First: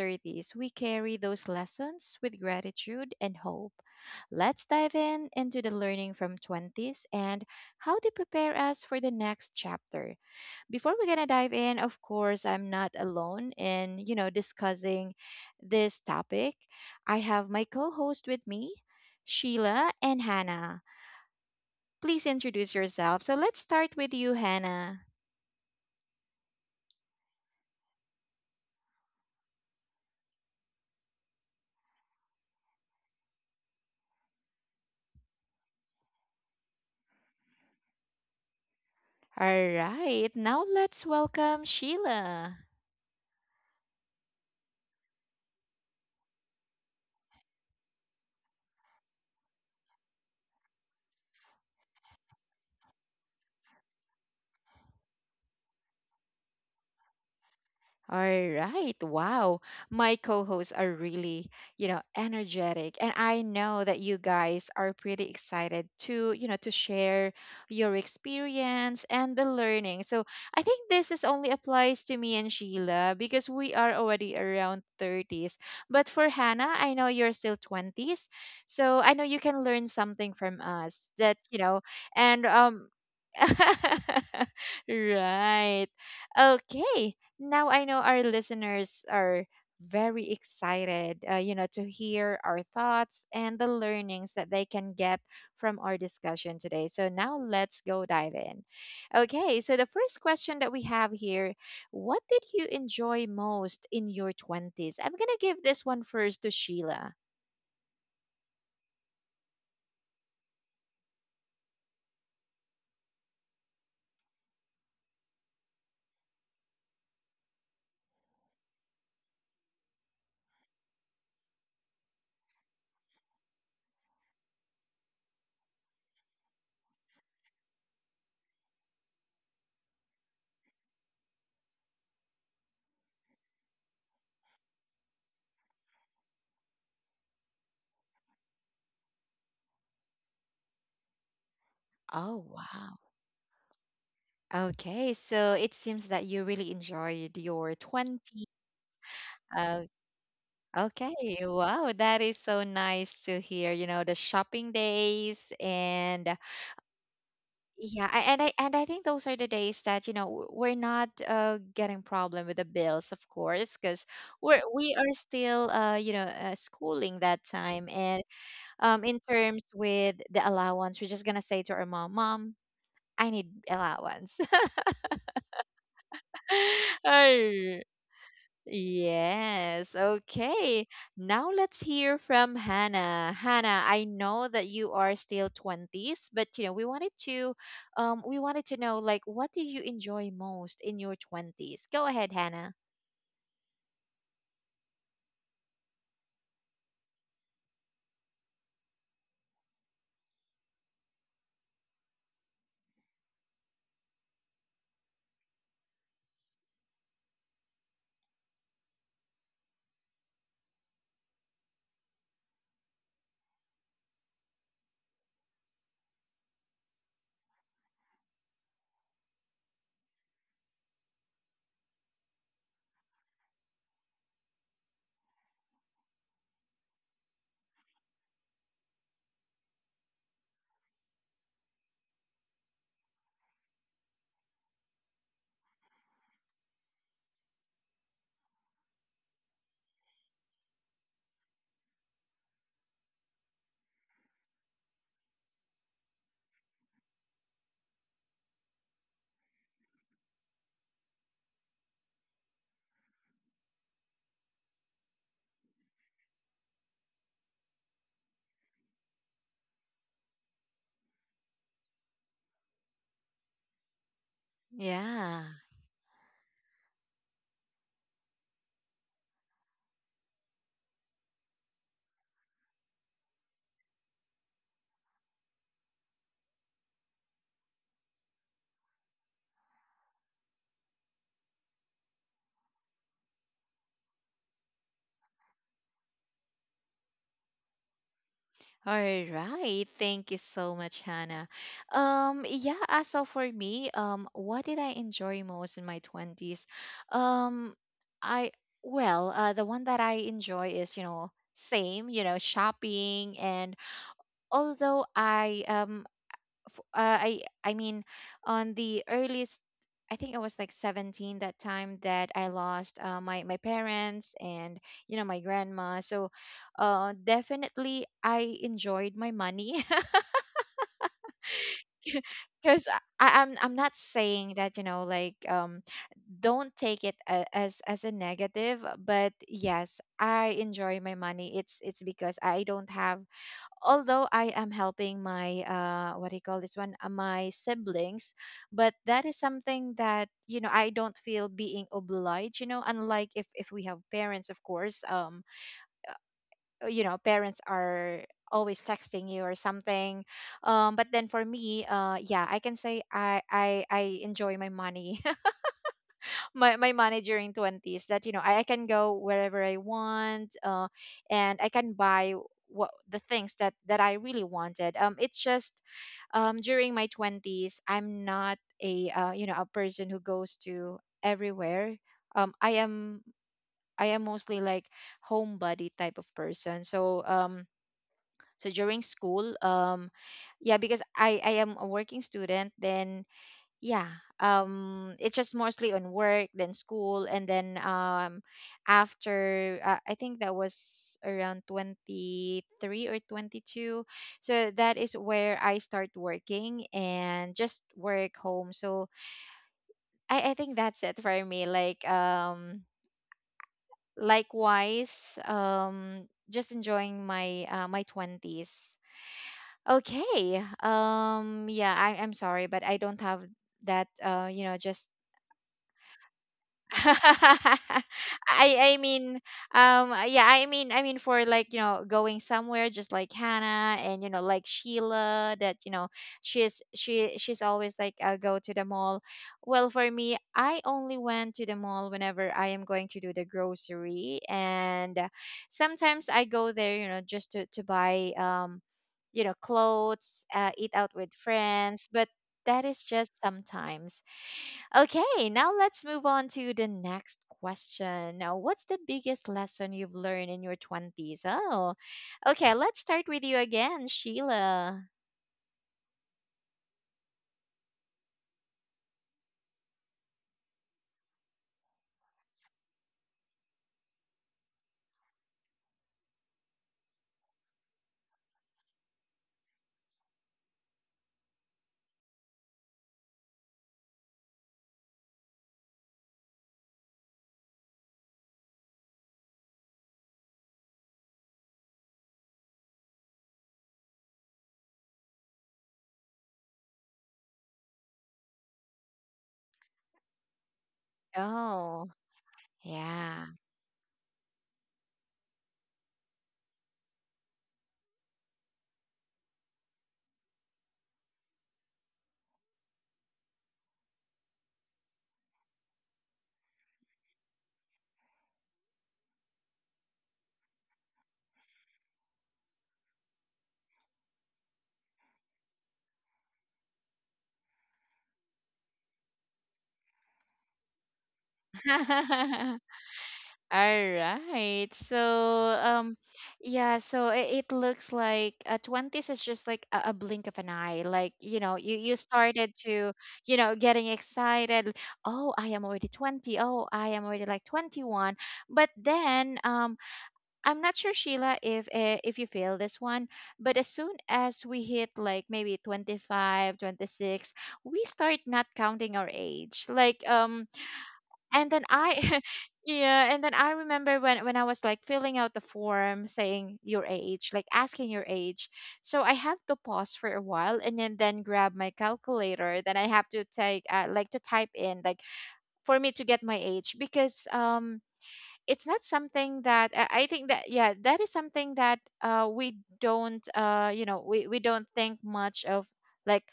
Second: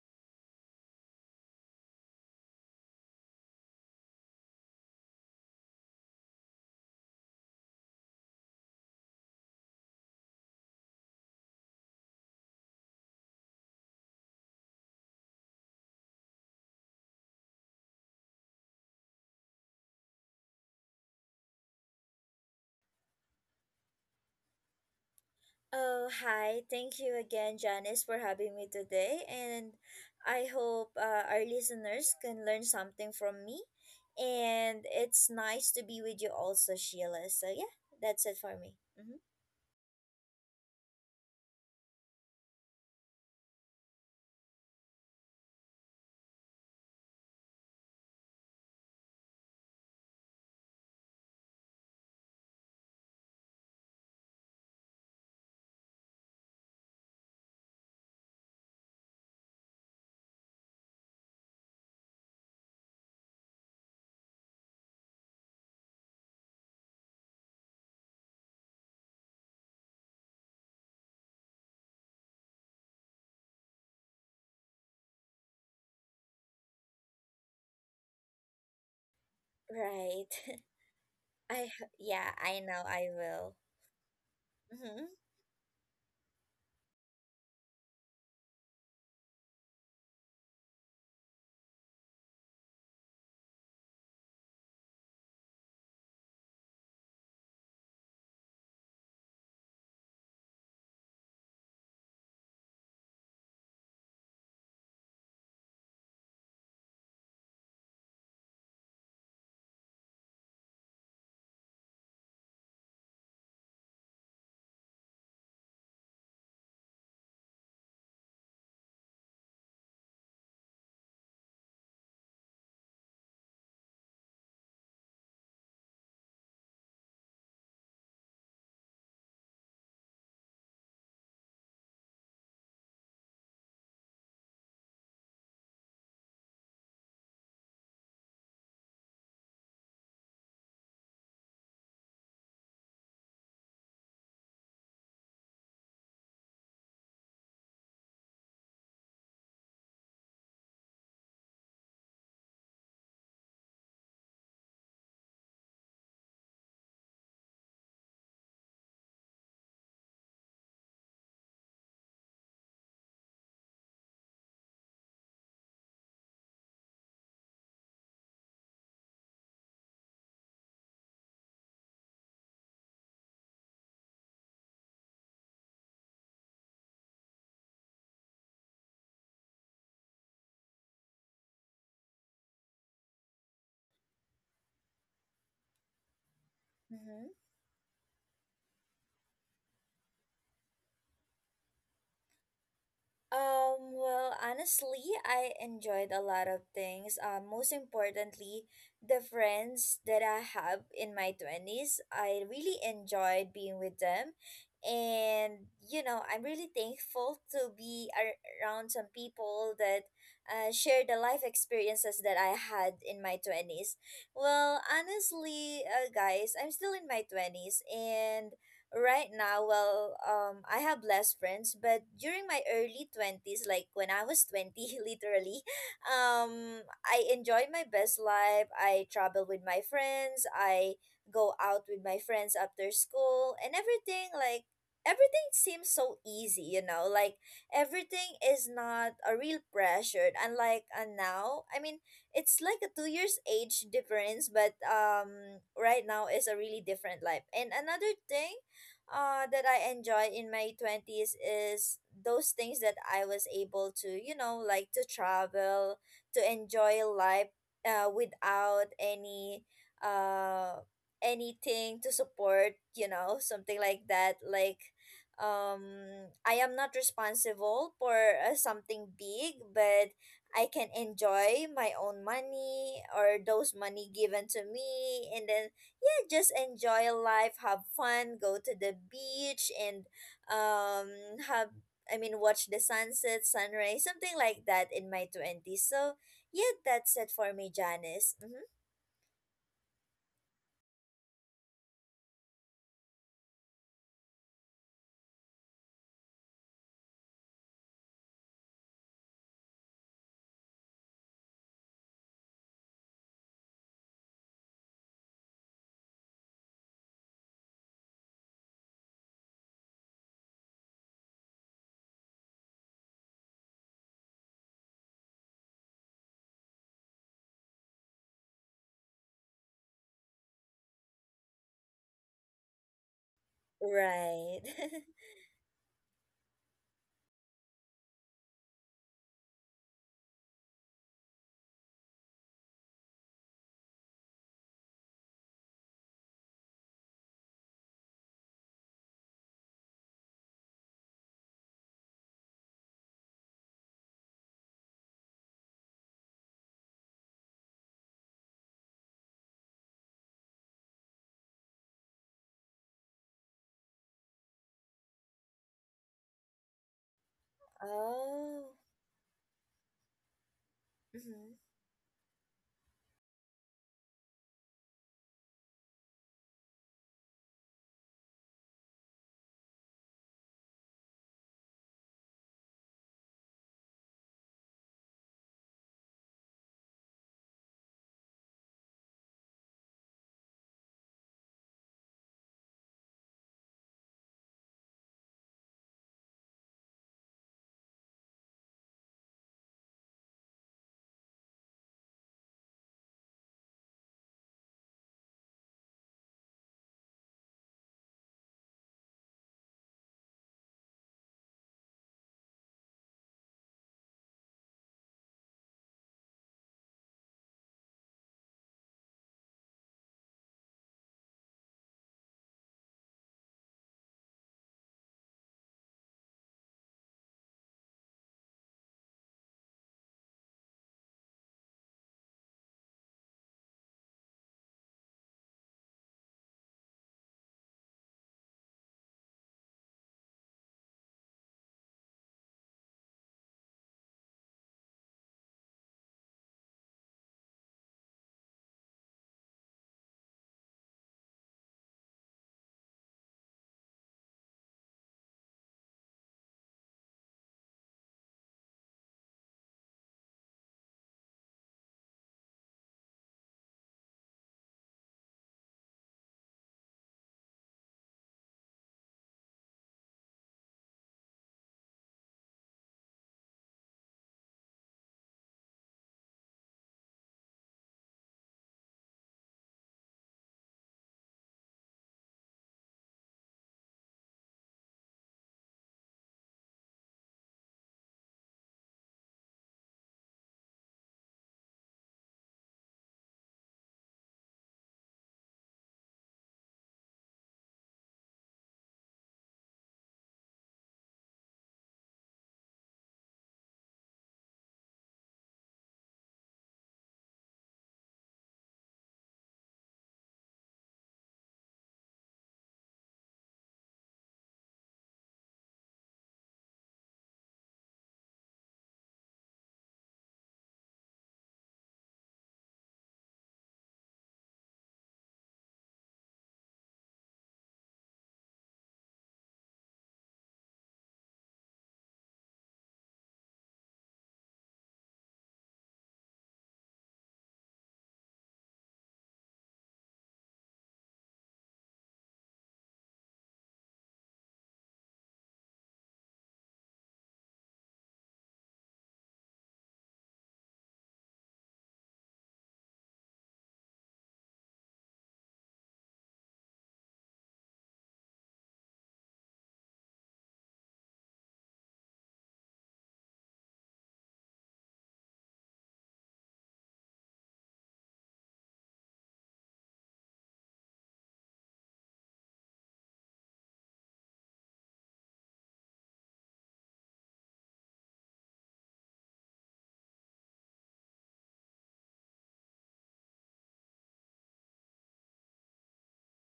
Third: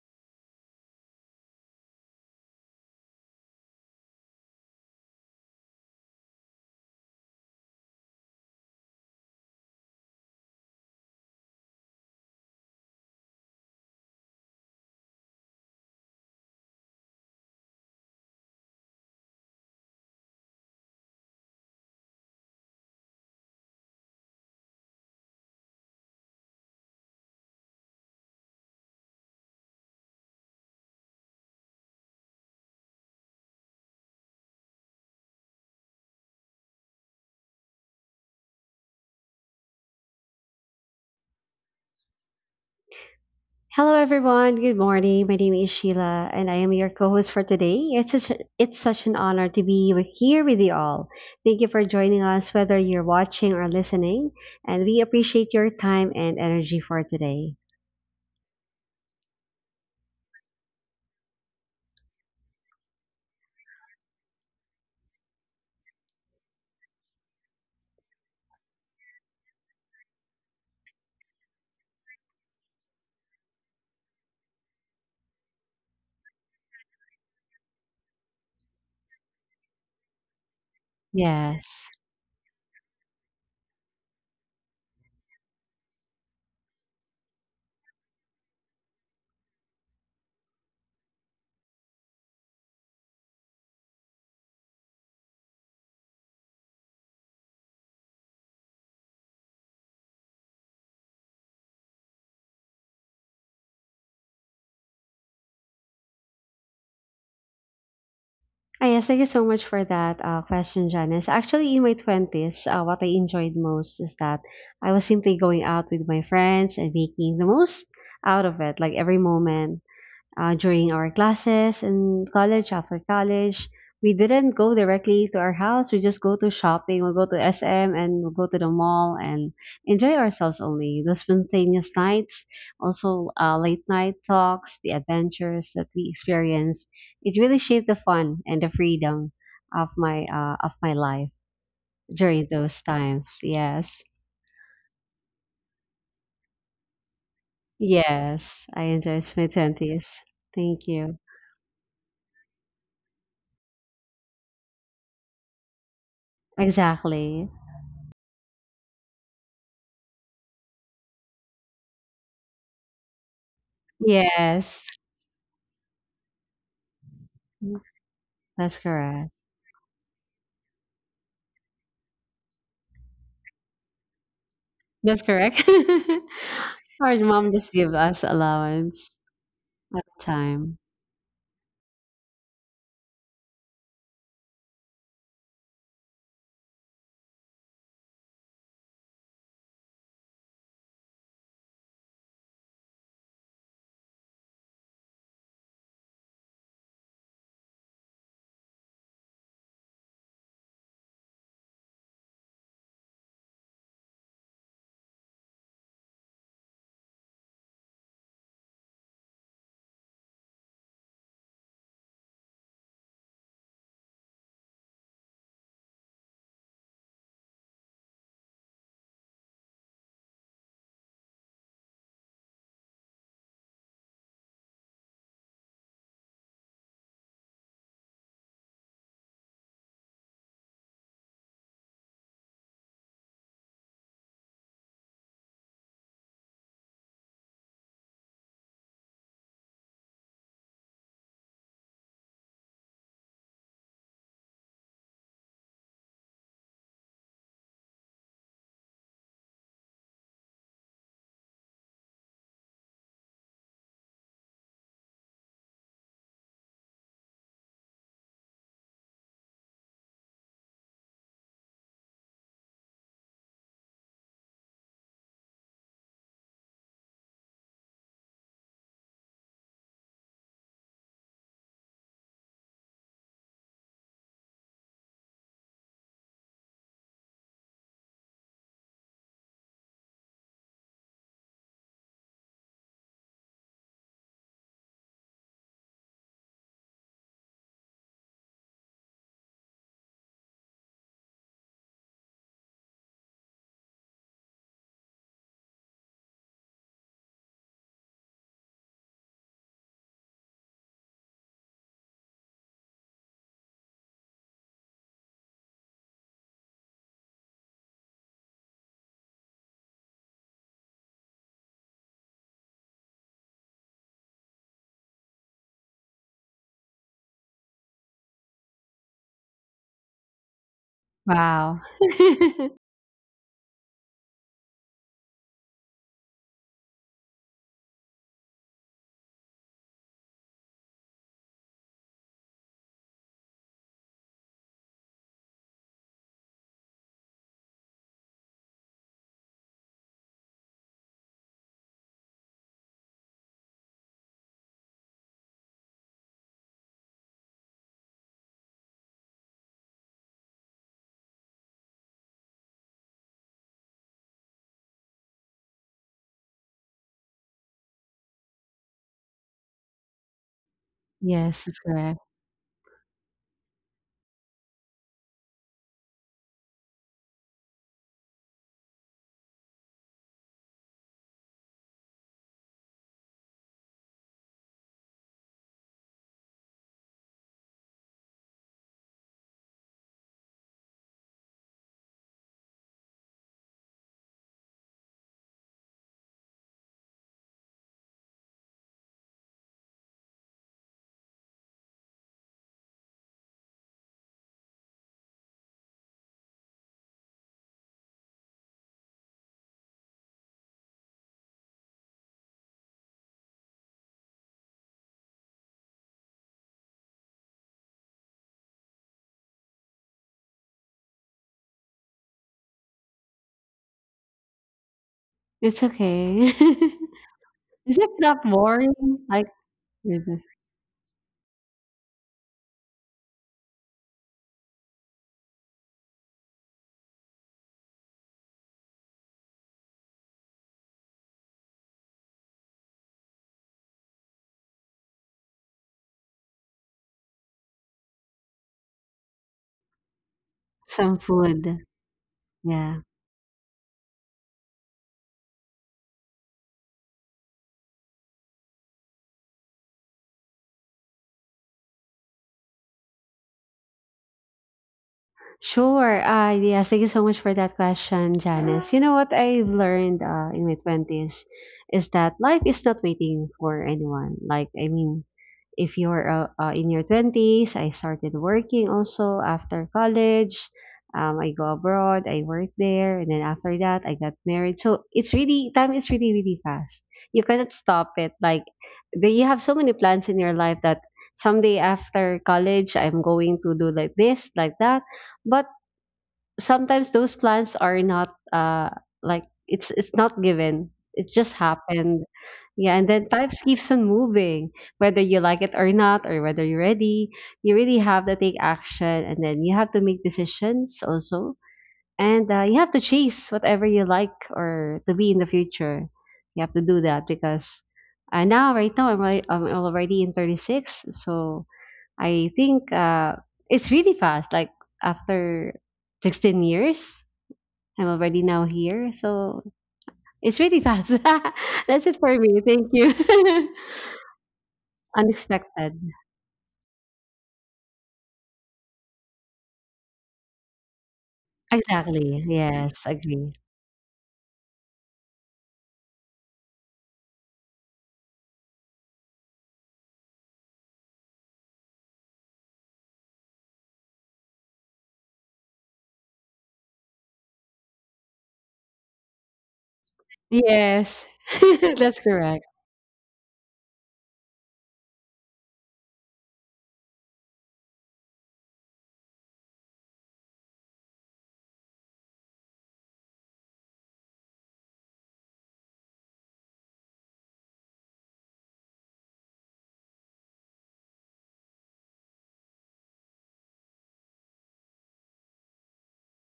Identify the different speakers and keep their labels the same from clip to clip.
Speaker 1: 30s, we carry those lessons with gratitude and hope. Let's dive in into the learning from 20s and how they prepare us for the next chapter before we're gonna dive in, of course, I'm not alone in discussing this topic. I have my co-host with me, Sheila and Hannah. Please introduce yourself. So let's start with you, Hannah.
Speaker 2: Oh, hi. Thank you again, Janice, for having me today. And I hope our listeners can learn something from me. And it's nice to be with you also, Sheila. So, yeah, that's it for me. Hmm.
Speaker 1: All right, now let's welcome Sheila.
Speaker 3: Hello, everyone. Good morning. My name is Sheila, and I am your co-host for today. It's such an honor to be here with you all. Thank you for joining us, whether you're watching or listening, and we appreciate your time and energy for today.
Speaker 1: All right. Wow. My co hosts are really, energetic. And I know that you guys are pretty excited to, to share your experience and the learning. So I think this is only applies to me and Sheila because we are already around 30s. But for Hannah, I know you're still 20s. So I know you can learn
Speaker 2: Right.
Speaker 1: something from us that, you know,
Speaker 3: Yes.
Speaker 2: Yeah,
Speaker 1: And
Speaker 2: I know I will. Mm-hmm.
Speaker 1: Right. Okay. Now I know our listeners are very excited, to hear our thoughts and the learnings that they can get from our discussion today. So now let's go dive in. Okay. So the first question that we have here: what did you enjoy most in your 20s? I'm going to give this one first to Sheila.
Speaker 3: Yes, thank you so much for that question, Janice. Actually, in my 20s, what I enjoyed most is that I was simply going out with my friends and making the most out of it, like every moment during our classes in college, after college. We didn't go directly to our house. We just go to shopping. We'll go to SM and we'll go to the mall and enjoy ourselves only. The spontaneous nights, also late night talks, the adventures that we experience. It really shaped the fun and the freedom of my life
Speaker 1: Oh,
Speaker 3: during those
Speaker 1: wow.
Speaker 3: times. Yes,
Speaker 1: Okay, so it seems that you really enjoyed your 20s.
Speaker 3: yes, I enjoyed my 20s. Thank you.
Speaker 1: Okay, wow, that is so nice to hear. You know, the shopping days and
Speaker 3: Exactly.
Speaker 1: yeah, and I think those are the days that, we're not getting problem with the bills, of course, because we're
Speaker 3: Yes.
Speaker 1: we are still schooling that time and
Speaker 3: That's
Speaker 1: in
Speaker 3: correct.
Speaker 1: terms with the allowance, we're just gonna say to our mom, "Mom, I need allowance."
Speaker 3: That's correct. Our mom just
Speaker 1: Ay.
Speaker 3: give us allowance
Speaker 1: Yes.
Speaker 3: at the time.
Speaker 1: Okay. Now let's hear from Hannah. Hannah, I know that you are still 20s, but we wanted
Speaker 2: Mm-hmm.
Speaker 1: to know like what did you enjoy most in your 20s? Go ahead, Hannah.
Speaker 2: Well, honestly, I enjoyed a lot of things. Most importantly, the friends that I have in my 20s, I really enjoyed being with them. And, you know, I'm really thankful to be around some people that share the life experiences that I had in my 20s. Well, honestly, guys, I'm still in my 20s. And right now, well, I have less friends, but during my early 20s, like when I was 20, literally, I enjoyed my best life. I travel with my friends. I go out with my friends after school and everything, like, everything seems so easy, you know? Like, everything is not a real pressure. Unlike now, I mean, it's like a 2 years age difference, but right now is a really different life. And another thing, that I enjoy in my 20s is those things that I was able to, you know, like to travel, to enjoy life without any uh anything to support, you know, something like that. Like
Speaker 1: Yeah.
Speaker 2: um I am not responsible for something big, but I can enjoy my own money or those money given to me, and then, yeah, just enjoy life, have fun, go to the beach, and um have I mean, watch the sunset, sunrise, something like that in my 20s. So, yeah, that's it for me, Janice. Mm-hmm.
Speaker 1: All right. Thank you so much, Hannah. Yeah, so for me, what did I enjoy most in my 20s? Um, I, well, the one that I enjoy is, same, shopping. And although I, f- I mean on the earliest I think I was like 17 that time that I lost my parents and my grandma. So definitely I enjoyed my money
Speaker 3: Wow.
Speaker 1: because I'm not saying
Speaker 2: Right.
Speaker 1: that like don't take it as a negative, but yes I enjoy my money. It's because I don't have although I am helping my what do you call this one my siblings but that is something that I don't feel being obliged unlike if we have parents of course parents are always texting you or something, but then for me yeah I can say I enjoy my money my, my Manager in 20s that I
Speaker 2: Oh.
Speaker 1: can go wherever I want.
Speaker 2: Mm-hmm.
Speaker 1: And
Speaker 3: Yes,
Speaker 1: I
Speaker 3: that's
Speaker 1: can
Speaker 3: correct.
Speaker 1: buy what the things that I really wanted. It's just during my 20s I'm not a you know a person who goes to everywhere. um i am I am mostly like homebody type of person. So during school, yeah because I am a working student then yeah. It's just mostly on work then school and then after I think that was around 23 or 22 so that is where I start working and just work home. So I think that's it for me like likewise, just enjoying my 20s. Okay, yeah I'm sorry but I don't have that just
Speaker 3: It's okay. Is it not boring?
Speaker 1: I I mean
Speaker 3: Like, with this-
Speaker 1: yeah I mean for like going somewhere just like Hannah and like Sheila that she's always like I go to the mall. Well for me I only went to the mall whenever I am going to do the grocery and sometimes I go there, just to buy clothes, eat out
Speaker 3: some
Speaker 1: with
Speaker 3: food.
Speaker 1: friends but that is
Speaker 3: Yeah.
Speaker 1: just sometimes. Okay, now let's move on to the next question. Now, what's the biggest lesson you've learned in your 20s? Oh, okay, let's start with you again, Sheila.
Speaker 3: Sure. Yes. Thank you so much for that question, Janice. You know what I learned in my 20s is that life is not waiting for anyone. Like, I mean, if you're in your 20s, I started working also after college. I go abroad, I work there, and then after that, I got married. So time is really, really fast. You cannot stop it. Like, you have so many plans in your life that someday after college, I'm going to do like this, like that. But sometimes those plans are not like, it's not given, it just
Speaker 1: Oh,
Speaker 3: happened. Yeah. And then
Speaker 1: yeah.
Speaker 3: time keeps on moving whether you like it or not, or whether you're ready. You really have to take action, and then you have to make decisions also. And you have to chase whatever you like or to be in the future. You have to do that because now right now I'm already in 36. So I think it's really fast. Like after 16 years, I'm already now here. So it's really fast. That's it for me. Thank you.
Speaker 1: All right. So,
Speaker 3: Unexpected.
Speaker 1: yeah, so it looks like 20s is just like a blink of an eye. Like, you
Speaker 3: Exactly.
Speaker 1: started
Speaker 3: Yes,
Speaker 1: to,
Speaker 3: agree.
Speaker 1: you know, getting excited. Oh, I am already 20. Oh, I am already like 21. But then, I'm not sure, Sheila, if you feel this one, but as soon as we hit like maybe 25, 26, we start not counting our age. Like,
Speaker 3: Yes,
Speaker 1: and then
Speaker 3: that's correct.
Speaker 1: yeah, and then I remember when I was like filling out the form saying your age, like asking your age. So I have to pause for a while and then grab my calculator. Then I have to take like to type in like for me to get my age because it's not something that I think that yeah that is something that we don't we don't think much of like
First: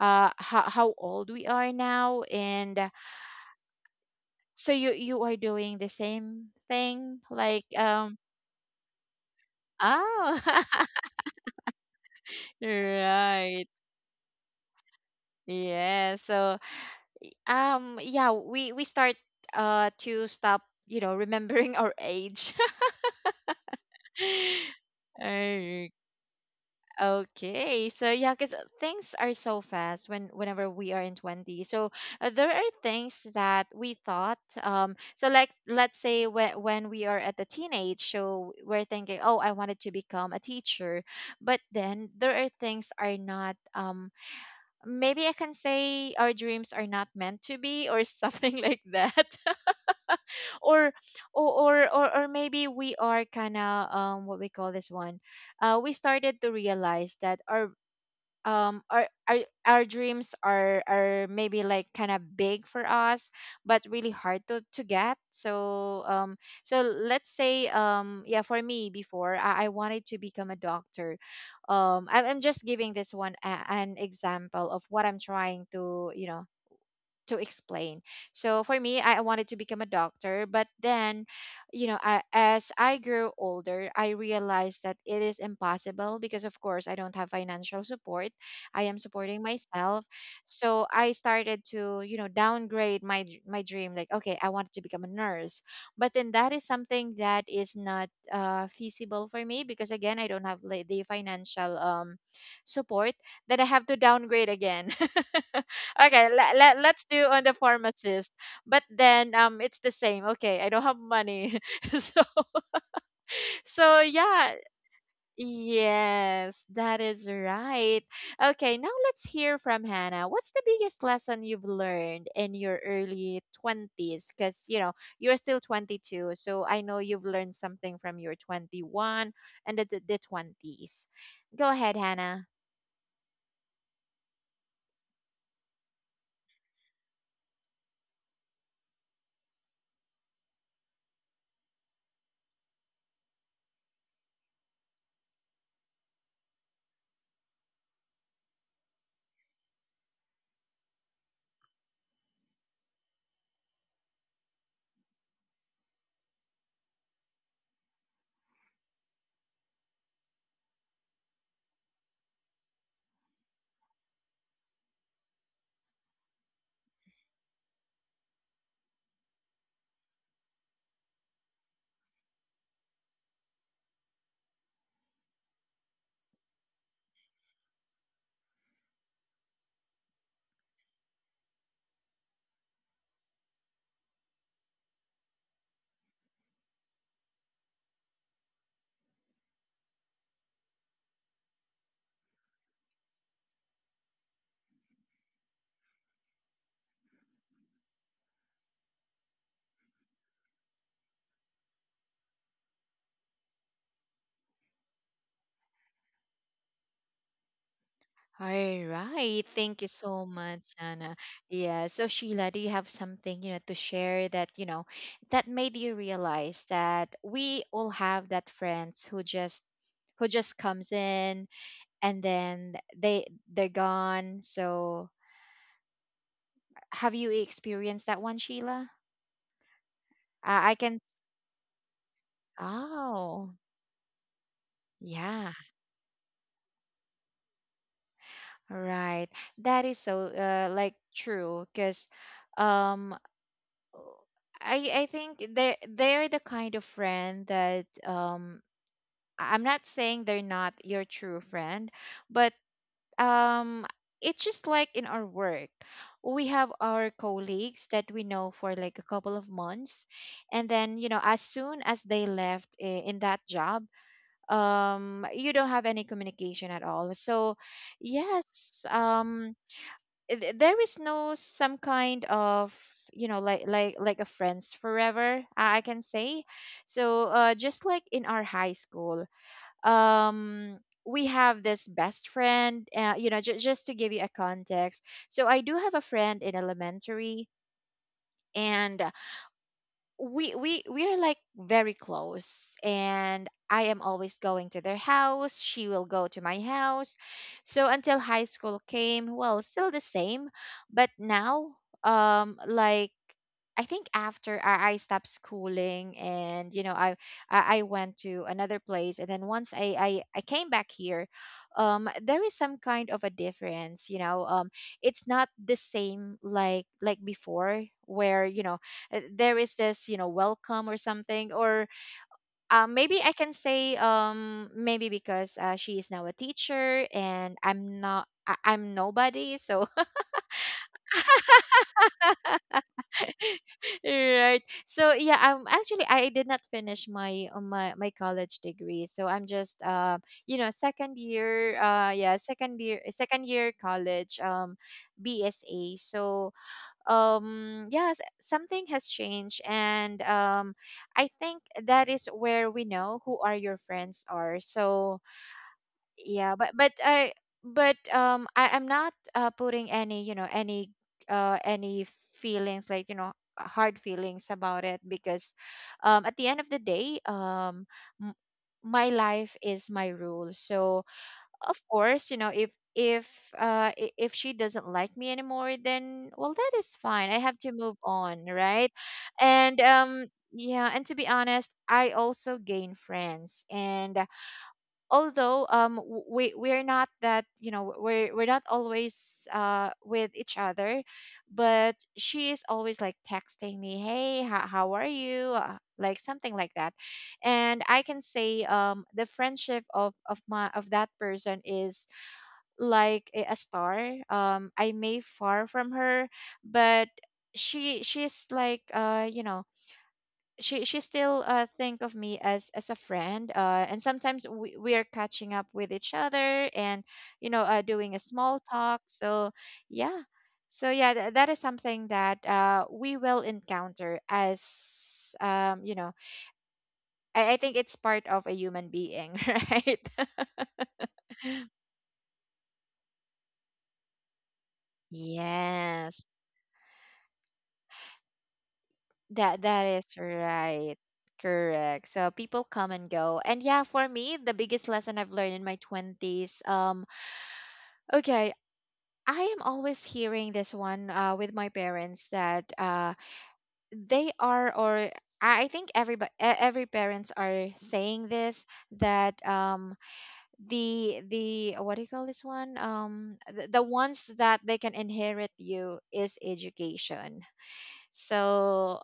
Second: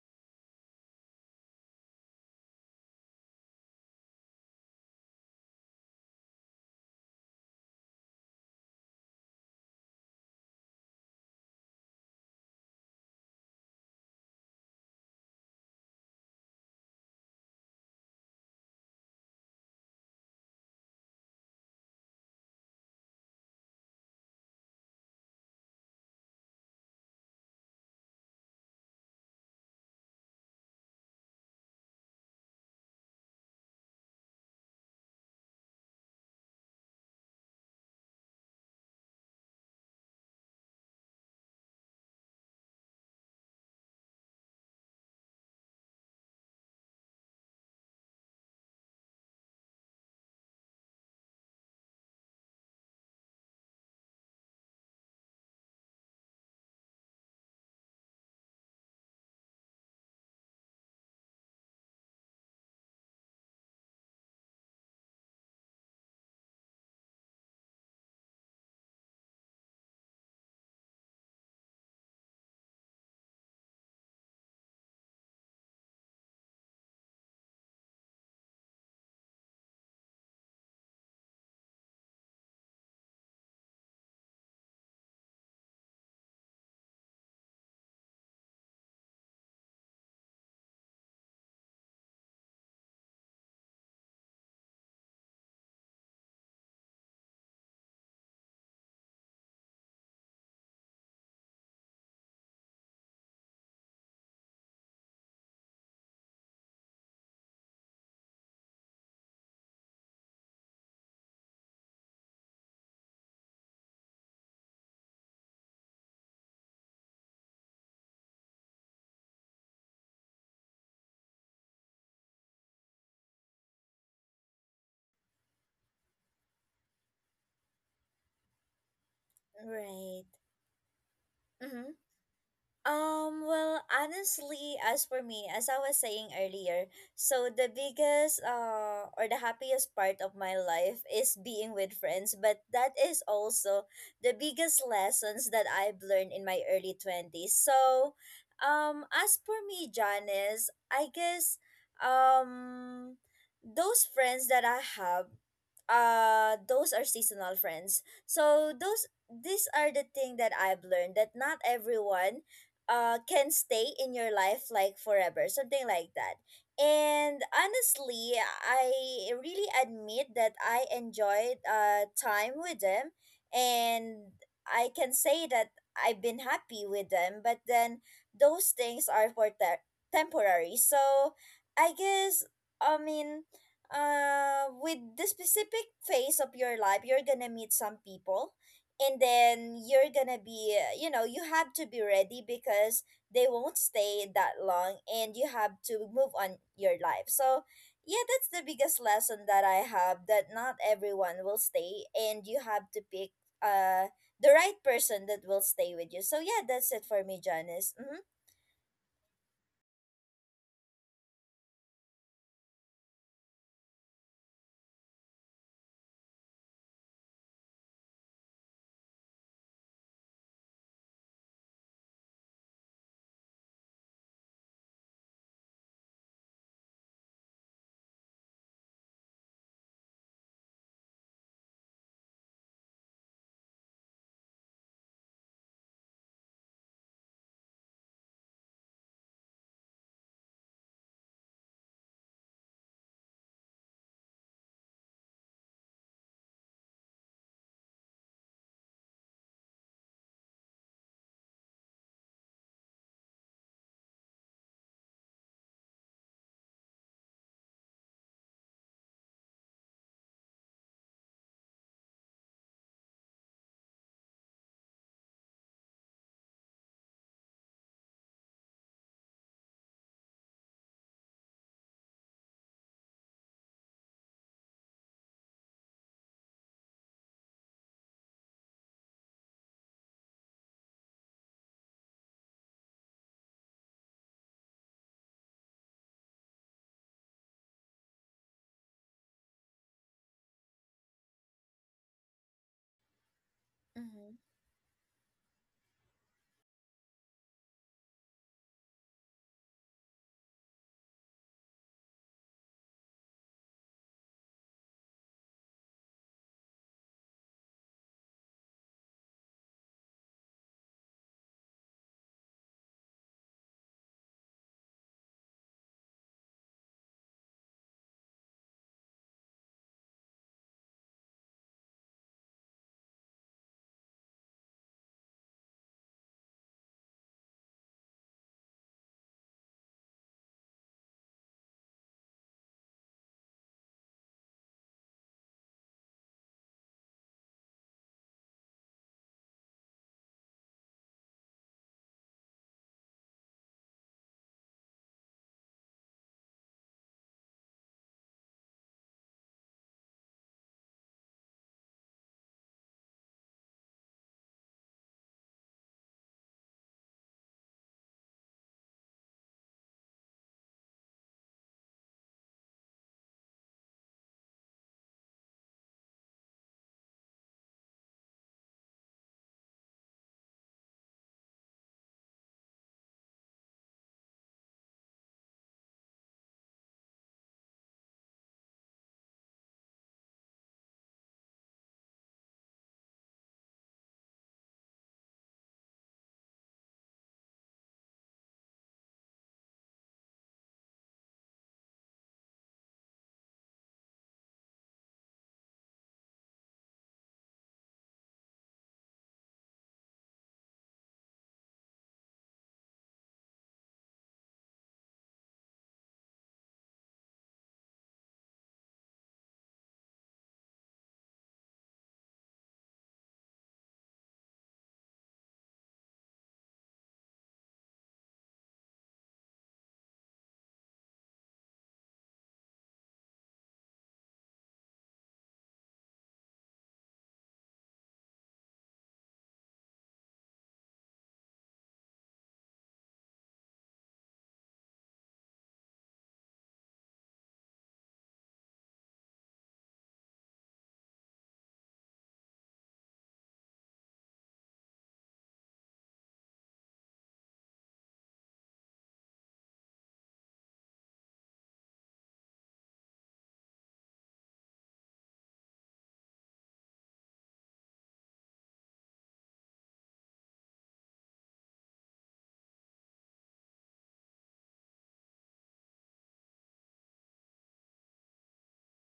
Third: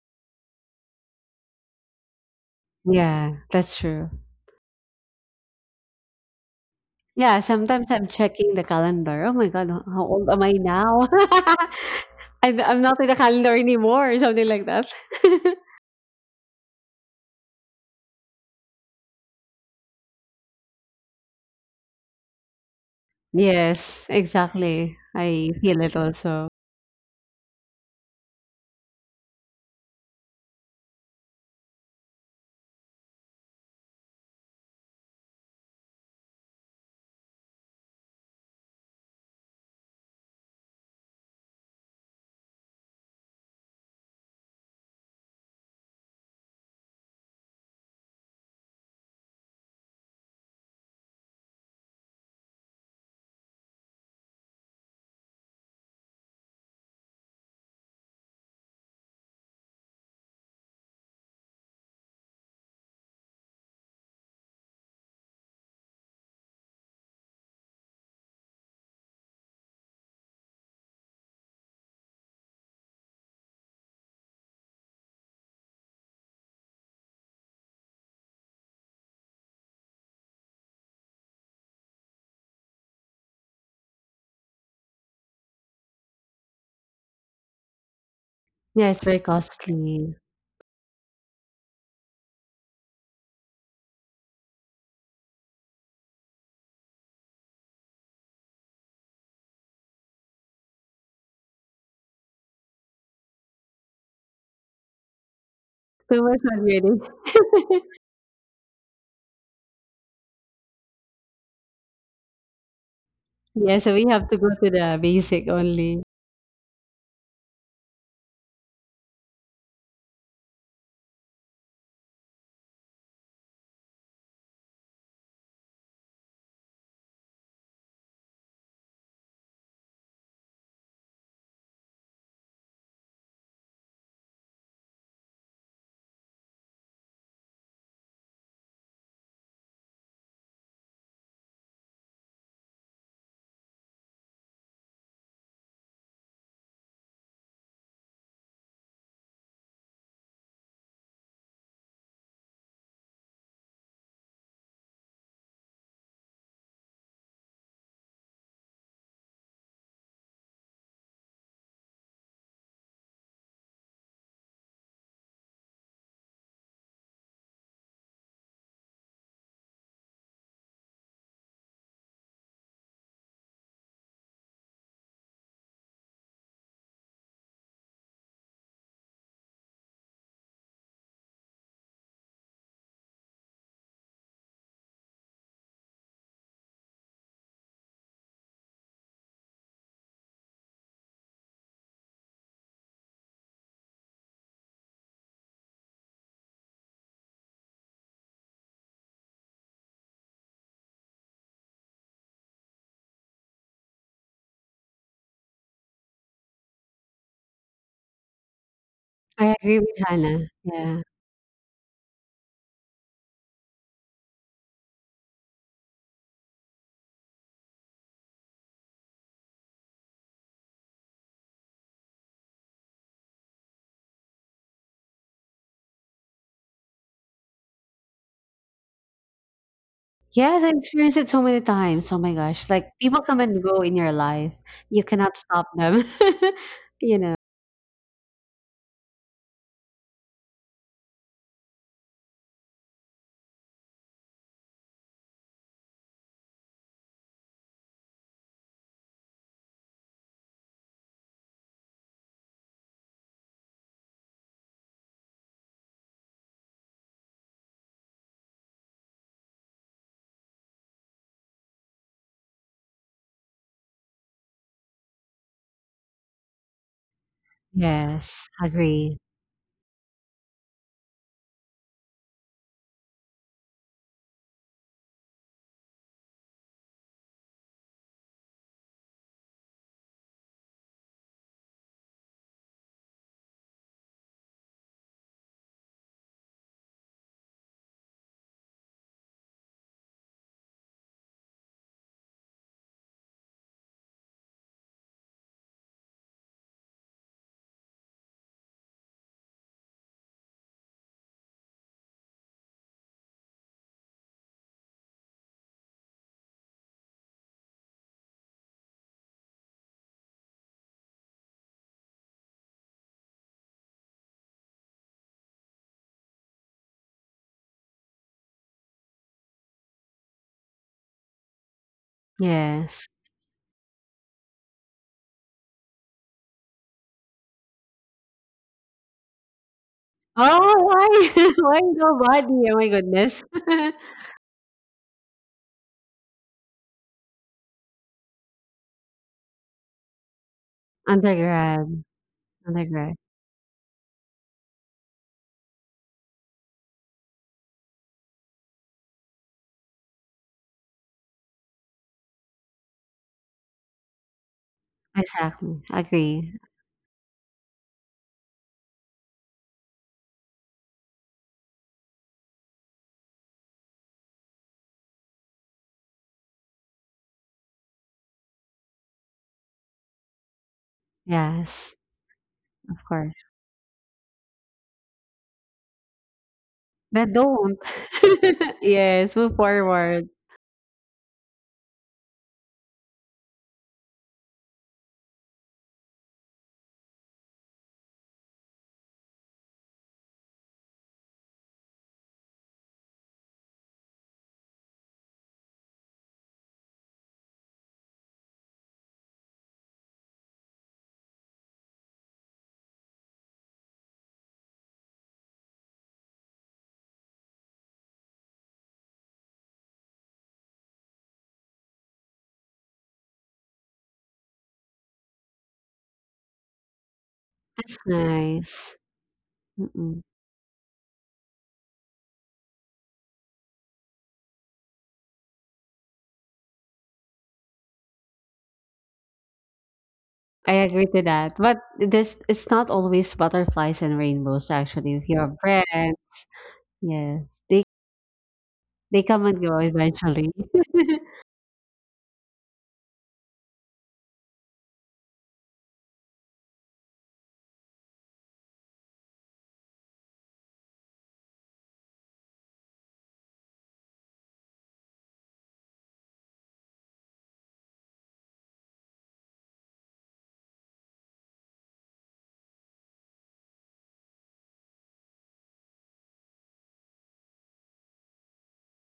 Speaker 1: how old we are now and.
Speaker 3: Yeah, that's true.
Speaker 1: So you are doing the same thing
Speaker 3: Yeah,
Speaker 1: like
Speaker 3: sometimes I'm checking the calendar. Oh my God, how old
Speaker 1: oh
Speaker 3: am I now? I'm not in the calendar
Speaker 1: right
Speaker 3: anymore, or something like that.
Speaker 1: yeah so yeah we start to stop remembering our age.
Speaker 3: Yes, exactly. I feel
Speaker 1: Okay.
Speaker 3: it also.
Speaker 1: Okay, so yeah, because things are so fast whenever we are in 20. So there are things that we thought. So like let's say when we are at the teenage, so we're thinking, oh, I wanted to become a teacher, but then there are things are not. Maybe I can say our dreams are not meant to be, or something like that, or or maybe we are kind of what we call this one, we started to realize that um our our, our dreams are maybe like kind of big for us but really hard to get so so let's say, yeah for me before I wanted to become a doctor. I'm just giving this one an example of what I'm trying to you know to explain. So for me, I wanted to become a doctor, but then, as I grew older, I realized that it is impossible because, of course, I don't have financial support. I
Speaker 3: Yeah,
Speaker 1: am
Speaker 3: it's very
Speaker 1: supporting myself,
Speaker 3: costly.
Speaker 1: so I started to, downgrade my dream. Like, okay, I wanted to become a nurse, but then that is something that is not feasible for me because again, I don't have like, the financial support that I have to downgrade again.
Speaker 3: Too
Speaker 1: Okay,
Speaker 3: much
Speaker 1: let's
Speaker 3: already.
Speaker 1: do on the pharmacist. But then it's the same. Okay, I don't have money. so
Speaker 3: Yeah, so
Speaker 1: so
Speaker 3: we have to go
Speaker 1: yeah,
Speaker 3: to the basic only.
Speaker 1: yes, that is right. Okay, now let's hear from Hannah. What's the biggest lesson you've learned in your early 20s cuz you're still 22. So I know you've learned something from your 21 and the
Speaker 2: Right.
Speaker 1: 20s. Go
Speaker 2: Mm-hmm.
Speaker 1: ahead, Hannah.
Speaker 2: Well, honestly, as for me, as I was saying earlier, so the biggest or the happiest part of my life is being with friends, but that is also the biggest lessons that I've learned in my early 20s. So, as for me, Janice, I guess um those friends that I have, those are seasonal friends. So those these are the thing that I've learned, that not everyone can stay in your life like forever, something like that. And honestly, I really admit that I enjoyed time with them, and I can say that I've been happy with them, but then those things are for temporary. So I guess, I mean, with the specific phase of your life, you're gonna meet some people, and then you're gonna be, you know, you have to be ready because they won't stay that long and you have to move on your life. So, yeah, that's the biggest lesson that I have, that not everyone will stay and you have to pick uh the right person that will stay with you. So, yeah, that's it for me, Janice. Mm-hmm.
Speaker 1: All right.
Speaker 3: I
Speaker 1: Thank
Speaker 3: agree
Speaker 1: you
Speaker 3: with
Speaker 1: so
Speaker 3: Hannah.
Speaker 1: much,
Speaker 3: Yeah.
Speaker 1: Anna. Yeah. So Sheila, do you have something, to share that, that made you realize that we all have that friends who just comes in and then they're gone. So have you experienced that one, Sheila?
Speaker 3: Yes, I
Speaker 1: I can.
Speaker 3: experienced it so many times. Oh my gosh. Like people come
Speaker 1: Oh,
Speaker 3: and go in your life. You cannot
Speaker 1: yeah.
Speaker 3: stop them. you know.
Speaker 1: Right. That is so like true because Um. Oh, I think they're the kind of friend that I'm not saying they're not your true friend, but um it's just like in our work. We have our colleagues that we know for like a couple of months and then as soon as they left in that job you don't have any communication at all. So
Speaker 3: Yes,
Speaker 1: yes,
Speaker 3: agree.
Speaker 1: there is no some kind of like a friends forever I can say so just like in our high school um we have this best friend, just to give you a context. So I do have a friend in elementary and we are like very close and I am always
Speaker 2: Mm-hmm.
Speaker 1: going to their house, she will go to my house. So until high school came, well, still the same, but now um like I think after I stopped schooling, and I went to another place, and then once I came back here, there is some kind of a difference, it's not the same like before where there is this welcome or something. Or
Speaker 3: Yes.
Speaker 1: maybe I can say, maybe because she is now a teacher and I'm not. I'm nobody, so
Speaker 3: Oh, why? Why nobody? Oh my goodness.
Speaker 1: right. So yeah, I'm actually, I did not finish my my college degree, so I'm just second year.
Speaker 3: Undergrad.
Speaker 1: Yeah
Speaker 3: Undergrad.
Speaker 1: second year college, BSA. So yes, something has changed. And I think that is where we know who are your friends are. So
Speaker 3: Exactly.
Speaker 1: yeah,
Speaker 3: Agree.
Speaker 1: but I but I am not putting any any uh any feelings, like hard feelings about it, because at the end of the day, m- my life is my rule. So of
Speaker 3: Yes,
Speaker 1: course, you know, if
Speaker 3: of
Speaker 1: if
Speaker 3: course.
Speaker 1: if she doesn't like me anymore, then well, that is fine.
Speaker 3: But
Speaker 1: I have to
Speaker 3: don't.
Speaker 1: move on, right?
Speaker 3: Yes, move
Speaker 1: And
Speaker 3: forward.
Speaker 1: yeah, and to be honest, I also gain friends. And although we're not that, you know, we're not always with each other, but she is always like texting me, "Hey, how are you?" Like something like that. And I can say, the friendship of my of that person is like a star. I may far from her, but she's like, she still think of me as a friend. And sometimes we are catching up with each other and
Speaker 3: That's
Speaker 1: doing a small talk.
Speaker 3: nice.
Speaker 1: So yeah,
Speaker 3: Mm-mm.
Speaker 1: so yeah, that is something that we will encounter as, I I think it's part of a human being, right?
Speaker 3: I agree to that. But this it's not always butterflies and rainbows actually. If you have friends,
Speaker 1: Yes.
Speaker 3: yes. They they come
Speaker 1: That
Speaker 3: and go
Speaker 1: that is
Speaker 3: eventually.
Speaker 1: right. Correct. So people come and go. And yeah, for me, the biggest lesson I've learned in my 20s, okay, I am always hearing this one with my parents, that they are or I think everybody, every parents are saying this, that the what do you call this one, the ones that they can inherit you is education. So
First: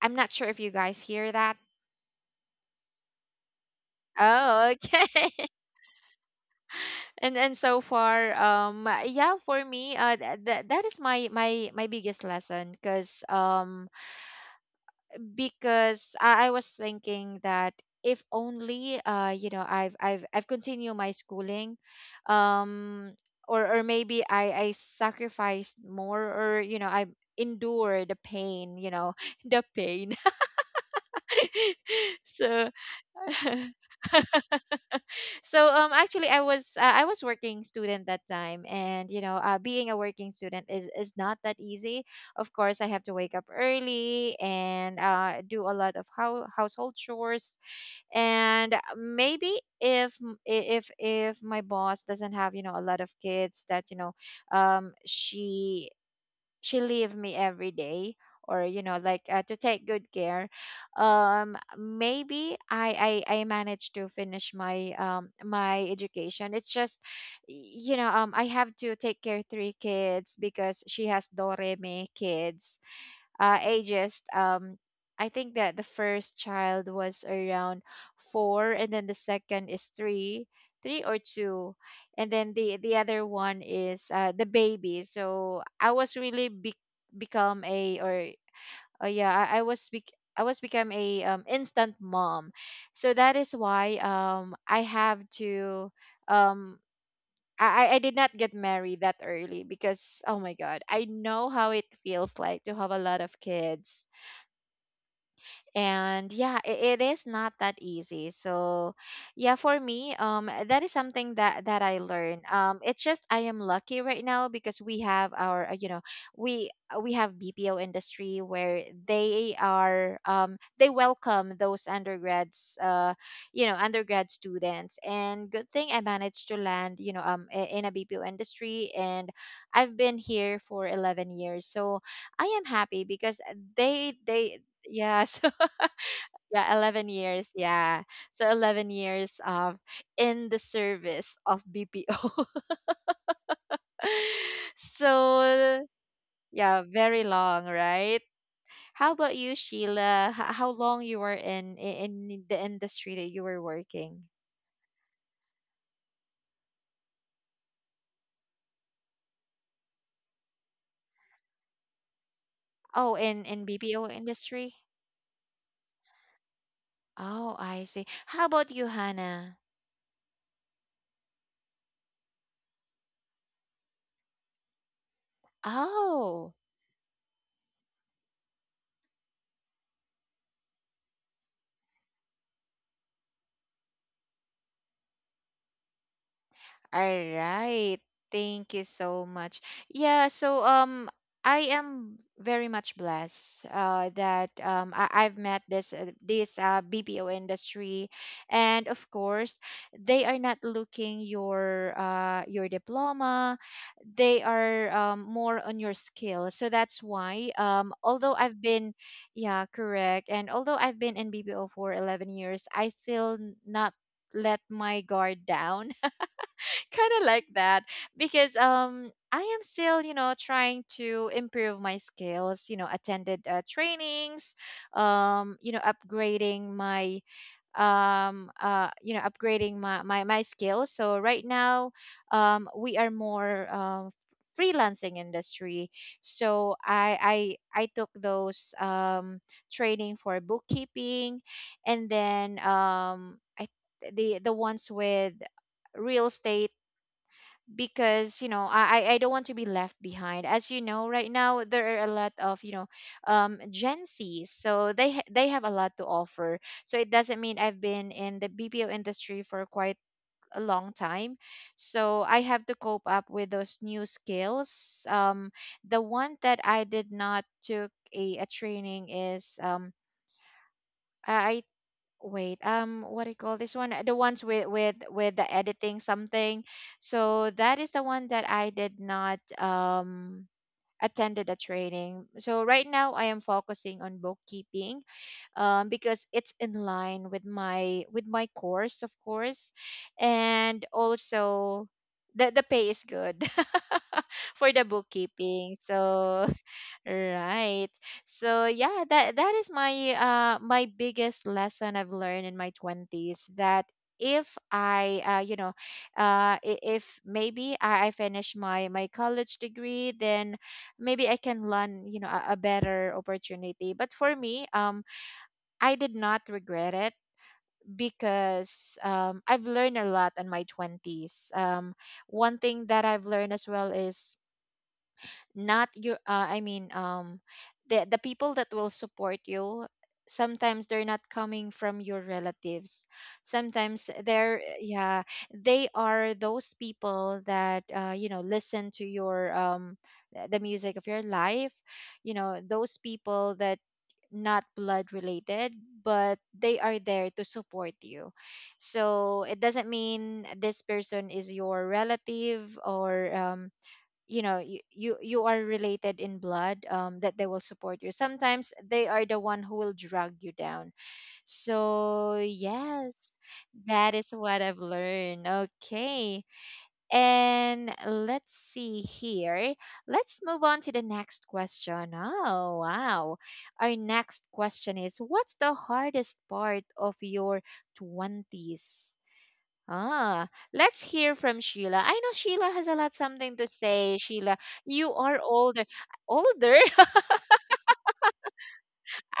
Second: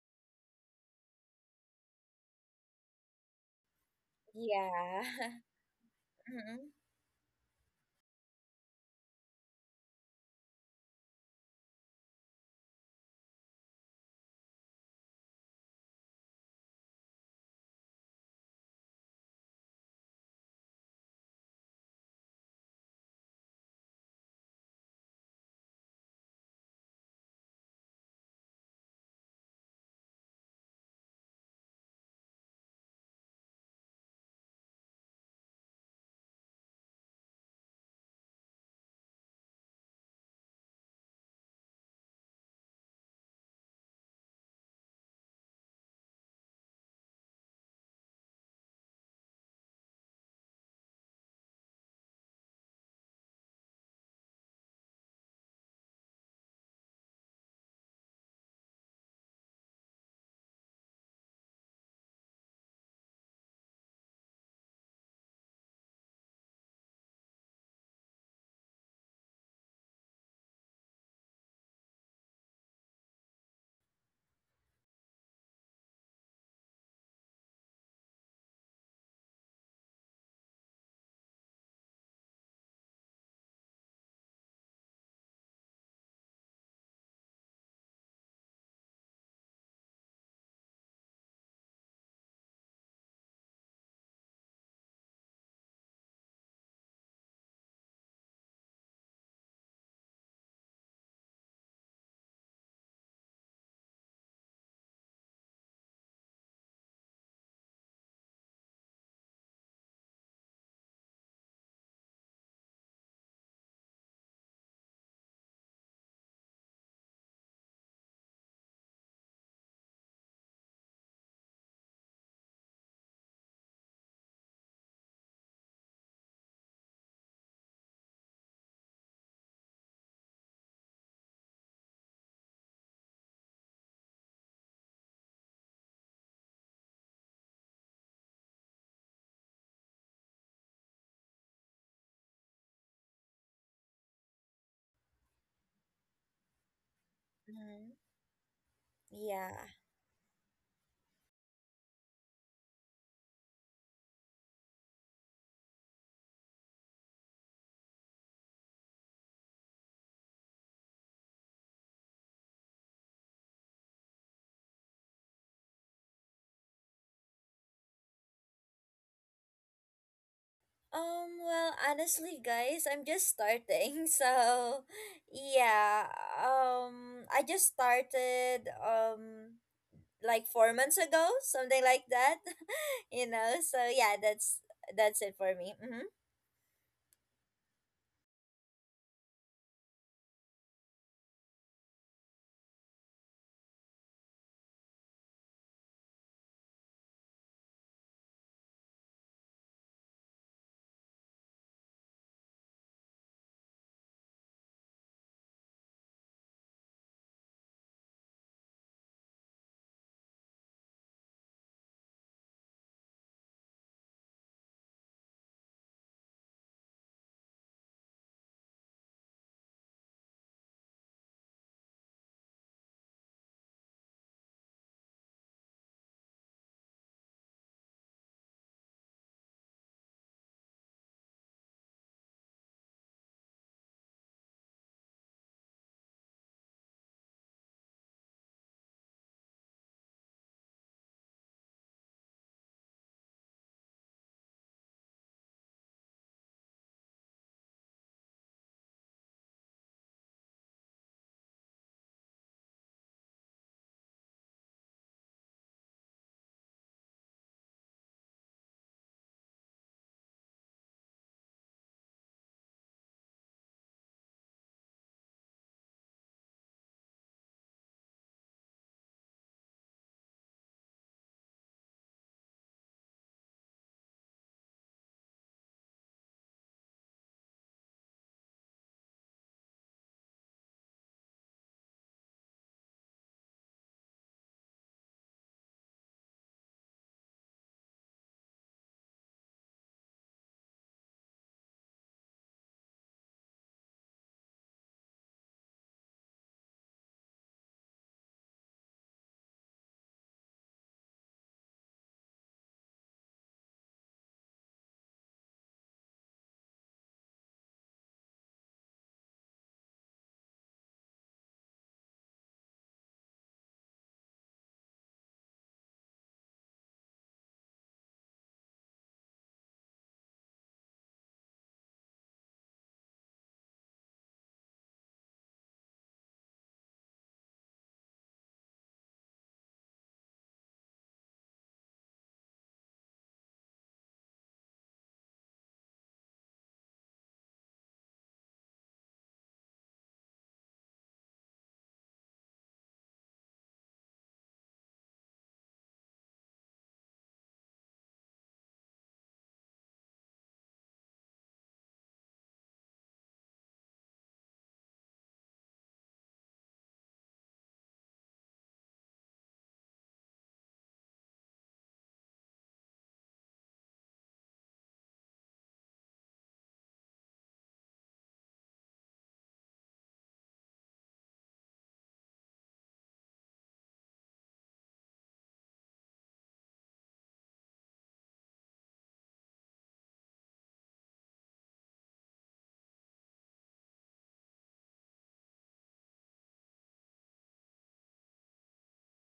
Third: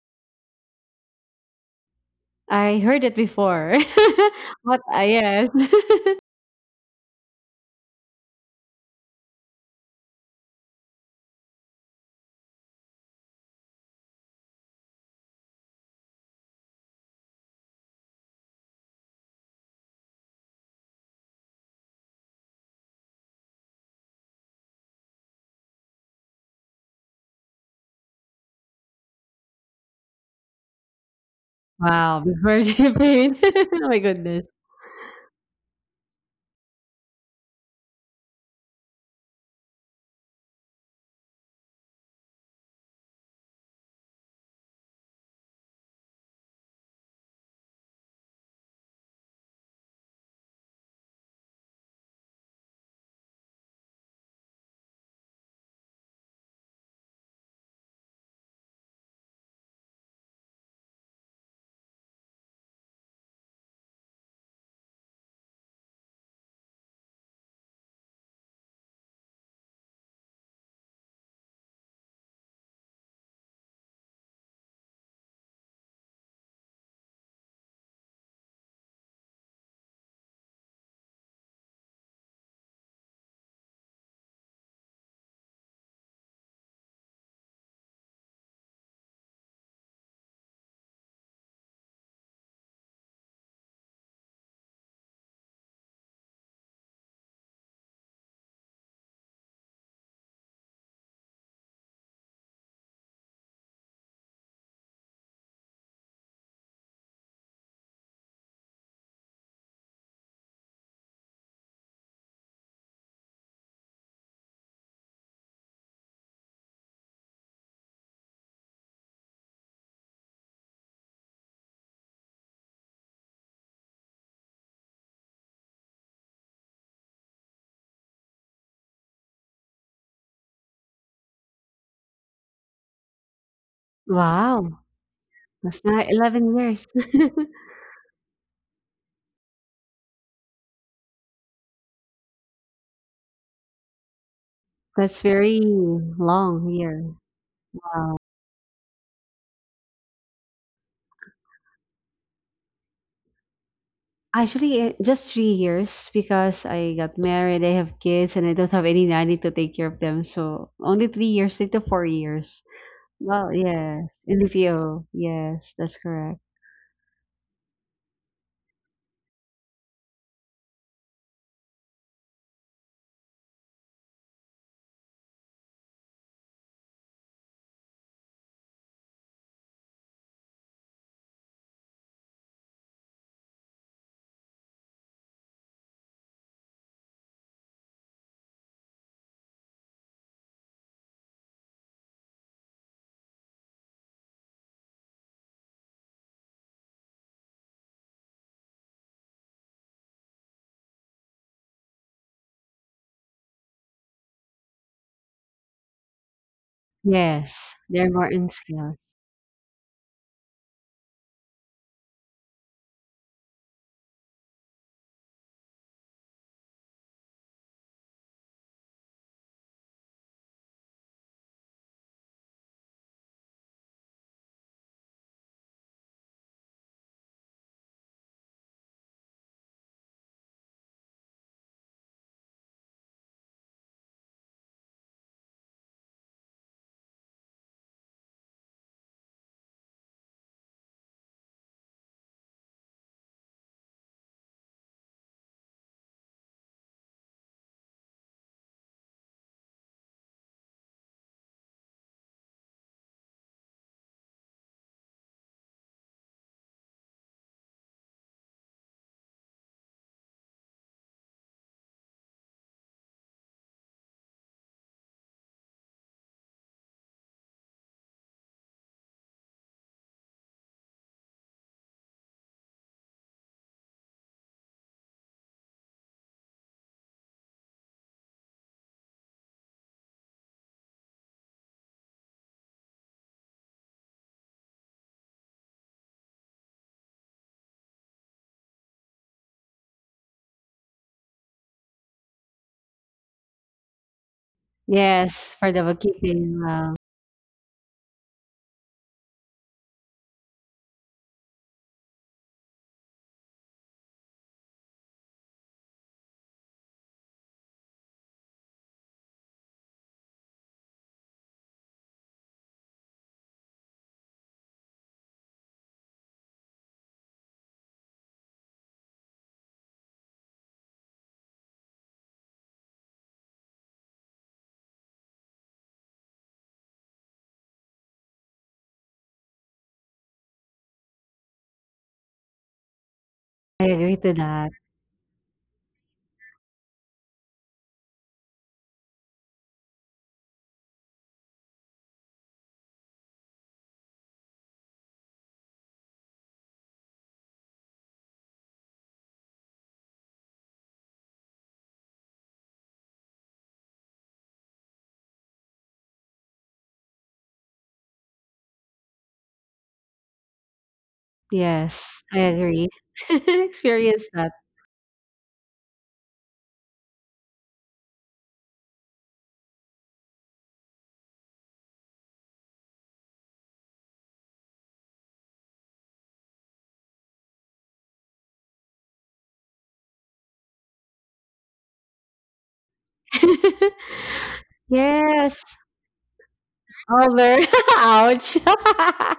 Speaker 1: I'm not sure if you guys hear that.
Speaker 3: I heard it before.
Speaker 1: Oh,
Speaker 3: But uh,
Speaker 2: Yeah.
Speaker 3: yes.
Speaker 1: okay.
Speaker 2: Mm-hmm.
Speaker 1: And so far, yeah, for me, that is my my biggest lesson, cause because I I was thinking that if only, you know, I've continued my schooling, um, or maybe I sacrificed more, or you know, I endure the pain, you know, the pain.
Speaker 3: Wow, before
Speaker 1: So.
Speaker 3: birthday pain. Oh my goodness.
Speaker 1: So actually, I was I was working student that time. And you know, being a working student is not that easy. Of course, I have to wake up early and, do a lot of household chores. And maybe if if if my boss doesn't have, you know, a lot of kids, that you know she leave me every day, or you know, like to take good care, maybe I managed to finish my education. It's just, you know, I have to take care three kids because she has doreme kids, ages, I think that the first child was around four, and then the second is three, three or two, and then the other one is the baby. So I was really become a, or yeah, I I, was become a, instant mom. So that is why I have to, um I did not get married that early, because oh my god, I know how it feels like to have a lot of kids. And yeah, it is not that easy. So yeah, for me, that is something that that I learned. It's just, I am lucky right now because we have our, you know, we have BPO industry where they are, they welcome those undergrads. You know, undergrad students. And good thing I managed to land, you know, in a BPO industry. And I've been here for 11 years. So I am happy because they
Speaker 3: Wow.
Speaker 1: yes.
Speaker 3: That's not 11
Speaker 1: Yeah,
Speaker 3: years.
Speaker 1: 11 years, yeah. So 11 years of in the service of BPO.
Speaker 3: That's very
Speaker 1: So
Speaker 3: long
Speaker 1: yeah,
Speaker 3: here.
Speaker 1: very long,
Speaker 2: Mm-hmm.
Speaker 3: Wow.
Speaker 1: right? How about
Speaker 2: Yeah.
Speaker 1: you, Sheila? How long you were in in the industry that you were working?
Speaker 3: Actually, just 3 years because I got married, I have kids, and I don't have any nanny to take care of them. So only 3 years, 3 to 4 years.
Speaker 1: Oh,
Speaker 3: Well,
Speaker 1: in BPO
Speaker 3: yes, in the
Speaker 1: industry.
Speaker 3: PO. Yes, that's correct.
Speaker 1: Oh, I see. How about you, Hannah?
Speaker 2: Well, honestly, guys, I'm just starting. So, yeah,
Speaker 1: Oh,
Speaker 2: I just started, like 4 months ago, something like that, you know? So, yeah, that's it for me. Mm-hmm.
Speaker 1: all right. Thank you so much. Yeah, so I am very much blessed that I've met this BPO industry. And of course, they are not looking your diploma. They are more on your skill. So that's why,
Speaker 3: Yes, they're more
Speaker 1: although
Speaker 3: in
Speaker 1: I've been,
Speaker 3: skills.
Speaker 1: yeah, correct. And although I've been in BPO for 11 years, I still not let my guard down, kind of like that, because I am still, you know, trying to improve my skills, you know, attended trainings, you know, upgrading my, you know, upgrading my my skills. So right now, we are more freelancing industry. So I took those, training for bookkeeping. And then I the ones with real estate, because you know, I don't want to be left behind. As you know, right now there are a lot of, you know, Gen Zs. So they have a lot to offer. So it doesn't mean I've been in the BPO industry for quite a long time, so I have to cope up with those new skills. The one that I did not took a training is. I Wait, what do you call this one? The ones with the editing, something. So that is the one that I did not, attended a training. So right now, I am focusing on bookkeeping, because it's in line with my course, of course. And also, the pay is good, for the
Speaker 3: Yes, for the
Speaker 1: bookkeeping. So
Speaker 3: bookkeeping. Wow.
Speaker 1: right. So yeah, that that is my, my biggest lesson I've learned in my 20s, that if I you know, if maybe I I finish my college degree, then maybe I can learn, you know, a better opportunity. But for me, I did not regret it, because I've learned a lot in my 20s. One thing that I've learned as well is not your, I mean, the people that will support you, sometimes they're not coming from your relatives,
Speaker 3: I
Speaker 1: sometimes
Speaker 3: agree to
Speaker 1: they're,
Speaker 3: that.
Speaker 1: yeah, they are those people that, you know, listen to your, the music of your life, you know, those people that not blood related, but they are there to support you. So it doesn't mean this person is your relative or, you know, you are related in blood, that they will support you. Sometimes they are the one who will drag you down.
Speaker 3: Yes,
Speaker 1: So
Speaker 3: I agree.
Speaker 1: yes, that
Speaker 3: Experience
Speaker 1: is
Speaker 3: that.
Speaker 1: what I've learned. Okay, and let's see here, let's move on to the next question. Oh wow, our next question is, what's the hardest part of your 20s? Ah, let's hear from Sheila. I know Sheila has a lot something to say. Sheila, you are
Speaker 3: Yes,
Speaker 1: older. Older?
Speaker 3: older. Ouch.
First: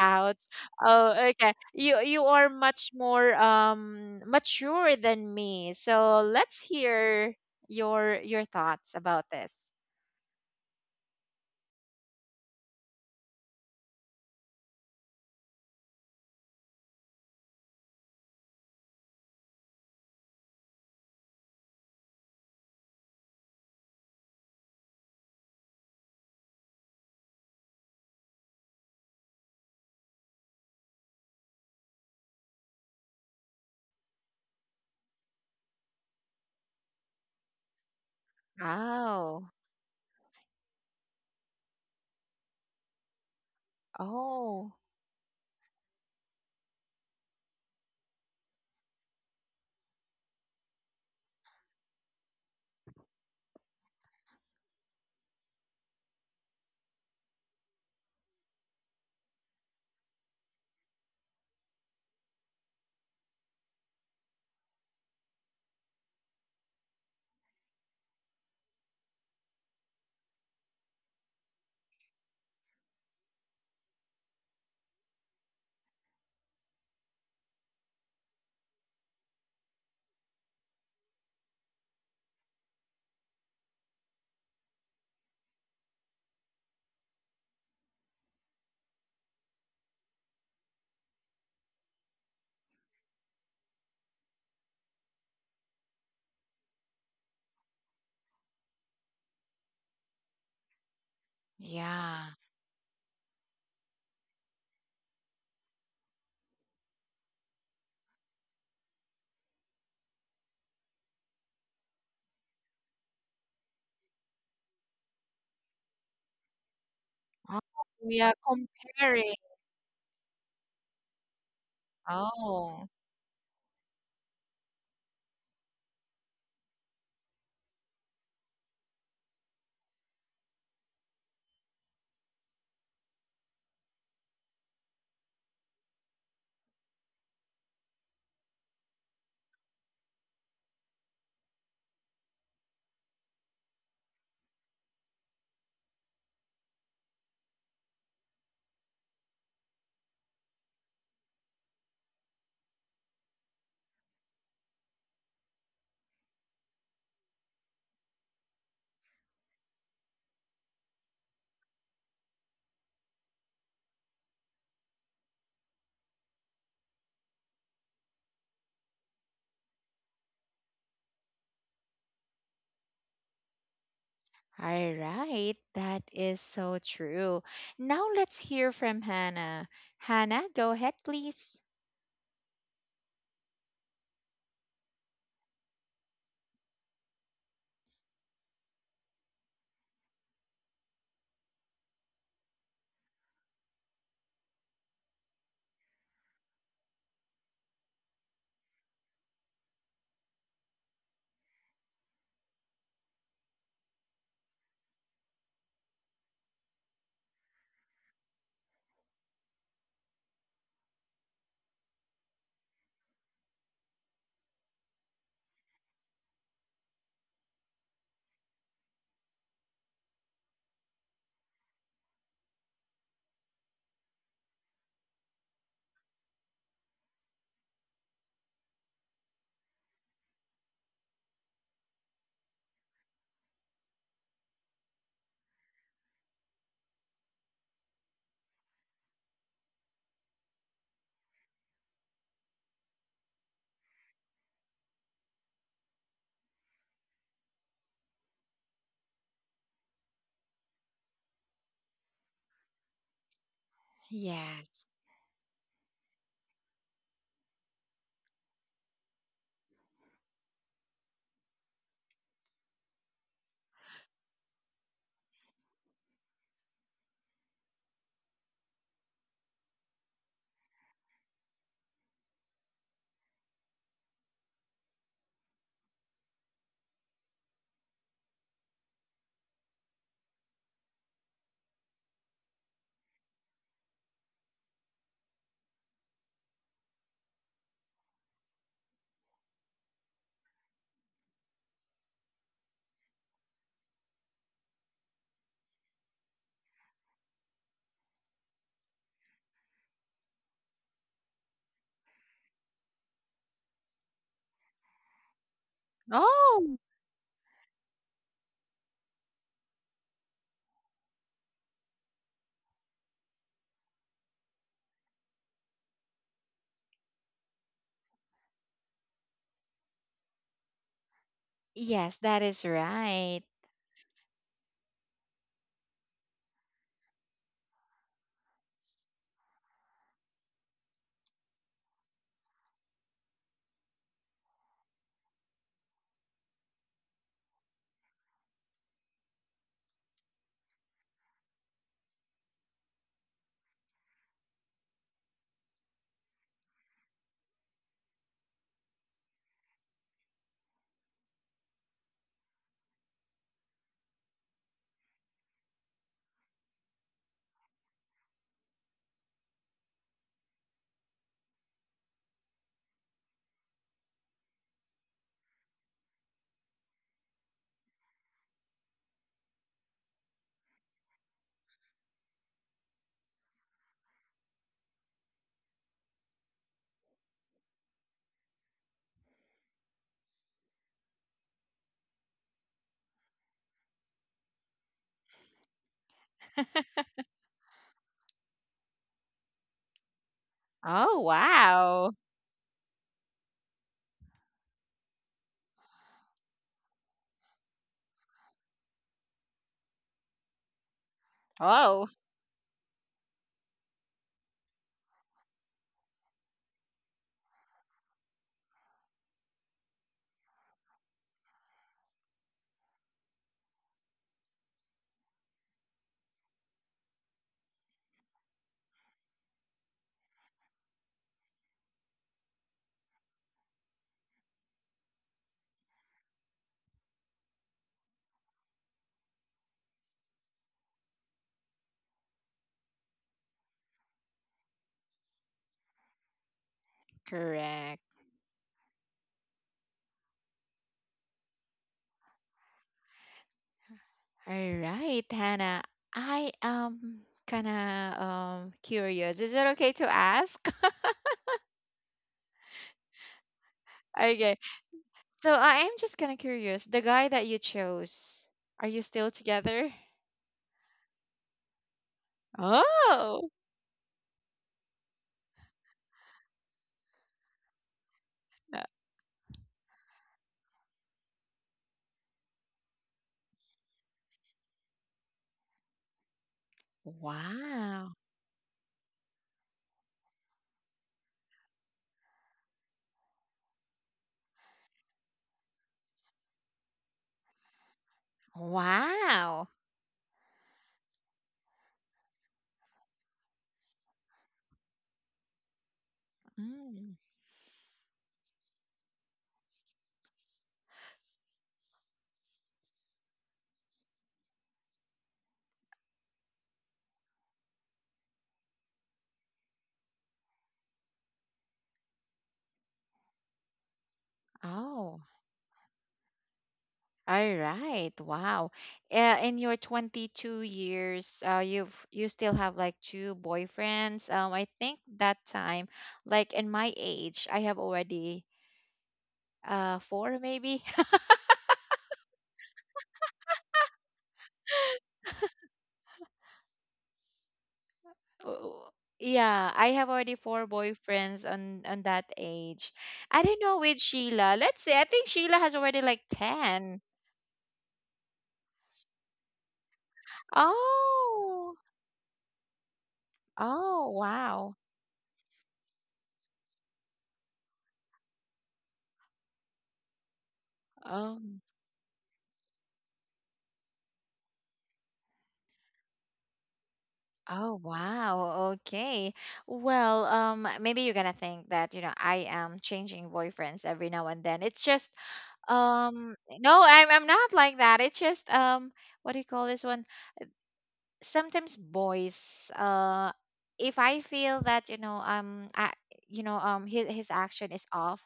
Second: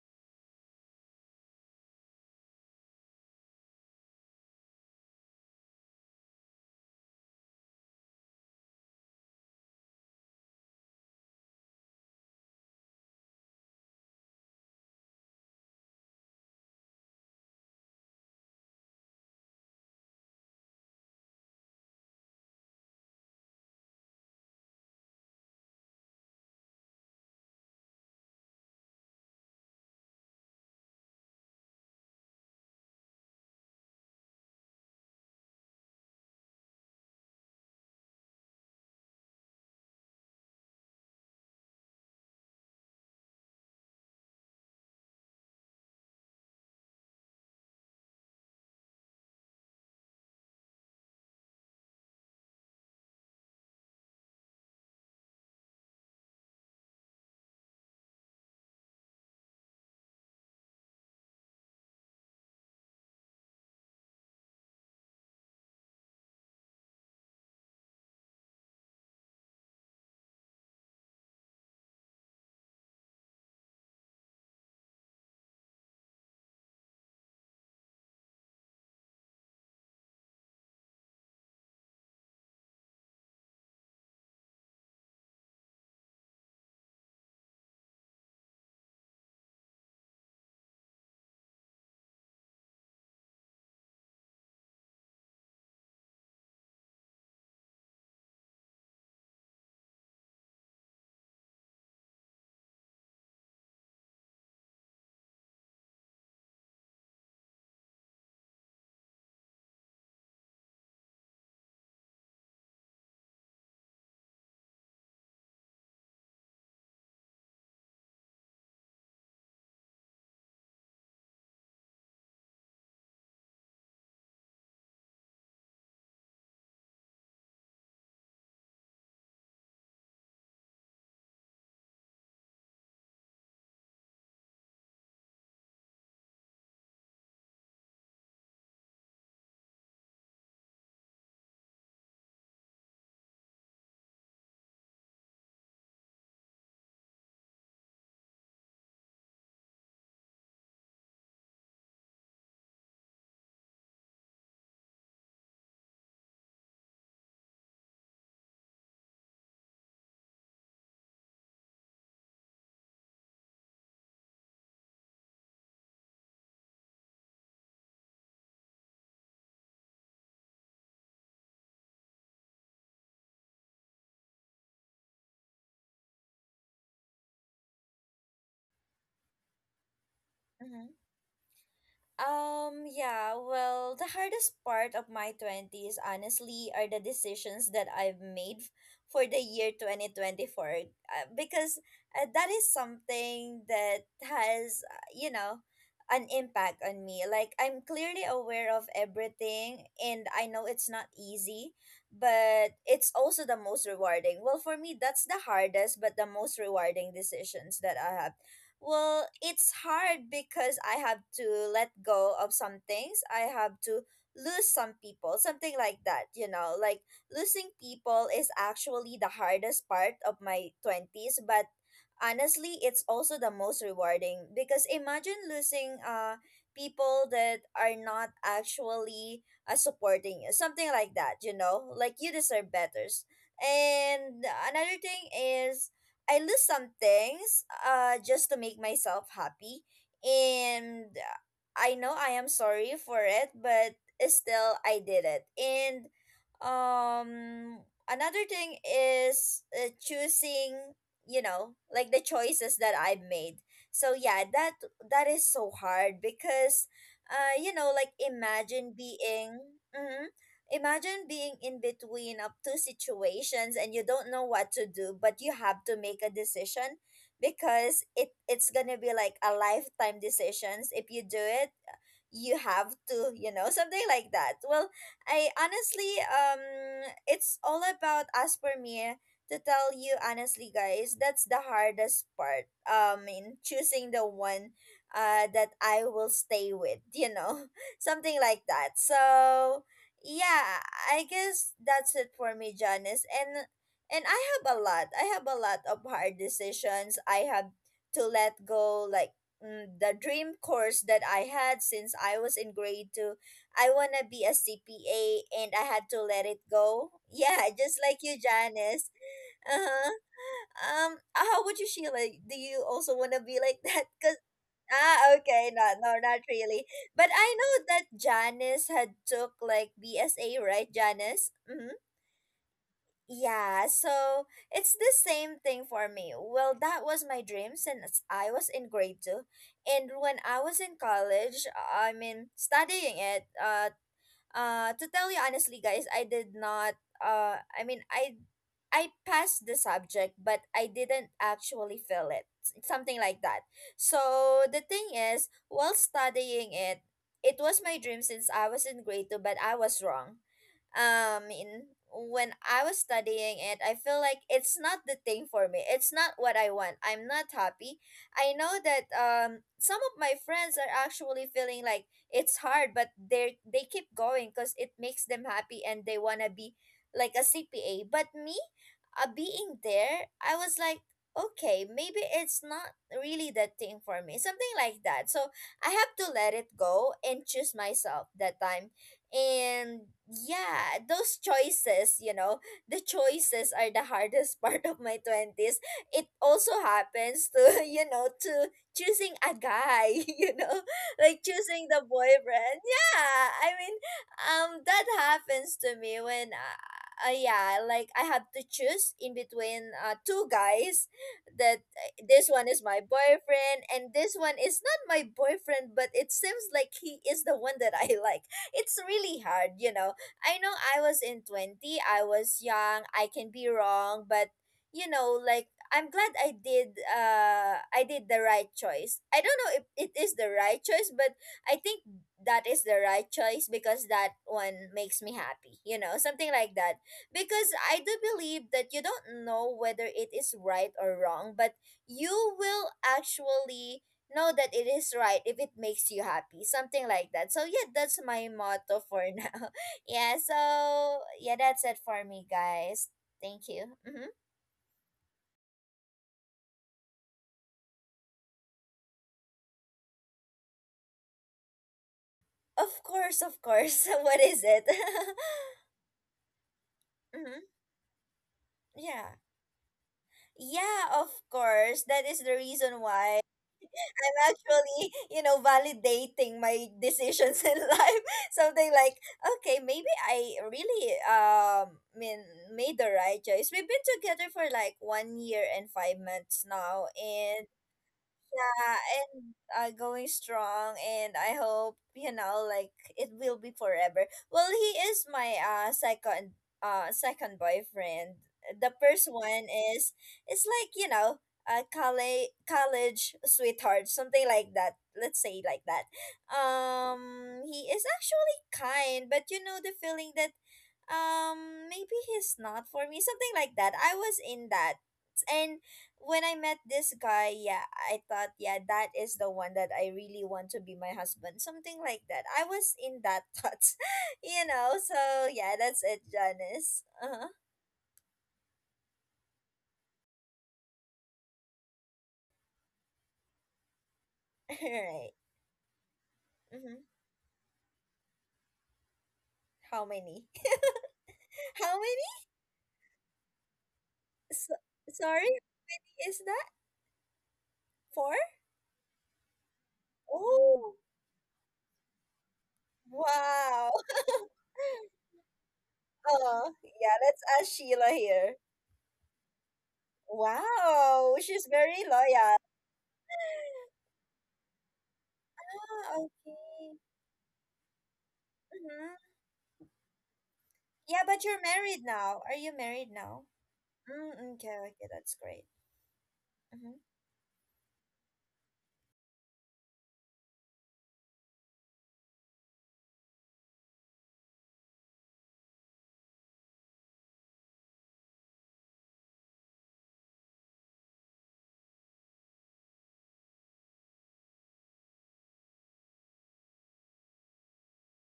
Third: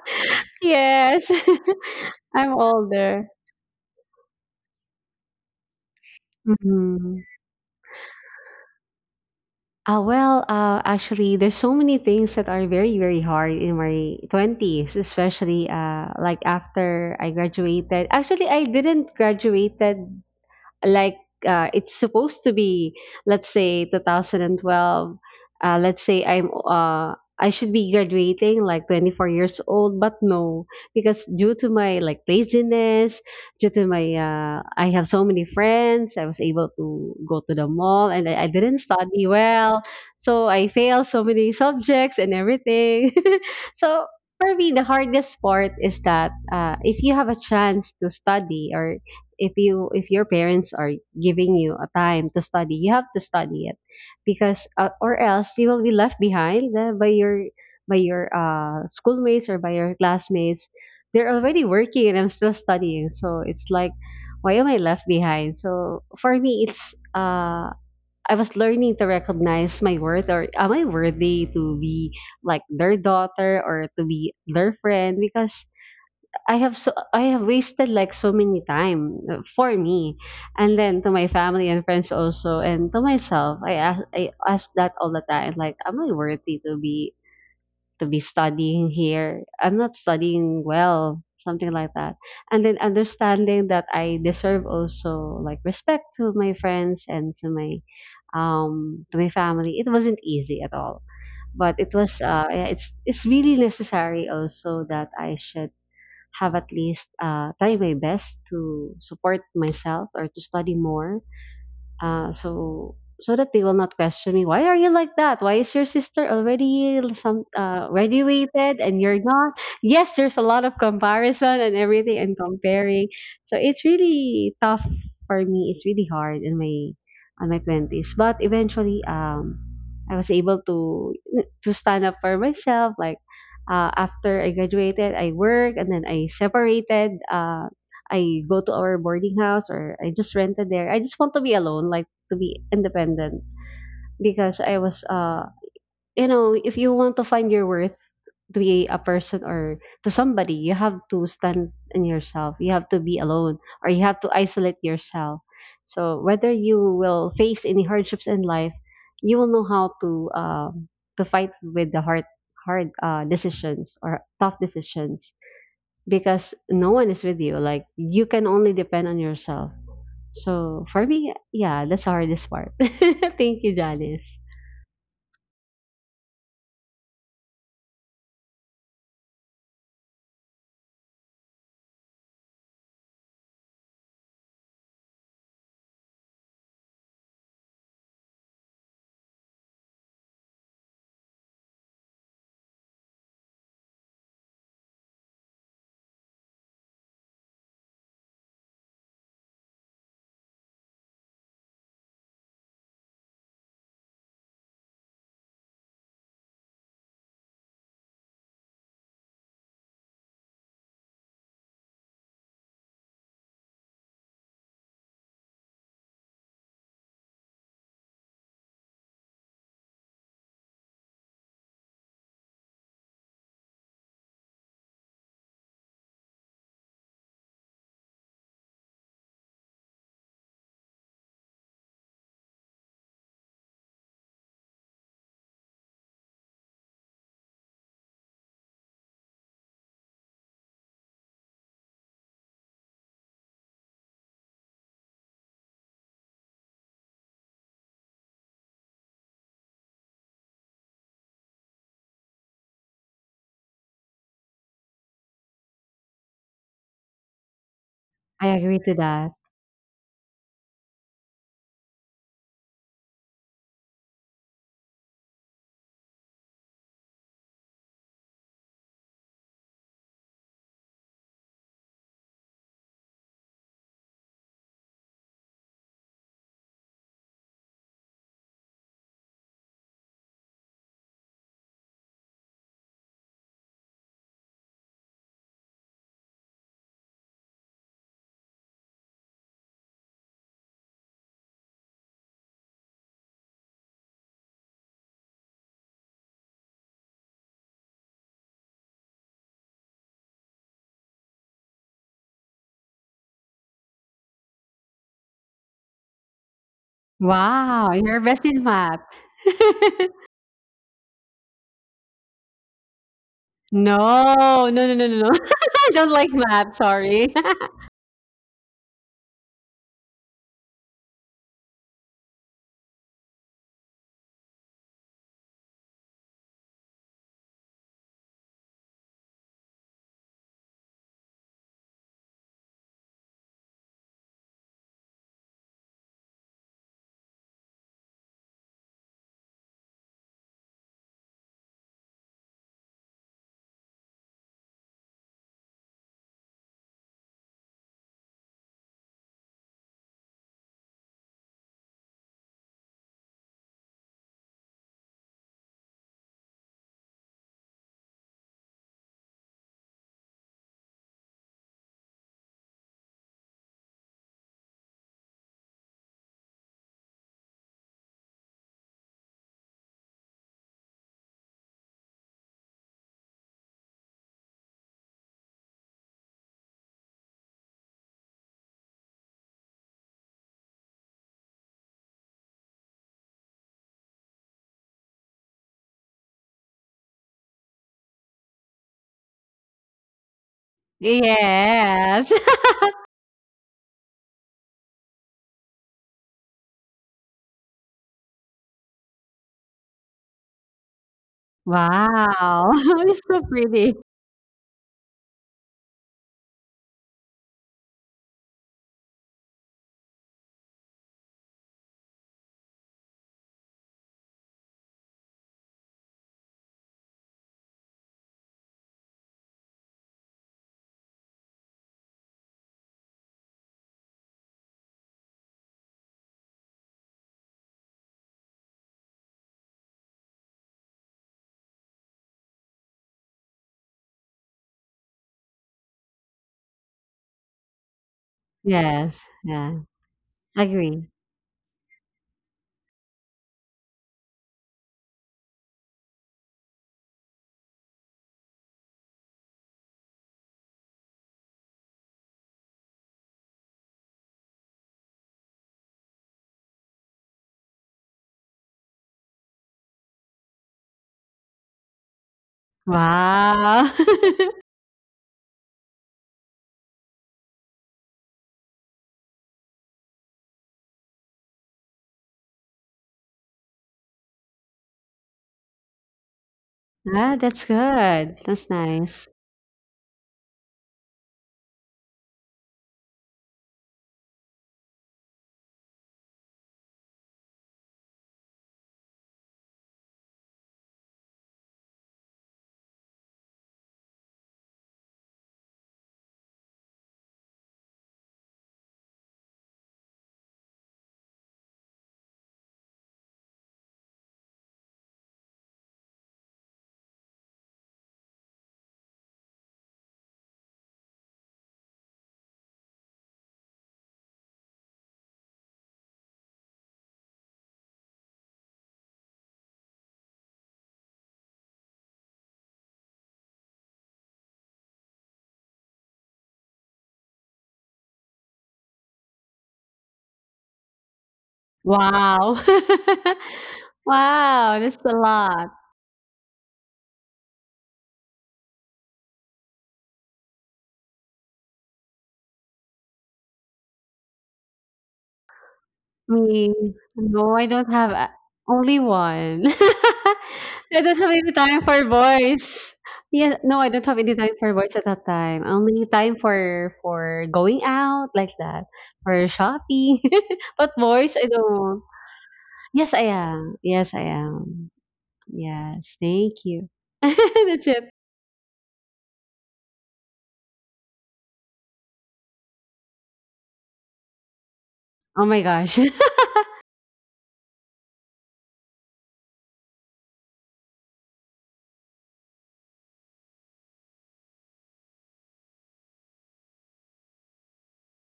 Speaker 1: Out. Oh,
Speaker 3: Yes,
Speaker 1: okay. You are
Speaker 3: I'm
Speaker 1: much
Speaker 3: older.
Speaker 1: more mature than me. So let's
Speaker 3: Mhm.
Speaker 1: hear your thoughts about this.
Speaker 3: Well, actually, there's so many things that are very, very hard in my 20s, especially like after I graduated. Actually, I didn't graduated, like it's supposed to be, let's say 2012. Let's say I should be graduating like 24 years old, but no, because due to my like laziness, due to my I have so many friends, I was able to go to the mall, and I didn't study
Speaker 1: Oh.
Speaker 3: well. So I failed so many subjects and everything. So for
Speaker 1: Oh.
Speaker 3: me, the hardest part is that if you have a chance to study, or if your parents are giving you a time to study, you have to study it, because or else you will be left behind by your schoolmates or by your classmates. They're already working and I'm still studying, so it's like, why am I left behind? So for me, it's I was learning to recognize my worth, or am I worthy to be like their daughter or to be their friend, because I have wasted like so many time, for me, and then to my family and friends also, and to myself. I ask that all the time. Like, am I worthy to be studying here? I'm not studying well, something like that. And then understanding that I deserve also like respect to my friends and to my family. It wasn't easy at all, but it was
Speaker 1: Yeah.
Speaker 3: it's really necessary also that I should have at least try my best to support myself or to study more. Uh, so so that they will not question me. Why are you like that? Why is your sister already some
Speaker 1: Oh, we are
Speaker 3: graduated and you're
Speaker 1: comparing.
Speaker 3: not? Yes, there's a lot of comparison and everything and
Speaker 1: Oh.
Speaker 3: comparing. So it's really tough for me. It's really hard in my on my 20s. But eventually, I was able to stand up for myself. Like, after I graduated, I worked and then I separated. I go to our boarding house, or I just rented there. I just want to be alone, like to be independent, because I was you know, if you want to find your worth, to be a person or to somebody, you have to stand in yourself. You have to be alone or you have to isolate yourself. So whether you will face any hardships in life, you will know how to fight with the hard decisions or tough decisions, because no one is with you. Like, you can only depend on yourself. So for me, yeah, that's the hardest part. Thank you, Janice.
Speaker 1: All right, that is so true. Now let's hear from Hannah. Hannah, go ahead,
Speaker 2: Mm-hmm.
Speaker 1: please.
Speaker 2: Yeah, well, the hardest part of my 20s, honestly, are the decisions that I've made for the year 2024. Because, that is something that has, you know, an impact on me. Like, I'm clearly aware of everything, and I know it's not easy, but it's also the most rewarding. Well, for me, that's the hardest, but the most rewarding decisions that I have. Well, it's hard because I have to let go of some things. I have to lose some people, something like that. Like, losing people is actually the hardest part of my 20s, but honestly, it's also the most rewarding because imagine losing people that are not actually supporting you, something like that. Like, you deserve better. And another thing is, I lose some things just to make myself happy. And, I know I am sorry for it, but still I did it. And um another thing is, choosing, like, the choices that I made. So, yeah, that
Speaker 1: Yes.
Speaker 2: that is so hard because, you know, like,
Speaker 3: I agree to
Speaker 2: imagine
Speaker 3: that.
Speaker 2: being. mhm, Imagine being in between of two situations and you don't know what to do, but you have to make a decision because it's gonna be like a lifetime decisions. If you do it, you have to, you know, something like that. Well, I honestly, it's all about as per me, to tell you honestly, guys. That's the hardest part. In choosing the one, that I will stay with, you know, something like that. So, yeah, I guess that's it for me, Janice. And I have a lot. I have a lot of hard decisions. I have to let go, like, the dream course that I had since I was in grade two. I wanna be a CPA, and I had to let it
Speaker 1: Oh,
Speaker 2: go. Yeah,
Speaker 3: Wow,
Speaker 2: just like
Speaker 3: you're
Speaker 2: you,
Speaker 3: best in math.
Speaker 2: Janice. Uh huh. How would you, Sheila? Do you also wanna be like that? Cause.
Speaker 3: No, no, no, no, no, no.
Speaker 2: Ah, okay,
Speaker 3: I
Speaker 2: not,
Speaker 3: don't
Speaker 2: no,
Speaker 3: like
Speaker 2: not
Speaker 3: math.
Speaker 2: really.
Speaker 3: Sorry.
Speaker 2: But I know that Janice had took like BSA, right, Janice? Mm-hmm.
Speaker 1: yes, that is right.
Speaker 2: Yeah, so it's the same thing for me. Well, that was my dream since I was in grade two, and when I was in college, I mean studying it. To tell you honestly, guys, I did not. I mean, I passed the subject, but I didn't actually feel it. Something like that. So the thing is, while studying it, it was my dream since I was in grade two, but I was wrong, in when I was studying it, I feel like it's not the thing for me. It's not what I want. I'm not happy. I know that some of my friends are actually feeling like it's hard, but they keep going because it makes them happy and they wanna be like a CPA. But me, being there, I was like, okay, maybe it's not really the thing for me, something like that. So I have to let it go and choose myself that time. And, yeah, those choices, the choices are the hardest part of my 20s. It also happens to, you know, to choosing a guy, you know,
Speaker 1: Oh,
Speaker 2: like, choosing the
Speaker 1: wow.
Speaker 3: Yes.
Speaker 2: boyfriend. Yeah, I mean, that happens to me when yeah, like I had to choose in between two guys that,
Speaker 1: Oh,
Speaker 2: this one
Speaker 3: Wow,
Speaker 2: is my
Speaker 3: you're so
Speaker 2: boyfriend
Speaker 3: pretty.
Speaker 2: and this one is not my boyfriend, but it seems like he is the one that I like. It's really hard. I know I was in 20, I was young, I can be wrong, but, you know, like, I'm glad I did the right choice. I don't know if it is the right choice, but I think that is the right choice because that one makes me happy, you know, something like that, because I do believe that you don't know whether it is right or wrong, but you will actually know that it is right if it makes you happy, something like that. So, yeah,
Speaker 1: correct.
Speaker 2: that's my motto
Speaker 3: Yes.
Speaker 2: for now.
Speaker 3: Yeah.
Speaker 2: Yeah,
Speaker 3: Agree.
Speaker 2: so, yeah, that's it for me, guys. Thank you. Hmm.
Speaker 1: All right, Hannah. I am kind of curious. Is it okay to ask?
Speaker 2: Of course, of course. What
Speaker 1: Okay,
Speaker 2: is it?
Speaker 1: so I am just kind of curious. The guy that
Speaker 2: Hmm.
Speaker 1: you chose, are you still
Speaker 2: Yeah.
Speaker 1: together?
Speaker 2: Yeah, of course. That is the reason why
Speaker 1: Oh,
Speaker 3: Wow.
Speaker 2: I'm actually, validating my decisions in life.
Speaker 1: uh,
Speaker 2: Something like, okay, maybe I really mean made the right choice. We've been together for like 1 year and 5 months now, and
Speaker 3: That's
Speaker 1: wow.
Speaker 3: good. That's
Speaker 2: yeah,
Speaker 3: nice.
Speaker 2: and uh, going strong, and I hope, like it will be forever. Well, he is my second boyfriend. The first one
Speaker 1: Wow.
Speaker 2: is it's like a college sweetheart, something like that. Let's say like that.
Speaker 1: Mm.
Speaker 2: He is actually kind, but you know the feeling that maybe he's not for me, something like that. I was in that, and when I met this guy, yeah, I thought, yeah, that is the one that I really want to be my husband. Something like that. I was in that thought, you know?
Speaker 1: Oh,
Speaker 2: So, yeah, that's it, Janice. Uh-huh.
Speaker 1: all right. Wow. In your 22 years, you've you still have like two boyfriends. I
Speaker 2: All
Speaker 1: think
Speaker 2: right.
Speaker 1: that time, like in my
Speaker 2: Mm-hmm.
Speaker 1: age, I have already
Speaker 2: How
Speaker 1: four
Speaker 2: many?
Speaker 1: maybe.
Speaker 2: How many?
Speaker 3: Wow.
Speaker 2: So,
Speaker 3: Wow, that's a
Speaker 2: sorry,
Speaker 3: lot.
Speaker 2: is that four?
Speaker 1: Oh, yeah, I have already four
Speaker 2: Oh,
Speaker 1: boyfriends on that age. I don't know
Speaker 2: wow.
Speaker 1: with Sheila. Let's say I think Sheila has already like
Speaker 2: Oh,
Speaker 3: Me,
Speaker 1: 10.
Speaker 2: yeah, let's
Speaker 3: no, I
Speaker 2: ask
Speaker 3: don't
Speaker 2: Sheila
Speaker 3: have a
Speaker 2: here.
Speaker 3: only one. I don't have
Speaker 2: Wow,
Speaker 3: any
Speaker 2: she's
Speaker 1: Oh.
Speaker 3: time
Speaker 2: very
Speaker 3: for
Speaker 2: loyal.
Speaker 3: boys. Yeah, no, I don't
Speaker 1: Oh,
Speaker 3: have any time
Speaker 1: wow.
Speaker 3: for boys at that time. Only
Speaker 2: Ah,
Speaker 3: time
Speaker 2: okay.
Speaker 3: for going out like that,
Speaker 2: Mhm.
Speaker 3: for shopping. But
Speaker 2: Yeah,
Speaker 3: boys,
Speaker 1: Oh.
Speaker 2: but
Speaker 3: I
Speaker 2: you're married
Speaker 3: don't.
Speaker 2: now. Are you married
Speaker 3: Yes, I
Speaker 2: now?
Speaker 3: am. Yes, I
Speaker 2: Mm, okay,
Speaker 3: am.
Speaker 2: okay, that's great.
Speaker 3: Yes, thank
Speaker 2: Mm-hmm.
Speaker 3: you.
Speaker 1: Oh
Speaker 3: That's it.
Speaker 1: wow. Okay. Well, maybe you're gonna think that, you know, I am changing boyfriends every now and then. It's just
Speaker 3: Oh my gosh.
Speaker 1: no, I'm not like that. It's just what do you call this one? Sometimes boys if I feel that, you know, I his action is off,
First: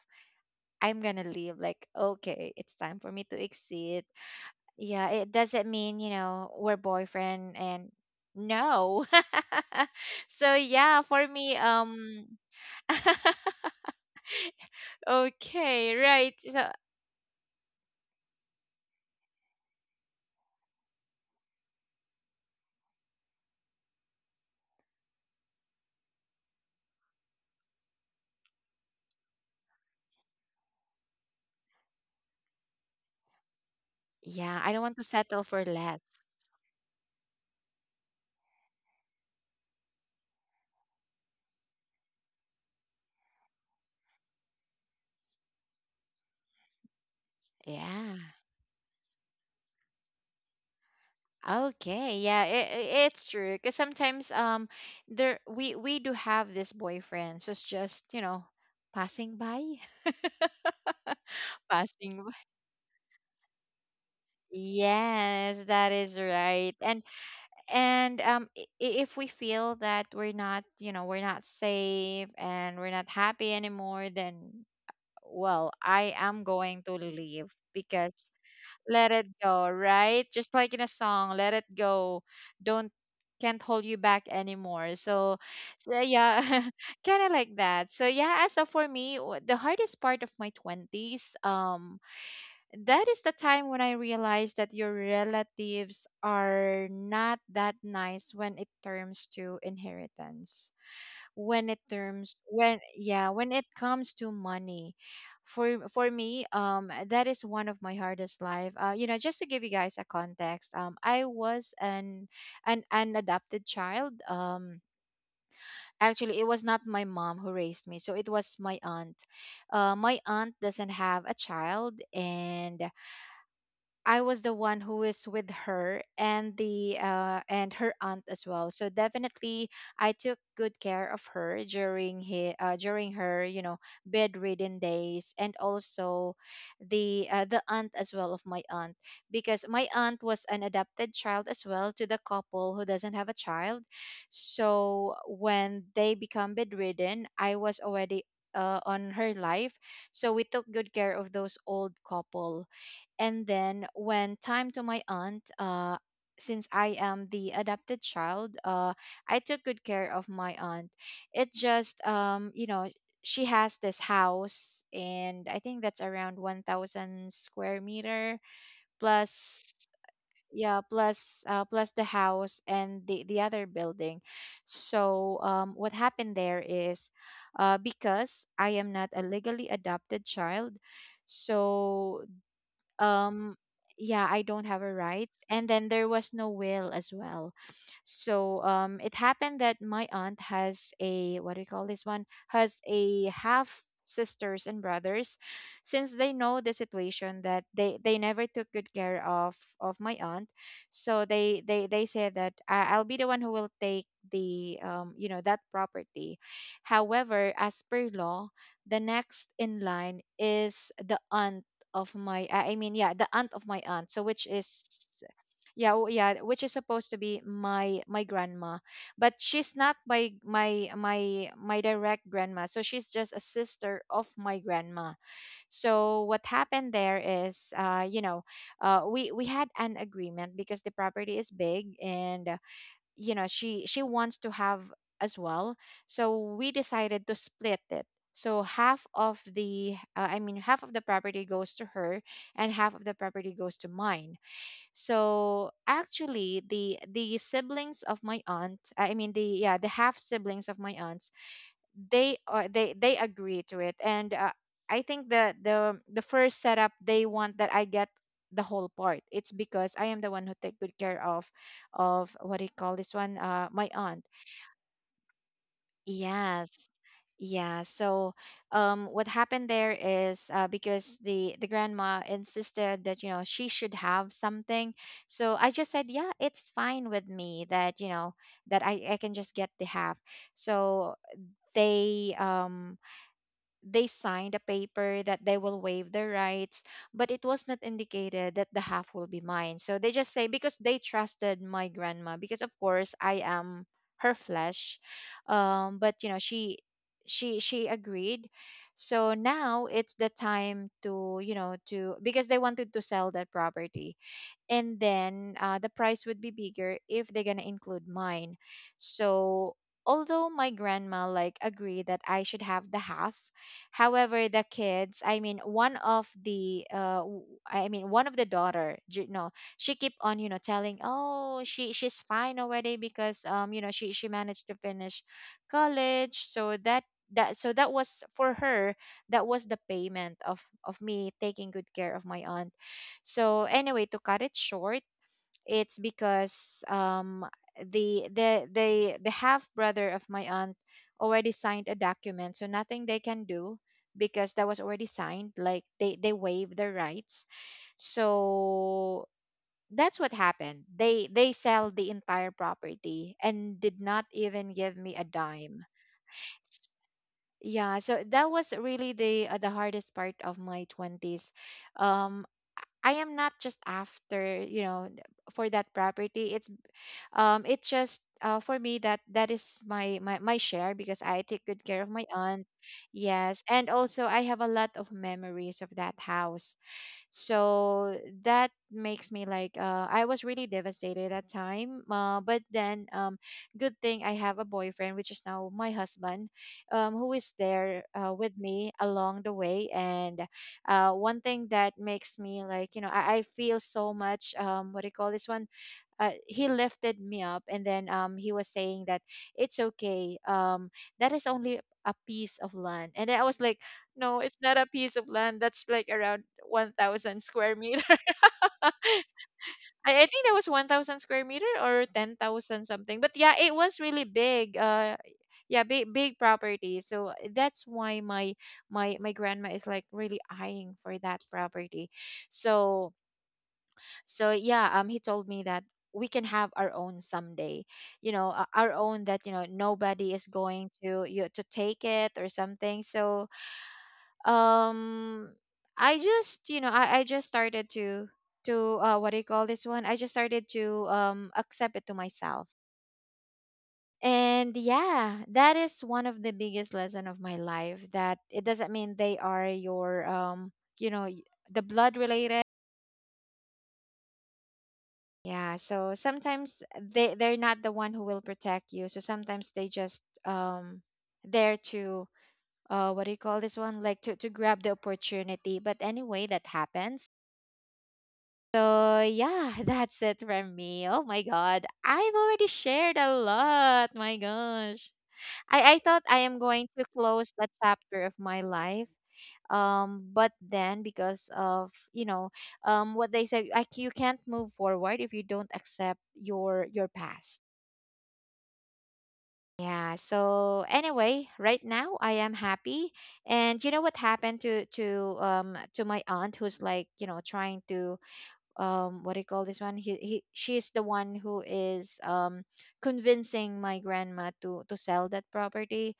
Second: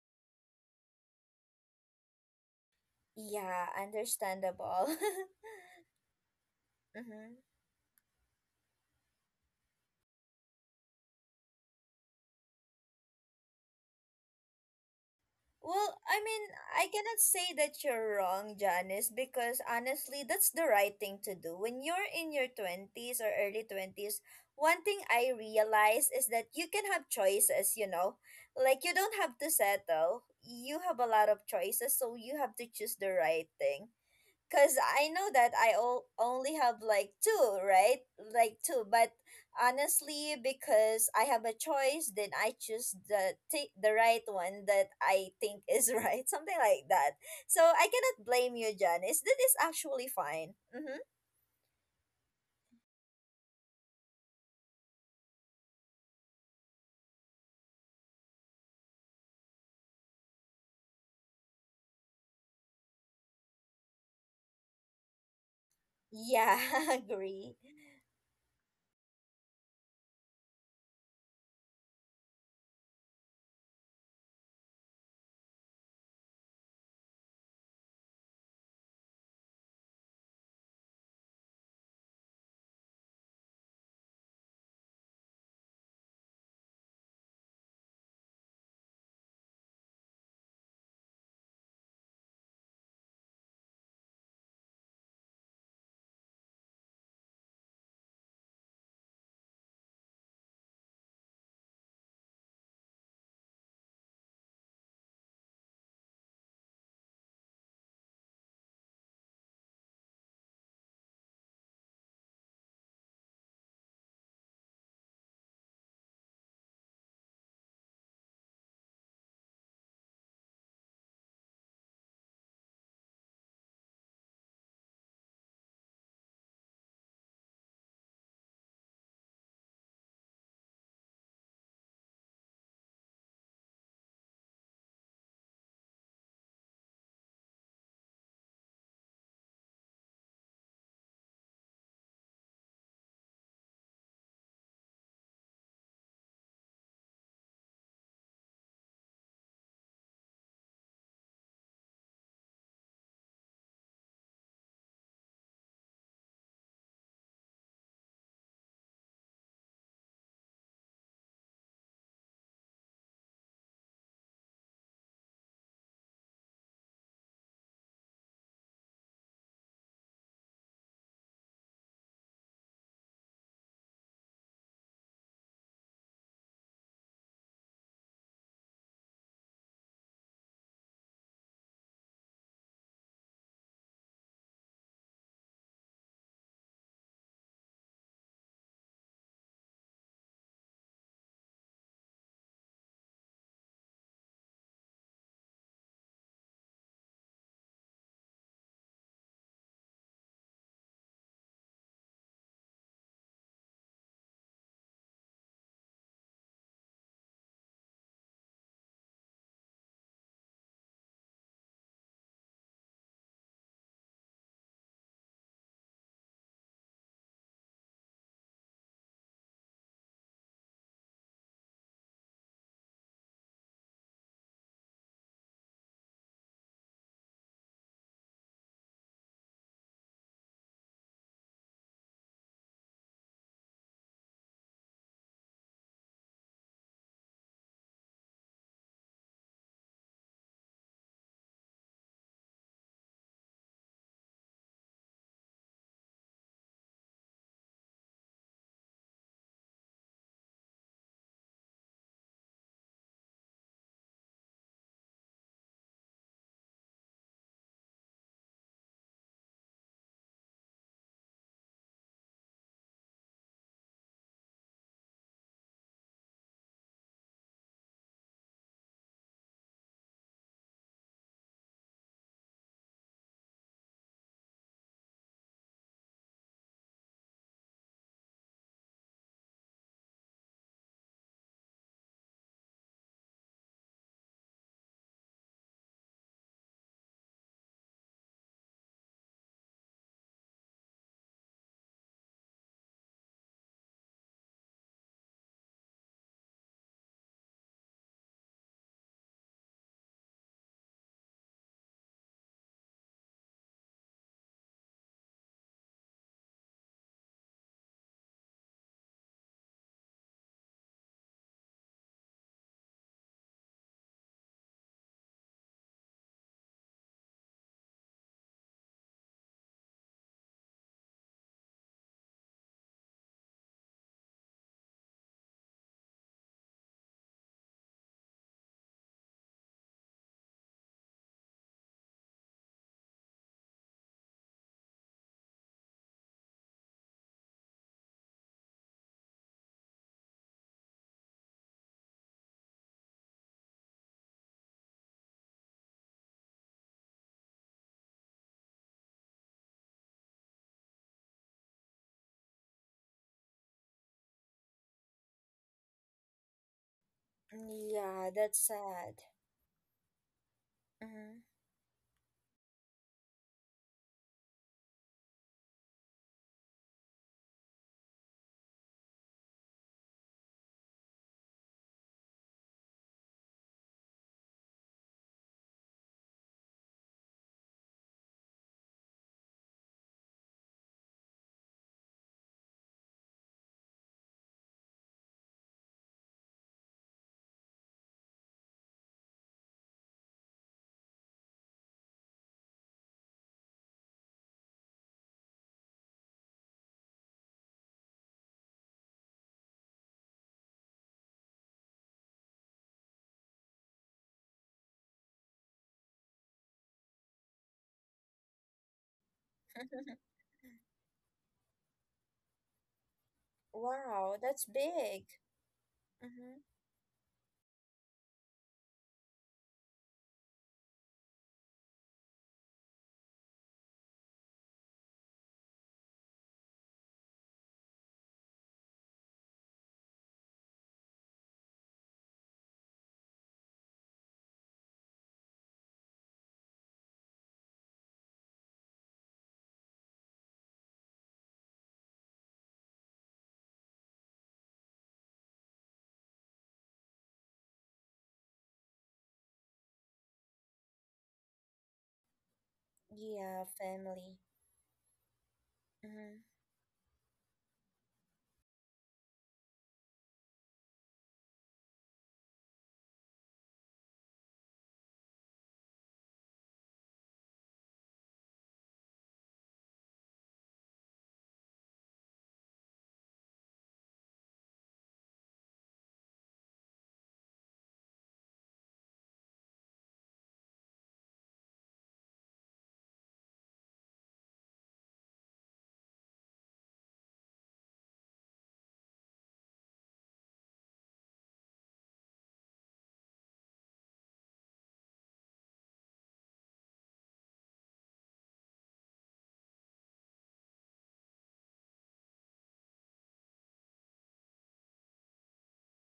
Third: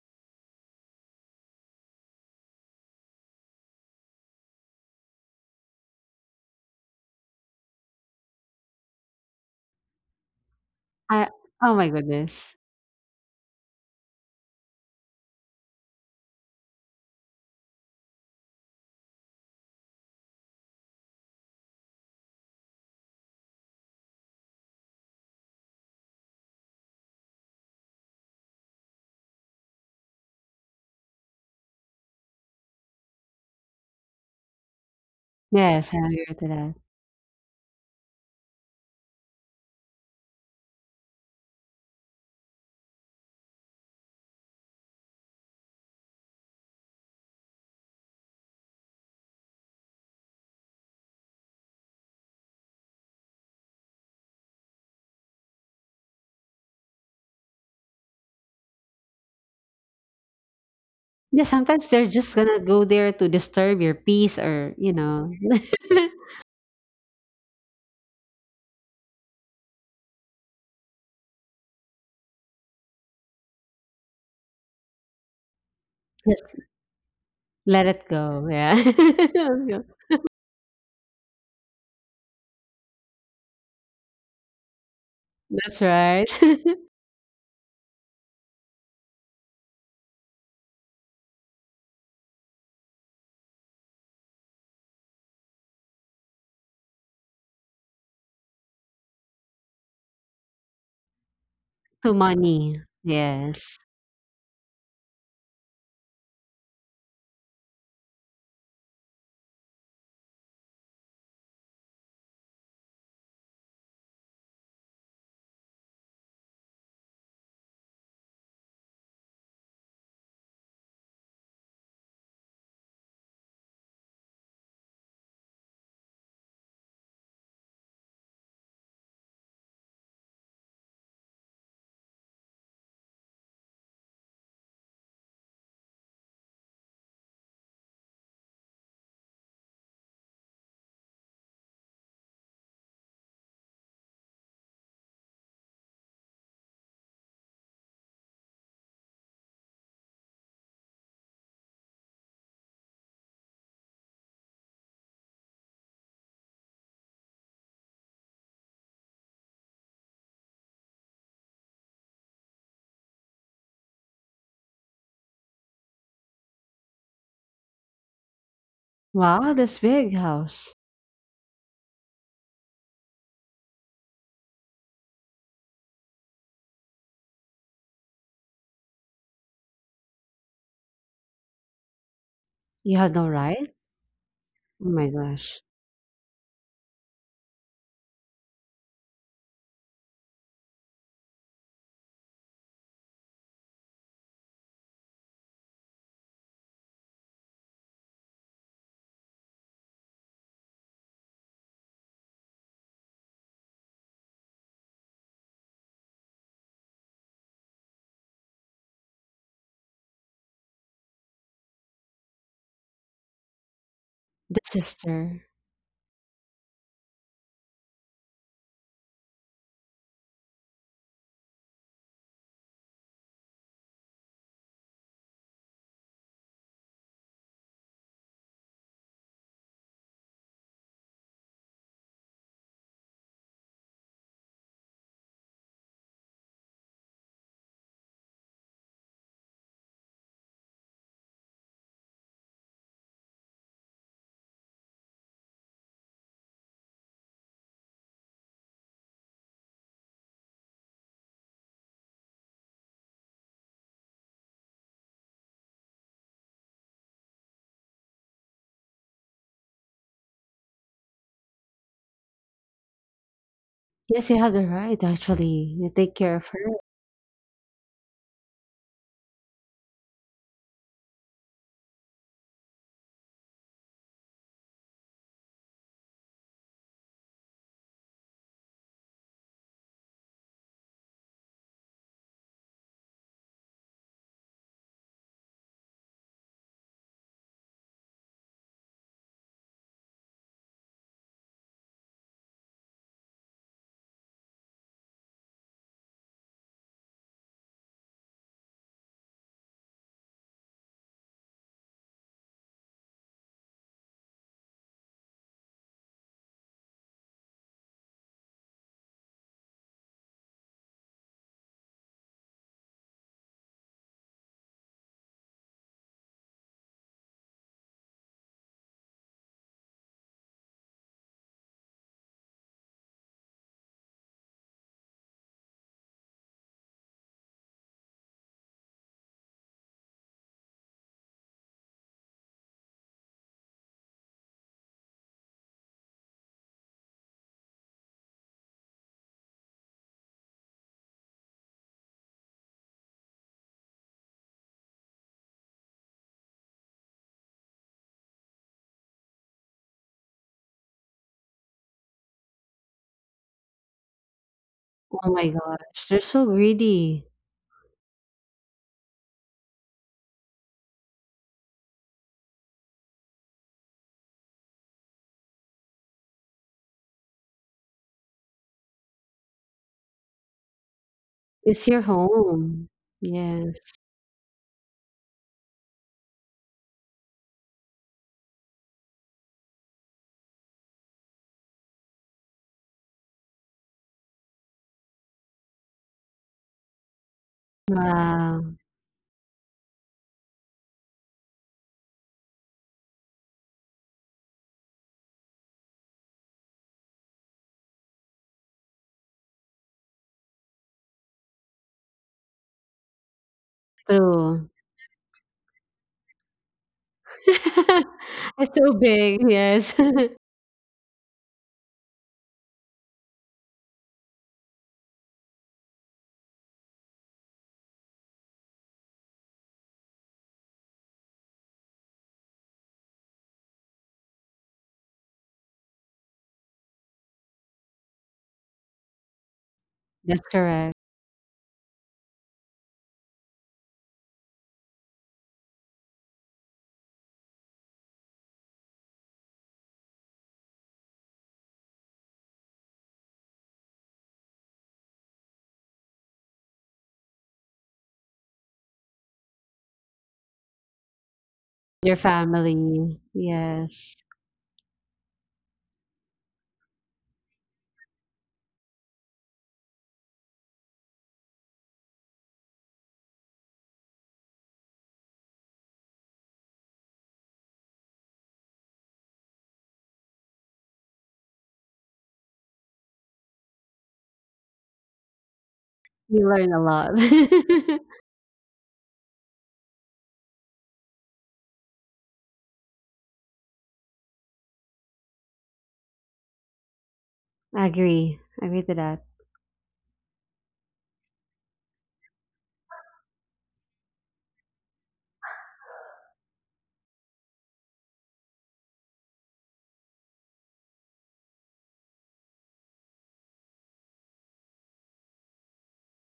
Speaker 1: I'm gonna leave. Like, okay, it's time for me to
Speaker 2: Yeah,
Speaker 1: exit.
Speaker 2: understandable.
Speaker 1: Yeah, it doesn't mean, you know, we're
Speaker 2: Mm-hmm.
Speaker 1: boyfriend and no. So yeah, for
Speaker 3: I,
Speaker 1: me,
Speaker 3: oh my goodness.
Speaker 2: Well,
Speaker 1: okay,
Speaker 2: I mean,
Speaker 1: right. So
Speaker 2: I cannot say that you're wrong, Janice, because honestly, that's the right thing to do. When you're in your 20s or early 20s, one thing I realize is that you can have choices, you know? Like, you don't have to settle. You have a lot of choices, so you have to choose the right thing.
Speaker 1: yeah,
Speaker 2: Cause
Speaker 1: I don't want
Speaker 2: I
Speaker 1: to
Speaker 2: know
Speaker 1: settle
Speaker 2: that
Speaker 1: for
Speaker 2: I
Speaker 3: Yes, I
Speaker 2: o-
Speaker 1: less.
Speaker 3: agree to
Speaker 2: only
Speaker 3: that.
Speaker 2: have like two, right? Like two, but honestly, because I have a choice, then I choose the right one that I think is right, something like that. So I cannot
Speaker 1: Yeah.
Speaker 2: blame you, Janice. That is actually fine. Mm-hmm.
Speaker 1: Okay. Yeah, it's true because sometimes there we do have this boyfriend who's just, you know, passing by.
Speaker 3: Yeah, sometimes they're
Speaker 1: Passing
Speaker 3: just
Speaker 1: by.
Speaker 3: gonna go there to disturb your peace or,
Speaker 1: Yes, that is right.
Speaker 2: Yeah,
Speaker 1: And
Speaker 2: agree.
Speaker 1: and um i- i- if we feel that we're not, you know, we're not safe and we're not happy anymore, then well, I am
Speaker 3: just
Speaker 1: going to leave
Speaker 3: let it
Speaker 1: because
Speaker 3: go. Yeah.
Speaker 1: let it go, right? Just like in a song, let it go. Don't, can't hold you back anymore. So,
Speaker 3: That's
Speaker 1: so
Speaker 3: right.
Speaker 1: yeah, kind of like that. So yeah, so for me, the hardest part of my 20s, that is the time when I realized that your relatives are not that nice when it turns to inheritance. When it
Speaker 3: To
Speaker 1: terms
Speaker 3: money.
Speaker 1: when yeah, when it
Speaker 3: Yes.
Speaker 1: comes to money. For me, that is one of my hardest life. You know, just to give you guys a context, I was an adopted child. Actually it was not my mom who raised me, so it was my aunt. My aunt doesn't have a child, and I was the one who is with her and the and her aunt as well. So definitely, I took good care of her during during her, you know, bedridden days, and also the aunt as well of my aunt, because my aunt was an adopted child as well to the couple who doesn't have a child. So when they become bedridden, I was already on her life, so we took good care of those old couple, and then when time to my aunt, since I am the adopted child, I took good care of my aunt. It just, you know, she has this house, and I think that's around 1,000 square meter
Speaker 3: Wow, this
Speaker 1: plus.
Speaker 3: big house.
Speaker 1: Yeah, plus plus the house and the other building. So what happened there is, because I am not a legally adopted child, so
Speaker 3: You had no
Speaker 1: um
Speaker 3: right?
Speaker 1: yeah, I don't
Speaker 3: Oh
Speaker 1: have a
Speaker 3: my
Speaker 1: rights,
Speaker 3: gosh.
Speaker 1: and then there was no will as well. So um, it happened that my aunt has a what do you call this one, has a half sisters and brothers. Since they know the situation that they never took good care of my aunt, so they said that I'll be the one who will take the um, you know, that property. However, as per law, the next in line is the aunt of my I mean, yeah, the aunt of my aunt, so
Speaker 3: The
Speaker 1: which is
Speaker 3: sister.
Speaker 1: yeah, yeah, which is supposed to be my grandma. But she's not my direct grandma, so she's just a sister of my grandma. So what happened there is, uh, you know, we had an agreement because the property is big, and you know, she wants to have as well, so we decided to split it. So half of the I mean half of the property goes to her, and half of the property goes to mine. So actually the siblings of my aunt, I mean the, yeah, the half siblings of my aunt, they are they agree to it. And I think the first setup, they want that I get the whole part. It's because I am the one who take good care of what do you call this one, uh, my aunt.
Speaker 3: Yes, you had the right, actually. You take care of her.
Speaker 1: Yes, yeah. So um, what happened there is, because the grandma insisted that, you know, she should have something, so I just said yeah, it's fine with me that, you know, that I can just get the half. So they um, they signed a paper that they will waive their rights, but it was not indicated that the half will be mine. So they just say because they trusted my grandma, because of course I am her flesh, but you know she agreed. So now it's the time to, you know, to because they wanted to sell that property, and then the price would be bigger if they're gonna include mine. So although my grandma like agreed that I should have the half, however the kids, I mean one of the I mean one of the daughter, no, she keep on, you know, telling oh, she's fine already because um, you know, she managed to finish college, so that so that was for her. That was the payment of me taking good care of my aunt. So anyway, to cut it short, it's because the the the the half brother of my aunt already signed a document, so nothing they can do because that was already signed. Like they waive their rights. So that's what happened. They sell the entire property and did not even give me
Speaker 3: Oh
Speaker 1: a
Speaker 3: my
Speaker 1: dime.
Speaker 3: gosh. They're so
Speaker 1: S-
Speaker 3: greedy.
Speaker 1: Yeah,
Speaker 2: Yeah,
Speaker 1: so
Speaker 2: that's
Speaker 1: that was
Speaker 2: sad.
Speaker 1: really the hardest part of my
Speaker 2: Hmm.
Speaker 1: 20s. Um I am not just after, you know, th- for that property. It's um, it's just for me that that is my share because I take
Speaker 3: It's
Speaker 1: good
Speaker 3: your
Speaker 1: care of my aunt.
Speaker 3: home.
Speaker 1: Yes,
Speaker 3: Yes.
Speaker 1: and also I have a lot of memories of that house, so that makes me like I was really devastated at time, but then good thing I have a boyfriend which is now my husband, who is there with
Speaker 3: Wow.
Speaker 1: me along the way. And one thing that makes me like, you know, I feel so much what do you call this one, he lifted me up, and then he was saying that it's okay, that is only a piece of land. And then I was like no, it's
Speaker 3: True.
Speaker 1: not a piece of land, that's like around 1,000 square meter.
Speaker 3: It's so big. Yes.
Speaker 1: I think that was 1,000 square meter or 10,000 something, but yeah, it was really
Speaker 2: Wow, that's
Speaker 1: big,
Speaker 2: big.
Speaker 1: yeah, big big
Speaker 2: Mm-hmm.
Speaker 1: property. So that's why my grandma is like really eyeing for that property. So so yeah, um, he told me that we can have our own someday, you know, our own that, you know, nobody
Speaker 3: That's
Speaker 1: is
Speaker 3: correct.
Speaker 1: going to you to take it or something. So um, I just, you know, I just started to what do you call this one, I just started to um, accept it to myself. And yeah, that is one of the biggest lesson of my life, that it doesn't mean they are your um, you know, y- the
Speaker 3: Your
Speaker 1: blood related.
Speaker 3: family.
Speaker 2: Yeah,
Speaker 3: Yes.
Speaker 2: family.
Speaker 1: Yeah, so
Speaker 2: Mm-hmm.
Speaker 1: sometimes they're not the one who will protect you. So sometimes they just there to uh, what do you call this one? Like to grab the opportunity. But anyway, that happens. So yeah, that's it from me. Oh my god. I've already shared a lot. My gosh. I thought I
Speaker 3: You
Speaker 1: am
Speaker 3: learn a
Speaker 1: going to
Speaker 3: lot.
Speaker 1: close that chapter of my life. But then because of, you know, what they said, like you can't move forward if you don't accept your past.
Speaker 3: Agree. Agree to that.
Speaker 1: Yeah, so anyway, right now I am happy. And you know what happened to to my aunt who's like, you know, trying to um, what do you call this one? He she's the one who is um, convincing my grandma to sell that property.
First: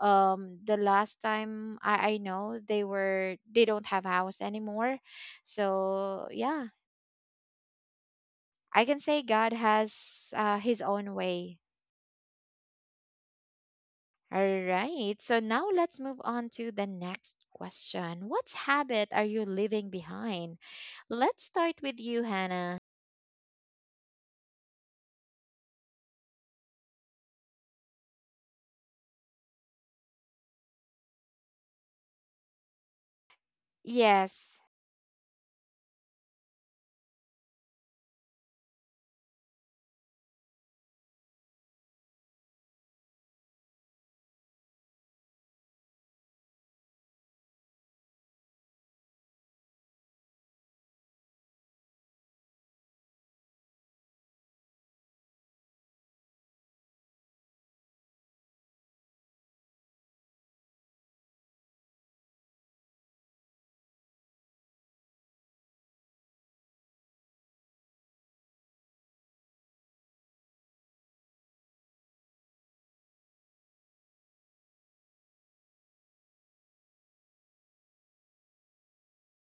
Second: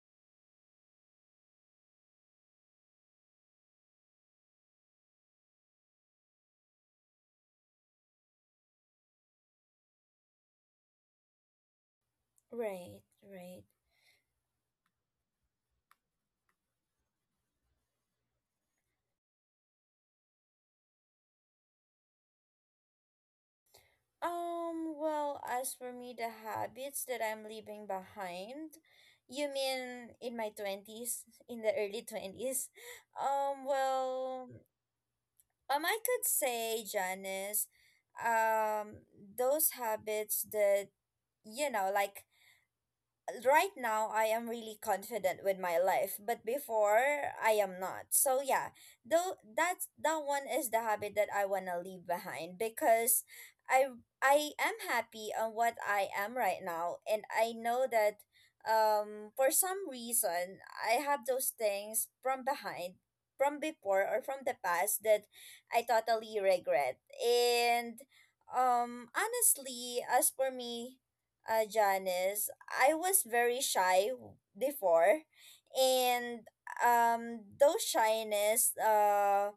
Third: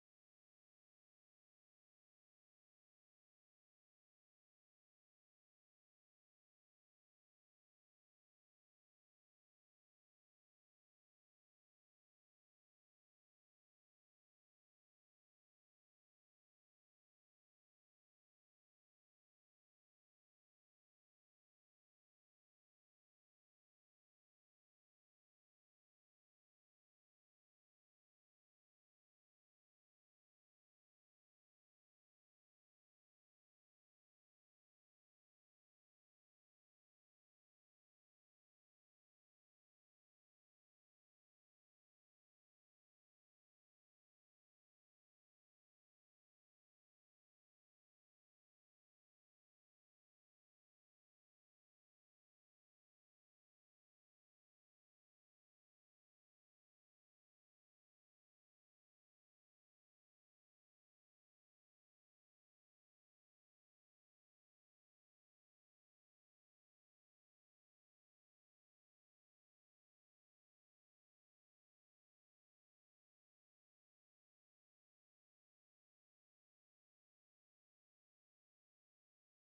Speaker 1: Um, the last time I know they don't have house anymore. So yeah, I can say god has his own way.
Speaker 2: Right, right.
Speaker 1: All right, so now let's move on to the next question. What habit are you leaving behind? Let's start with you, Hannah.
Speaker 2: Well, as for me, the habits that I'm leaving behind, you mean in my 20s, in the early 20s? Well,
Speaker 1: Yes.
Speaker 2: I could say, Janice, um, those habits that, you know, like right now I am really confident with my life, but before I am not. So yeah, though that's that one is the habit that I wanna leave behind because I I am happy on what I am right now and I know that for some reason I have those things from behind from before or from the past that I totally regret. And honestly, as for me, Janice, I was very shy before, and those shyness,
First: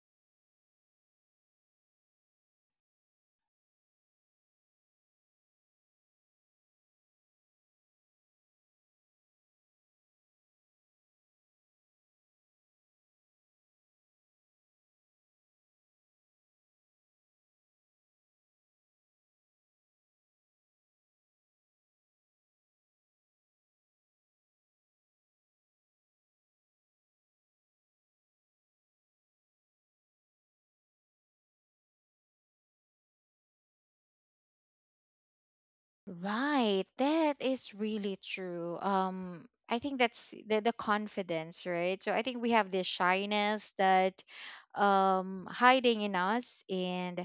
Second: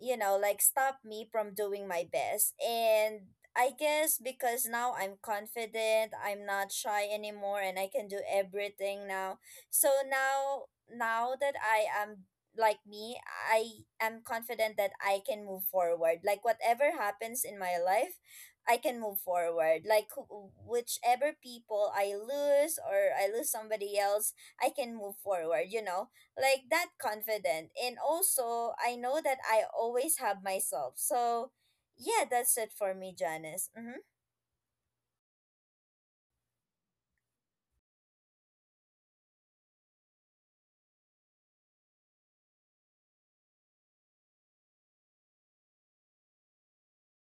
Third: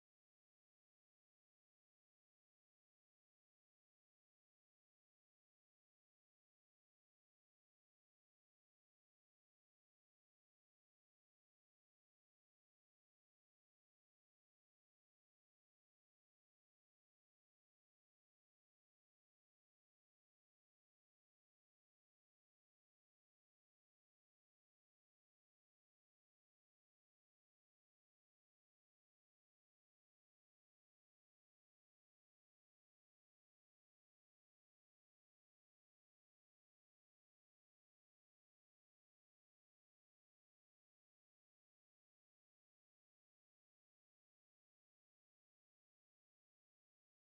Speaker 2: you know, like stop me from doing my best. And I guess because now I'm confident, I'm not shy anymore, and I can do everything now. So now, now that I am like me, I am confident that I can move forward. Like whatever happens in my life, I can move forward. Like whichever people I lose or I lose somebody else, I can move forward, you know? Like that confident, and also I know that I always have myself. So yeah, that's it for me, Janice. Mm-hmm.
Speaker 1: Right. That is really true. I think that's the confidence, right? So I think we have this shyness that um, hiding in us, and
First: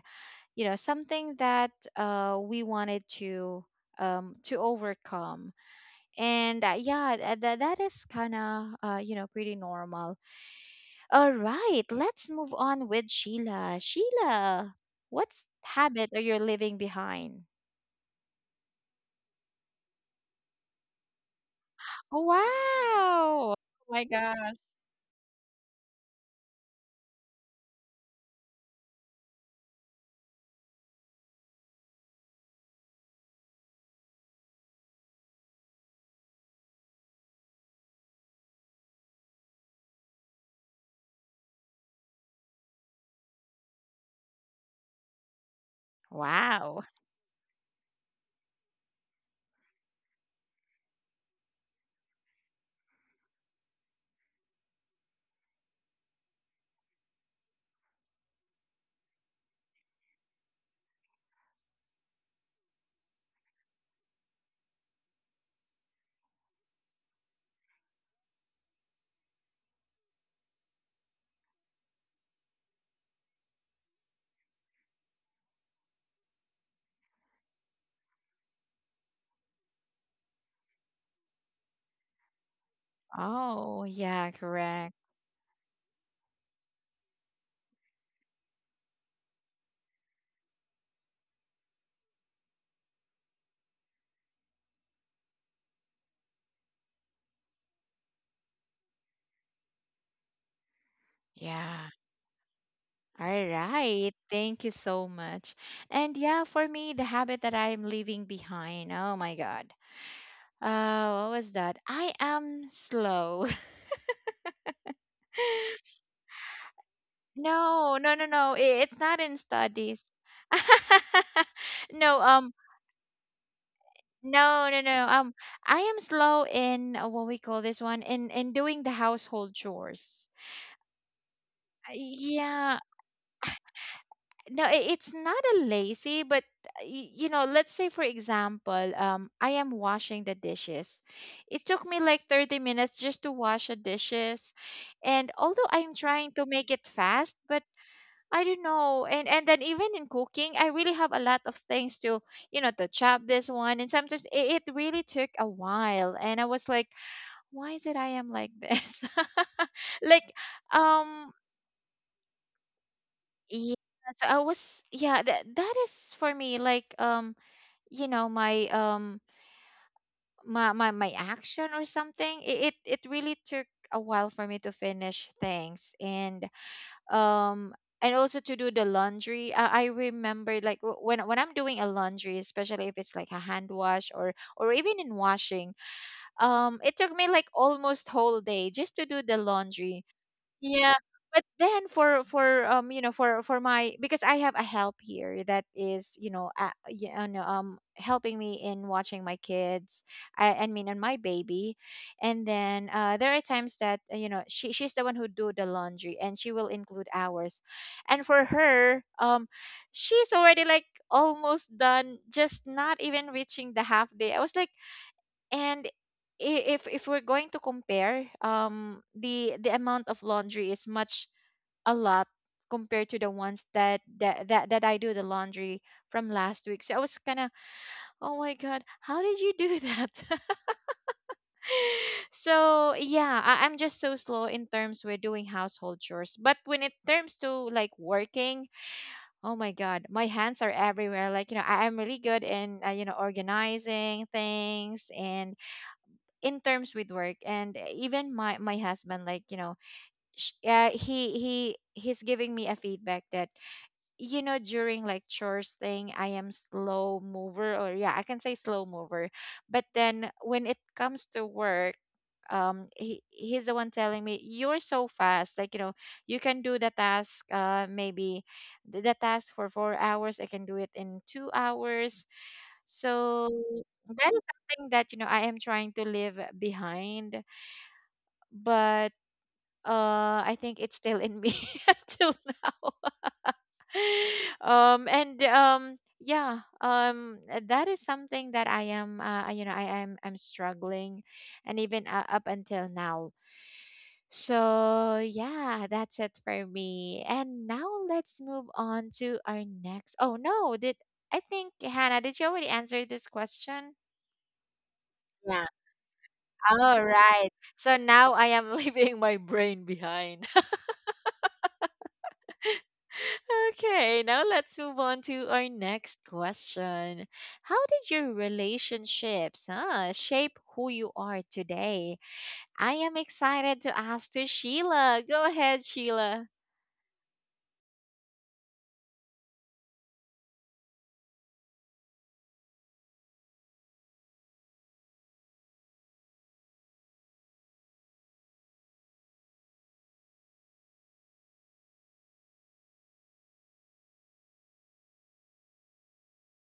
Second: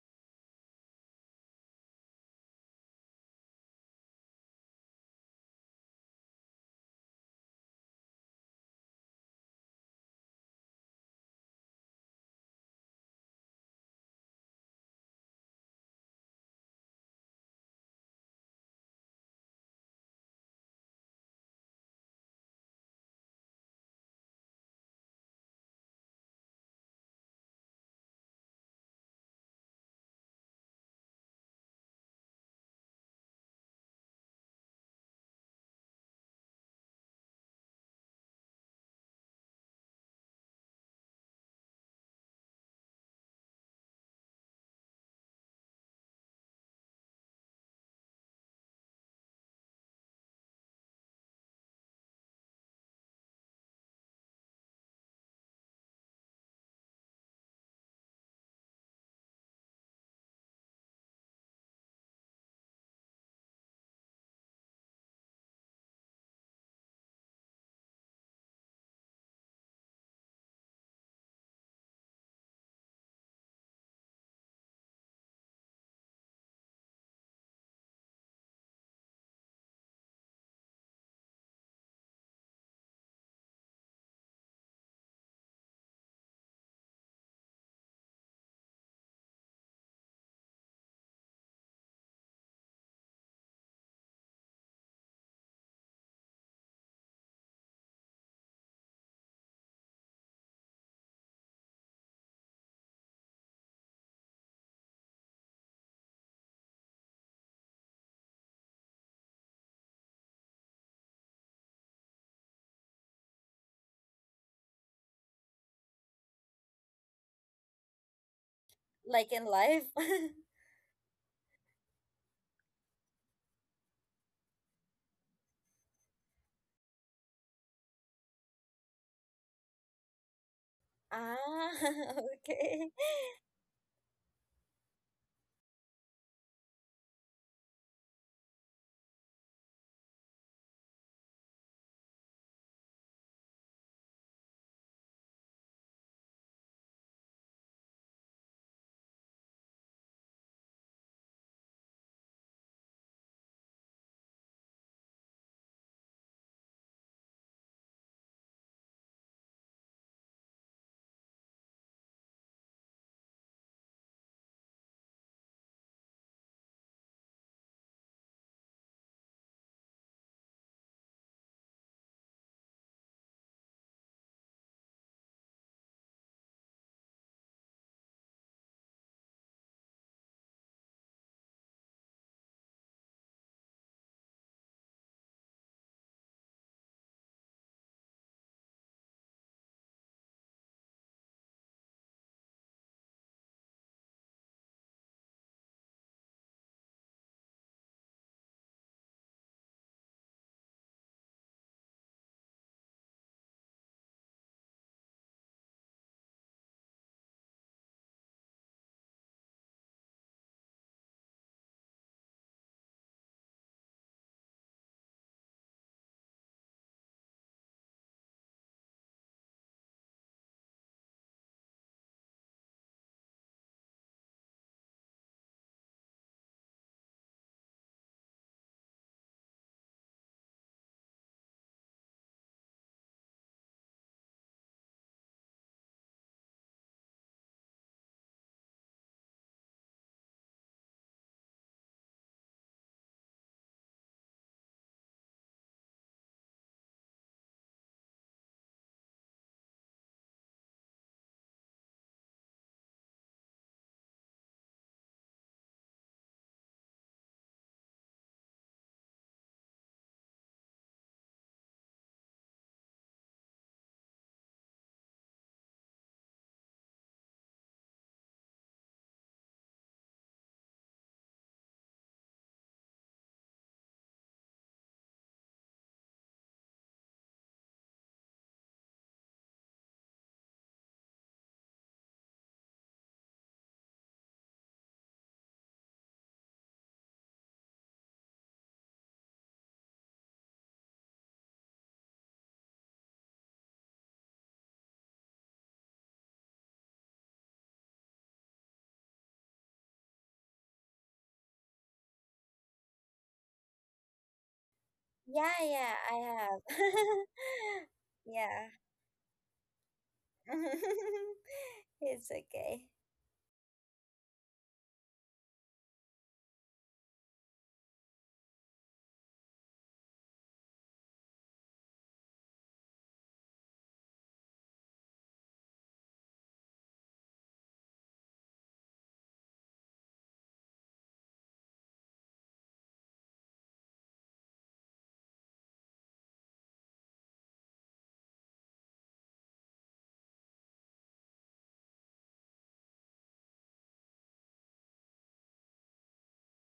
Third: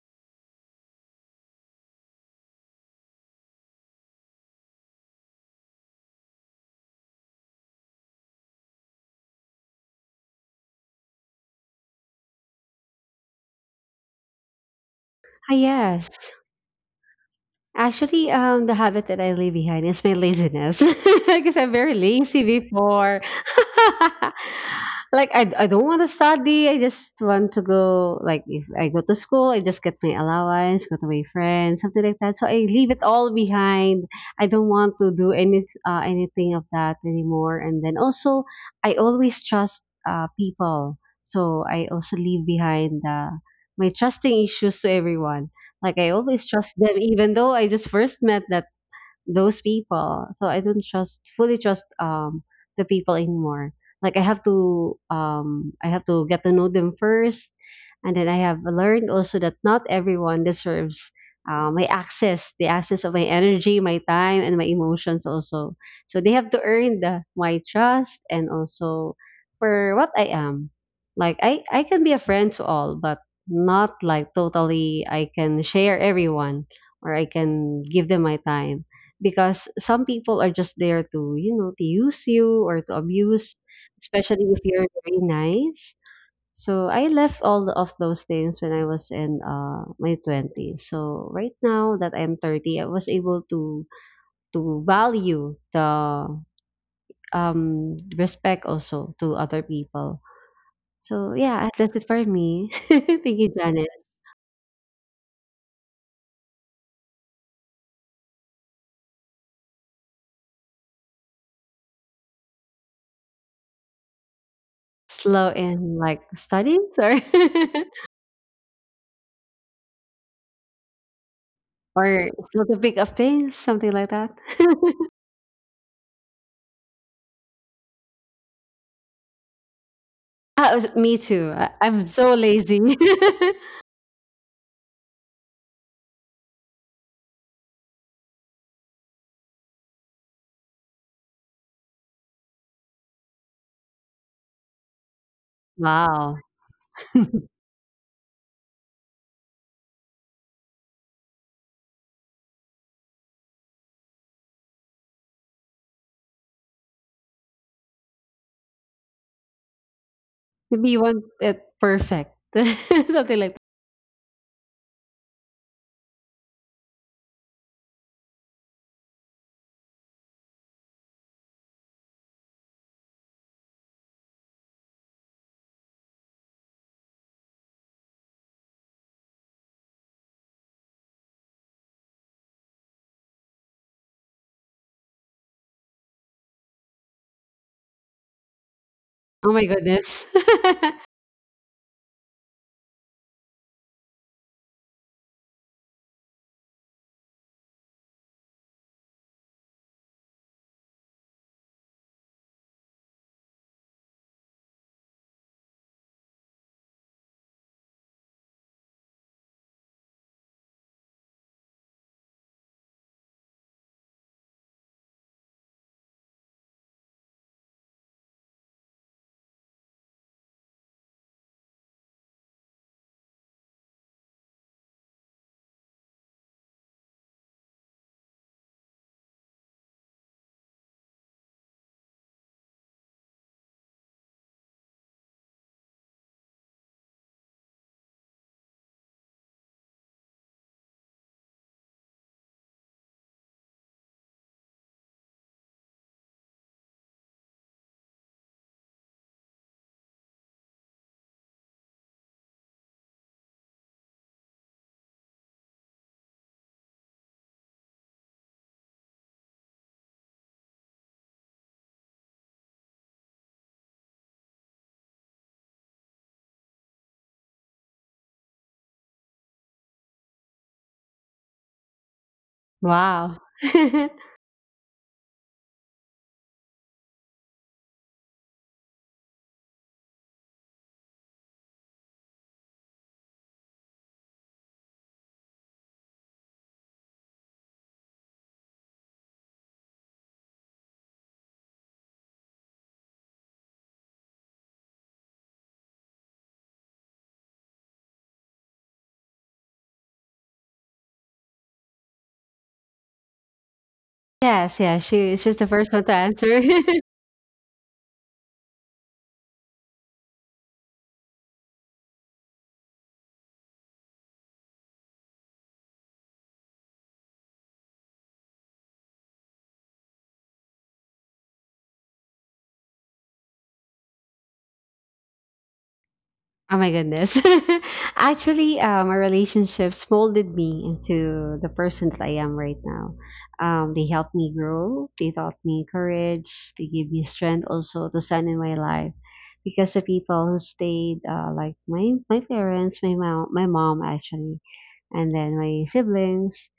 Speaker 1: you know something that uh, we wanted to um, to overcome. And yeah, that is kind of uh, you know, pretty normal. All right, let's move on with Sheila. Sheila, what's
Speaker 3: Yes.
Speaker 1: habit are you leaving behind?
Speaker 3: Actually, the habit that I leave behind is my laziness, because I'm very
Speaker 1: Oh,
Speaker 3: lazy before.
Speaker 1: wow! Oh my gosh.
Speaker 3: Like, I don't want to study. I just want to go. Like, if I go to school, I just get my allowance, go to my friends, something like that. So I leave it all behind. I don't want to do anything of that anymore. And then also, I always trust people. So I also leave behind my trusting issues to everyone. Like, I always trust
Speaker 1: Wow.
Speaker 3: them, even though I just first met that those people. So I don't trust fully trust the people anymore. Like, I have to get to know them first, and then I have learned also that not everyone deserves my access, the access of my energy, my time, and my emotions also. So they have to earn my trust, and also for what I am. Like, I can be a friend to all, but not like totally I can share everyone or I can give them my time, because some people are just there to to use you or to abuse,
Speaker 1: Oh, yeah,
Speaker 3: especially if you're
Speaker 1: correct.
Speaker 3: very nice. So I left all of those things when I was in my 20s. So right now that I'm 30, I was able to value the respect also to other people. So yeah,
Speaker 1: Yeah.
Speaker 3: that's it for me.
Speaker 1: All
Speaker 3: Thank you, Janet.
Speaker 1: right. Thank you so much. And yeah, for me, the habit that I'm leaving behind. Oh my God. What was that? I am slow.
Speaker 3: Slow in like studies or
Speaker 1: No, no, no, no. It's not
Speaker 2: Like
Speaker 1: in
Speaker 2: in life.
Speaker 1: studies. No,
Speaker 3: or slow to pick up things, something like that.
Speaker 1: no, no, no. I am slow in what we call this one, in doing the household chores.
Speaker 3: Me too.
Speaker 2: Ah.
Speaker 3: I
Speaker 1: Uh,
Speaker 3: I'm so
Speaker 1: Yeah,
Speaker 3: lazy.
Speaker 2: Okay.
Speaker 1: no it's not a lazy but you know let's say for example I am washing the dishes. It took me like 30 minutes just to wash the dishes, and although I'm trying
Speaker 3: Wow.
Speaker 1: to make it fast, but I don't know. And then even in cooking, I really have a lot of things to, you know, to chop this one, and sometimes it really took a while, and I was like, why is it I am like this? Like,
Speaker 3: Maybe you want
Speaker 1: um
Speaker 3: it perfect. Something like...
Speaker 1: yes, I was, yeah, that is for me, like, you know, my my my action or something. It really took a while for me to finish things. And um and also to do the laundry. I remember like when I'm doing a laundry, especially if it's like a hand wash, or even in washing, it took me like almost whole day just to do the
Speaker 3: Oh my
Speaker 1: laundry.
Speaker 3: goodness.
Speaker 1: Yeah, but then for you know, for my, because I have a help here, that is, you know, you know, helping me in watching my kids. I mean, and my baby. And then there are times that, you know, she's the one who do the laundry, and she will include hours. And for her, she's already like almost done, just not even reaching the half day. I was like, and if we're going to compare, the amount of laundry is much a lot compared to the ones that that I do the laundry from last week. So I was kind of, oh my god, how did you do that? So yeah, I'm just so slow in terms with doing household chores. But when it terms to like working, oh my god, my hands are everywhere. Like, you know, I'm really good in, you know, organizing things, and in terms with work. And even my husband, like, you know, he he's giving me a feedback that, you know, during like chores thing, I am slow mover, or yeah, I can say slow mover. But then when it comes to work, he, he's the one telling me, you're so fast, like, you know, you can do the task, maybe the task for 4 hours, I can do it in 2 hours.
Speaker 3: Wow.
Speaker 1: So that is something that, you know, I am trying to leave behind, but I think it's still in me until now. That is something that I am, you know, I'm struggling, and even up until now. So yeah, that's it for me. And now let's move on to our next. Oh no, did, I think Hannah, did you already answer this question?
Speaker 3: Yes, yeah, she
Speaker 2: Yeah,
Speaker 3: she's the first
Speaker 2: yeah,
Speaker 3: one to
Speaker 2: I have.
Speaker 3: answer.
Speaker 1: All right. So now I
Speaker 2: Yeah.
Speaker 1: am leaving my brain behind.
Speaker 2: It's okay.
Speaker 1: Okay, now let's move on to our next question. How did your relationships, huh, shape who you are today? I am excited to ask to Sheila. Go ahead, Sheila.
Speaker 3: Oh my goodness. Actually, my relationships molded me into the person that I am right now. They helped me grow. They taught me courage. They gave me strength also to stand in my life. Because the people who stayed, like my parents, my mom actually, and then my siblings,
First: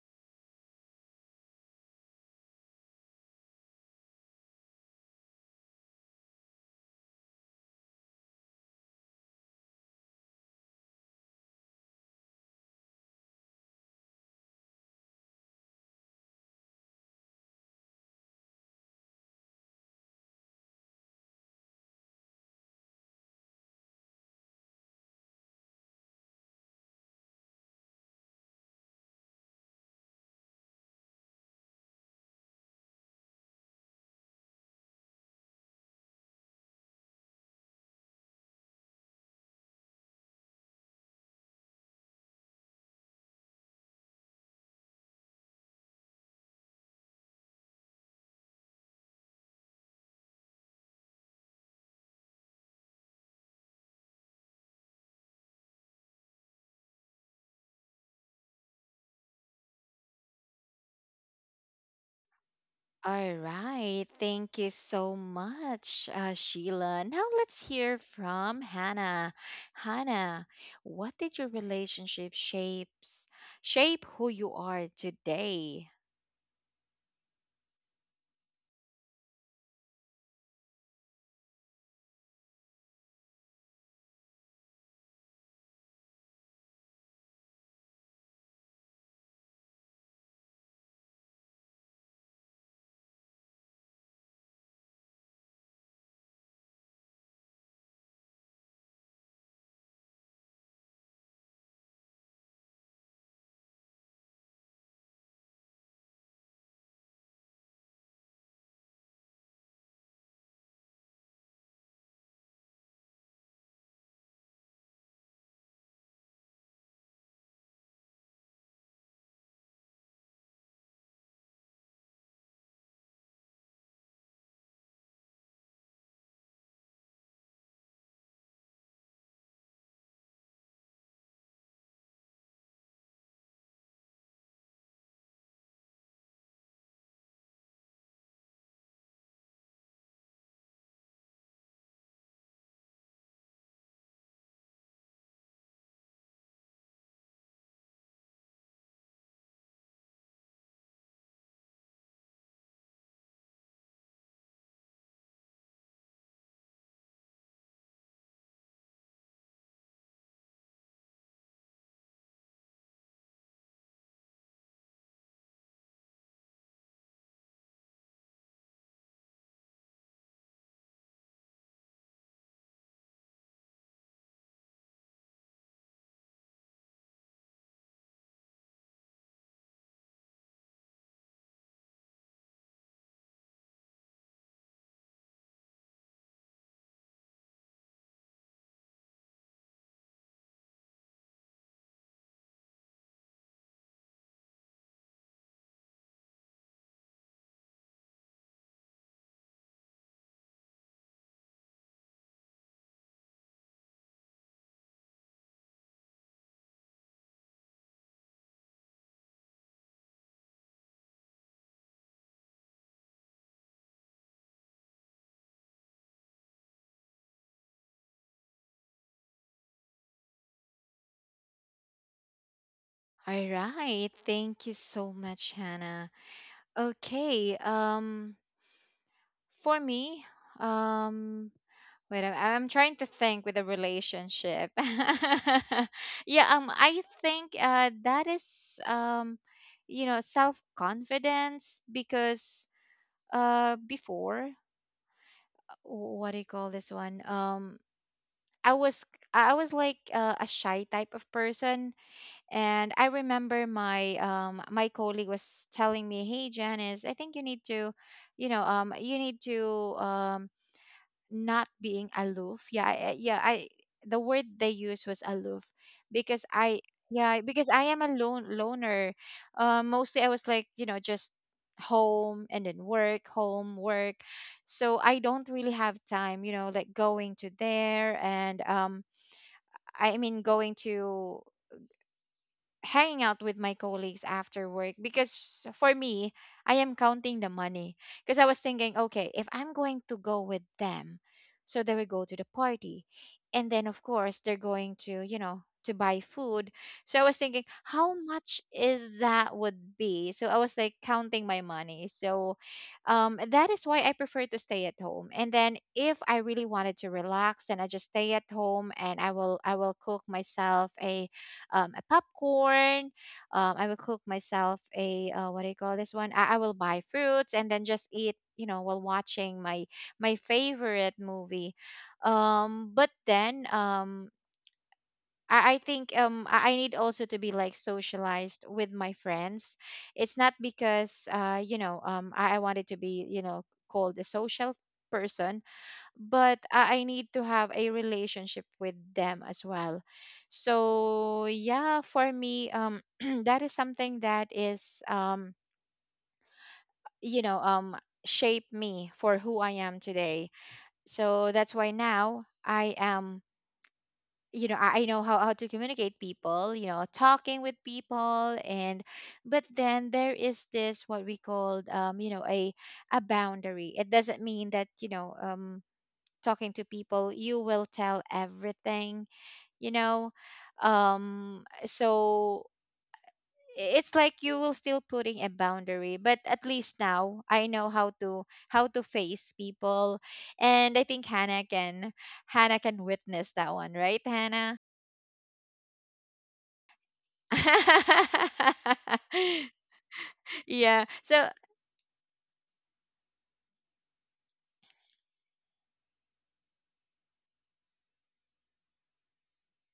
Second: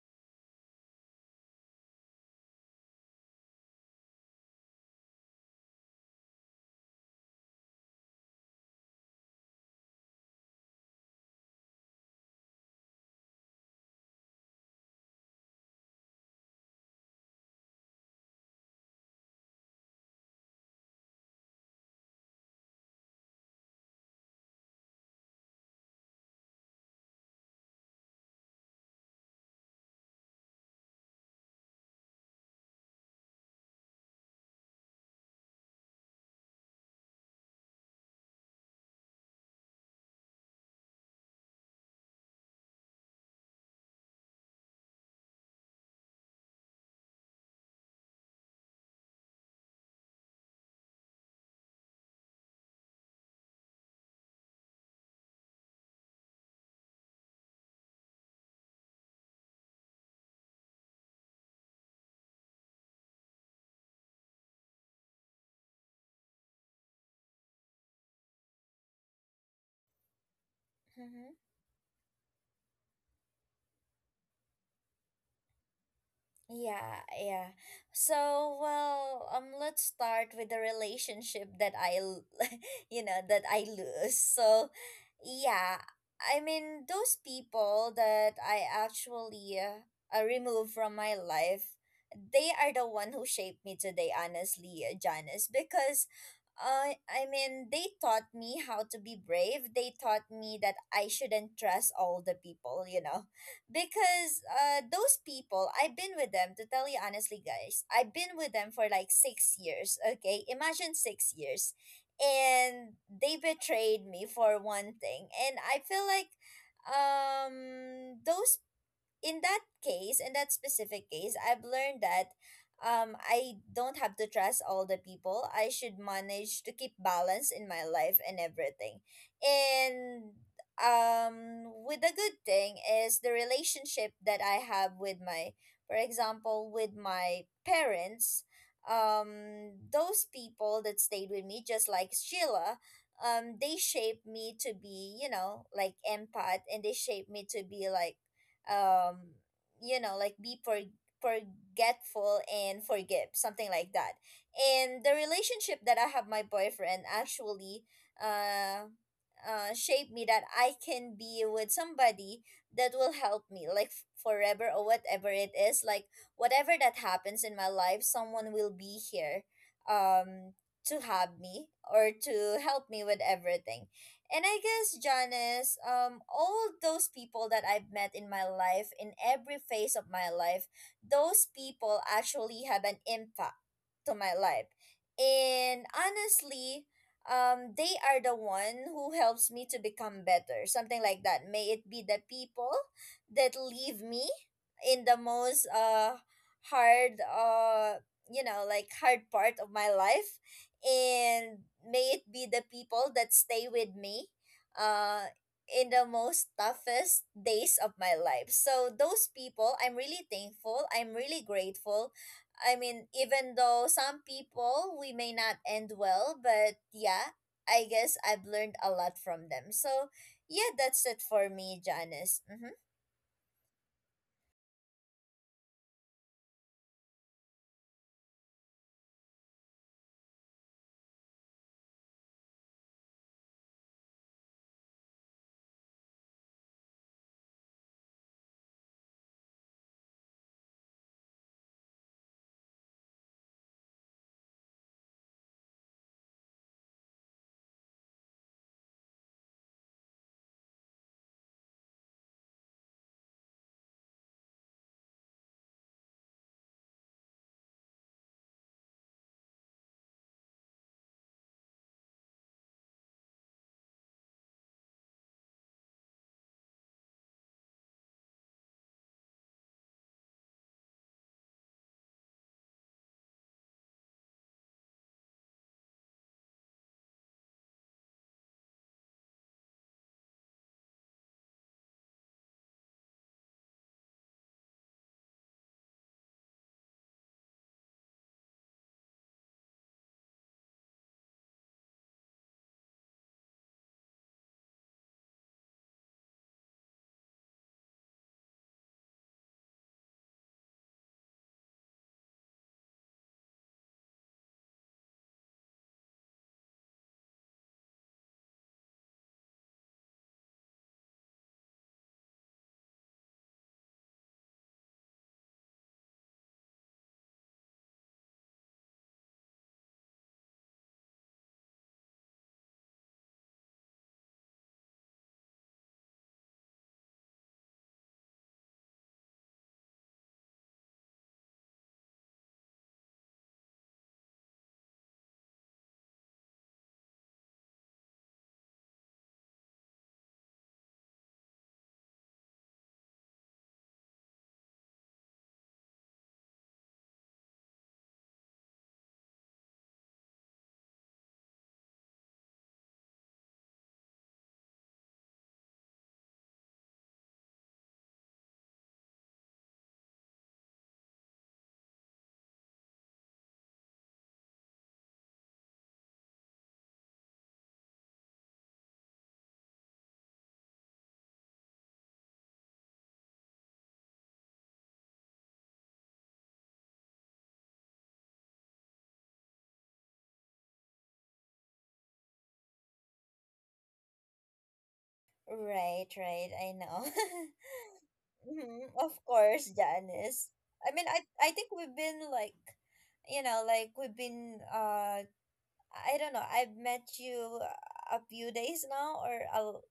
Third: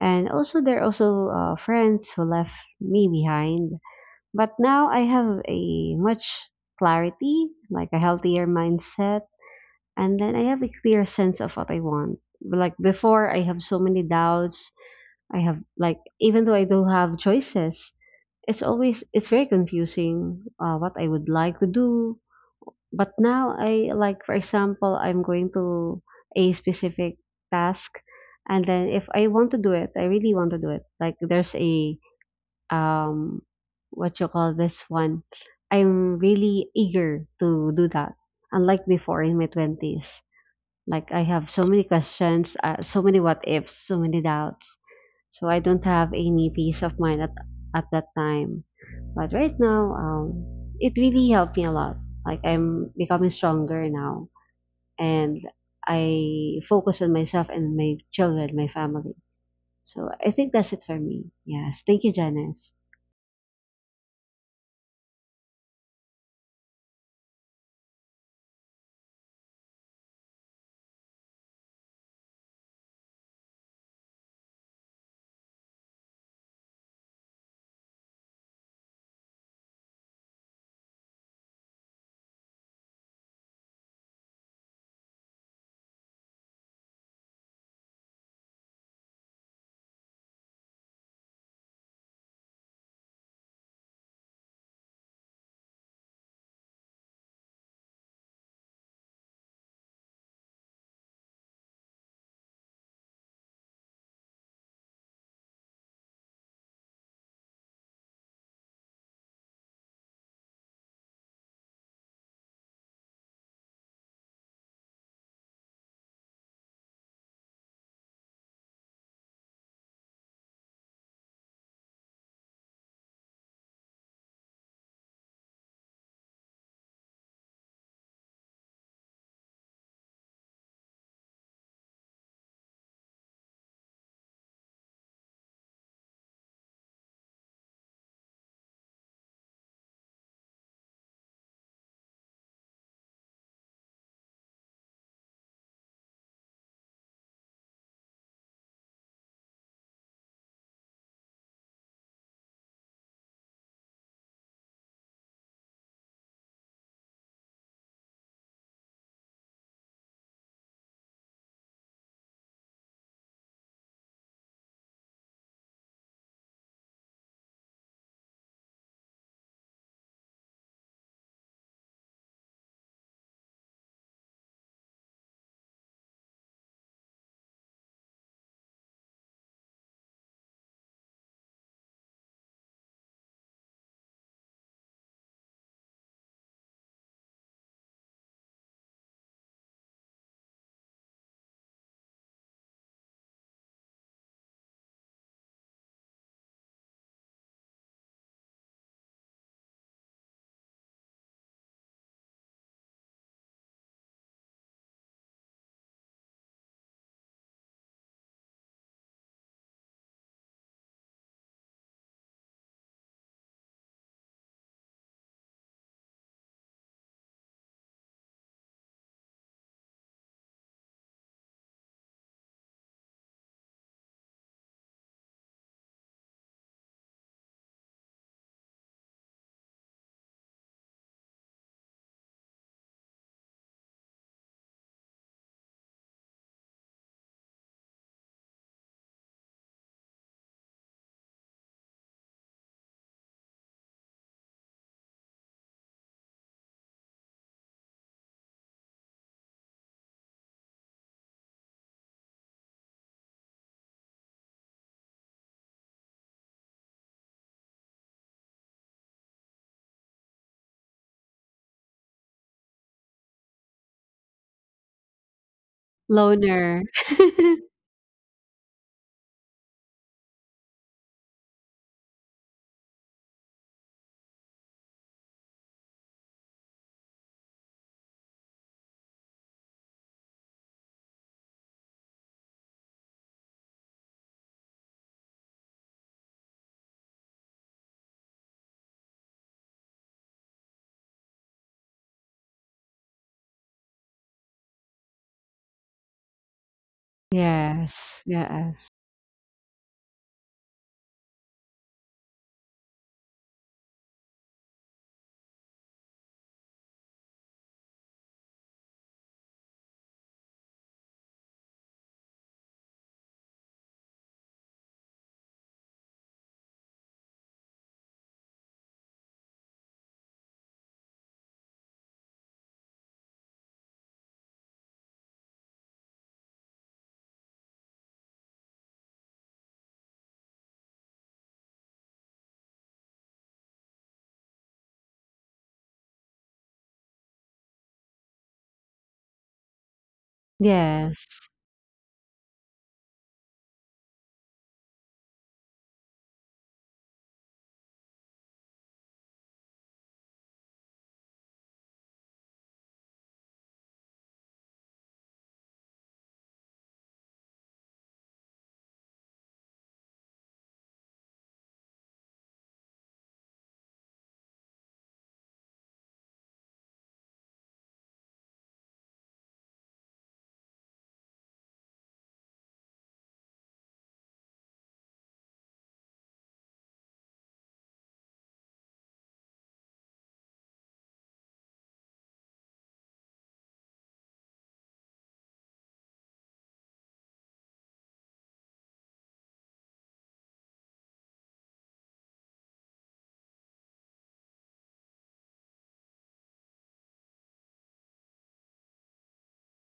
Speaker 3: and also there are also friends who left me behind. But now I have a much clarity, like a healthier mindset, and then I have a clear sense of what I want. Like before, I have so many doubts. I have like, even though I do have choices, it's very confusing what I would like to do. But now I like, for example, I'm going to a specific task, and then if I want to do it, I really want to do it. Like, there's a um what you call this one. I'm really eager to do that. Unlike before in my 20s. Like, I have so many questions, so many what ifs, so many doubts. So I don't have any peace of mind at that time. But right now, it really helped me a lot. Like, I'm becoming stronger now, and I focus on myself and my children, my family. So I think that's it for me. Yes. Thank you, Janice.
Speaker 1: All right. Thank you so much, Sheila. Now let's hear from Hannah. Hannah, what
Speaker 2: Mhm.
Speaker 1: did your relationship shapes shape who you are today?
Speaker 2: Yeah, yeah. So, well, let's start with the relationship that you know, that I lose. So, yeah, I mean, those people that I actually remove from my life, they are the one who shaped me today, honestly, Janice, because, I mean, they taught me how to be brave. They taught me that I shouldn't trust all the people, you know, because those people, I've been with them, to tell you honestly, guys, I've been with them for like 6 years, okay? Imagine 6 years, and they betrayed me for one thing, and I feel like those in that case, in that specific case, I've learned that I don't have to trust all the people. I should manage to keep balance in my life and everything. And with the good thing is the relationship that I have with my, for example, with my parents, those people that stayed with me, just like Sheila, they shaped me to be, you know, like empath, and they shaped me to be like, um you know, like be forgetful and forgive, something like that. And the relationship that I have my boyfriend actually, uh shaped me that I can be with somebody that will help me like forever or whatever it is, like whatever that happens in my life, someone will be here um to have me or to help me with everything. And I guess, Janice, all those people that I've met in my life, in every phase of my life, those people actually have an impact to my life. And honestly, they are the one who helps me to become better, something like that. May it be the people that leave me in the most hard, you know, like hard part of my life, and may it be the people that stay with me uh in the most toughest days of my life. So those people, I'm really thankful, I'm really grateful. I mean, even though some people we may not end well, but yeah, I guess I've learned a lot from them. So yeah, that's it for me, Janice. Mm-hmm.
Speaker 1: All right. Thank you so much, Hannah. Okay. For me, um, wait, I'm trying to think with a relationship. Yeah. I think that is, you know, self confidence. Because before, what do you call this one? I was, like, a shy type of person. And I remember my my colleague was telling me, "Hey Janice, I think you need to, you know, you need to um not being aloof." Yeah, I, the word they used was aloof, because I,
Speaker 3: Loner.
Speaker 1: yeah, because I am a lone loner. Mostly I was like, you know, just home and then work, home, work. So I don't really have time, you know, like going to there. And I mean, going to, hanging out with my colleagues after work, because for me, I am counting the money. Because I was thinking, okay, if I'm going to go with them, so they will go to the party, and then of course, they're going to, you know, to buy food, so I was thinking, how
Speaker 3: Yes.
Speaker 1: much
Speaker 3: Yes.
Speaker 1: is that would be? So I was like counting my money. So that is why I prefer to stay at home. And then if I really wanted to relax, then I just stay at home, and I will cook myself a, a popcorn. I will cook myself a, what do you call this one? I will buy fruits and then just eat, you know, while watching my favorite movie. But then I think, I need also to be like socialized with my friends. It's not because, you know, I wanted to be, you know, called a social person, but I need to have a relationship with them as well. So
Speaker 3: Yes.
Speaker 1: yeah, for me, that is something that is, you know, shape me for who I am today. So that's why now I am, you know, I know how to communicate people, you know, talking with people, and, but then there is this, what we called, you know, a boundary. It doesn't mean that, you know, talking to people you will tell everything, you know. So it's like you will still putting a boundary, but at least now I know how to face people. And I think Hannah can, Hannah can witness that one, right, Hannah?
Speaker 2: Right, right, I know. Mhm, of course, Janice. I
Speaker 1: Yeah,
Speaker 2: mean,
Speaker 1: so
Speaker 2: I think we've been like, you know, like we've been I don't know. I've met you a few days now, or,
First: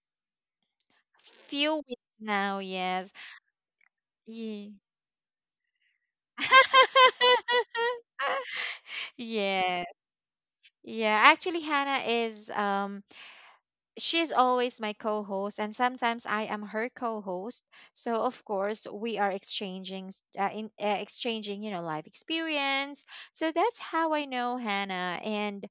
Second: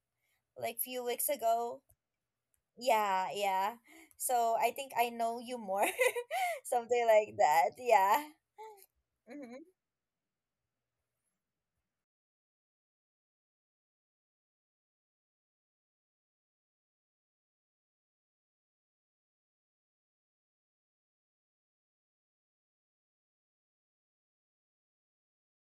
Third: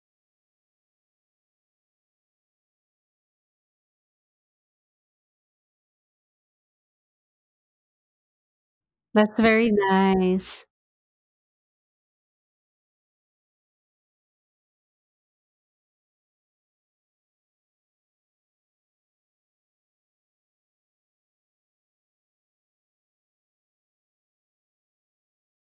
Speaker 2: like, few weeks
Speaker 1: few
Speaker 2: ago.
Speaker 1: weeks now, yes,
Speaker 2: Yeah, yeah. So
Speaker 1: yeah.
Speaker 2: I think I know you more. Something like that. Yeah.
Speaker 3: That's
Speaker 2: Mm-hmm.
Speaker 3: very
Speaker 1: Yeah,
Speaker 3: nice.
Speaker 1: yeah, actually Hannah is, she's always my co-host, and sometimes I am her co-host. So of course, we are exchanging, exchanging, you know, life experience. So that's how I know Hannah. And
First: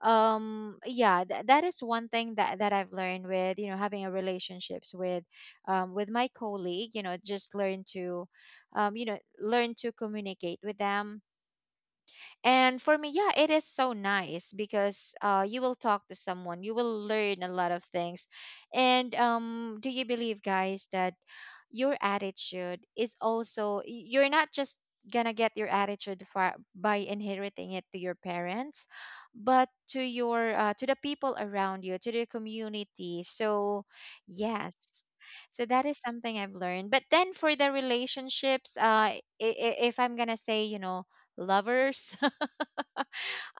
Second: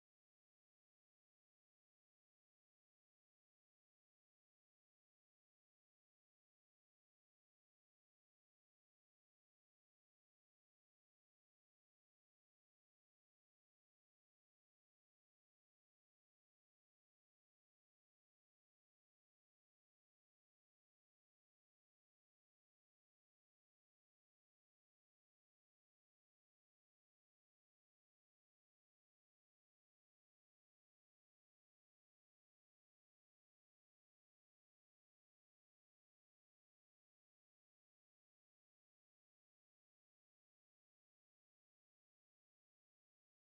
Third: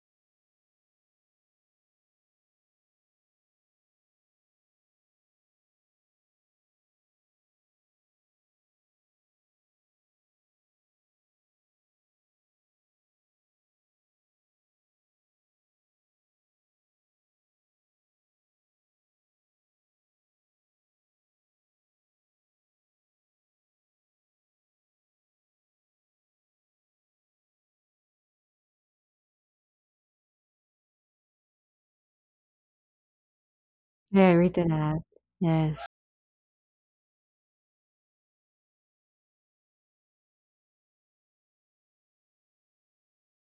Speaker 1: that is one thing that I've learned with, you know, having a relationships with, with my colleague, you know, just learn to, you know, learn to communicate with them. And for me, yeah, it is so nice, because you will talk to someone, you will learn a lot of things. And do you believe, guys, that your attitude is also, you're not just gonna get your attitude for, by inheriting it to your parents, but to your, to the people around you, to the community. So
Speaker 3: Very to
Speaker 1: yes,
Speaker 3: that.
Speaker 1: so
Speaker 3: Yes.
Speaker 1: that is something I've learned. But then for the relationships, if I'm gonna say, you know, lovers.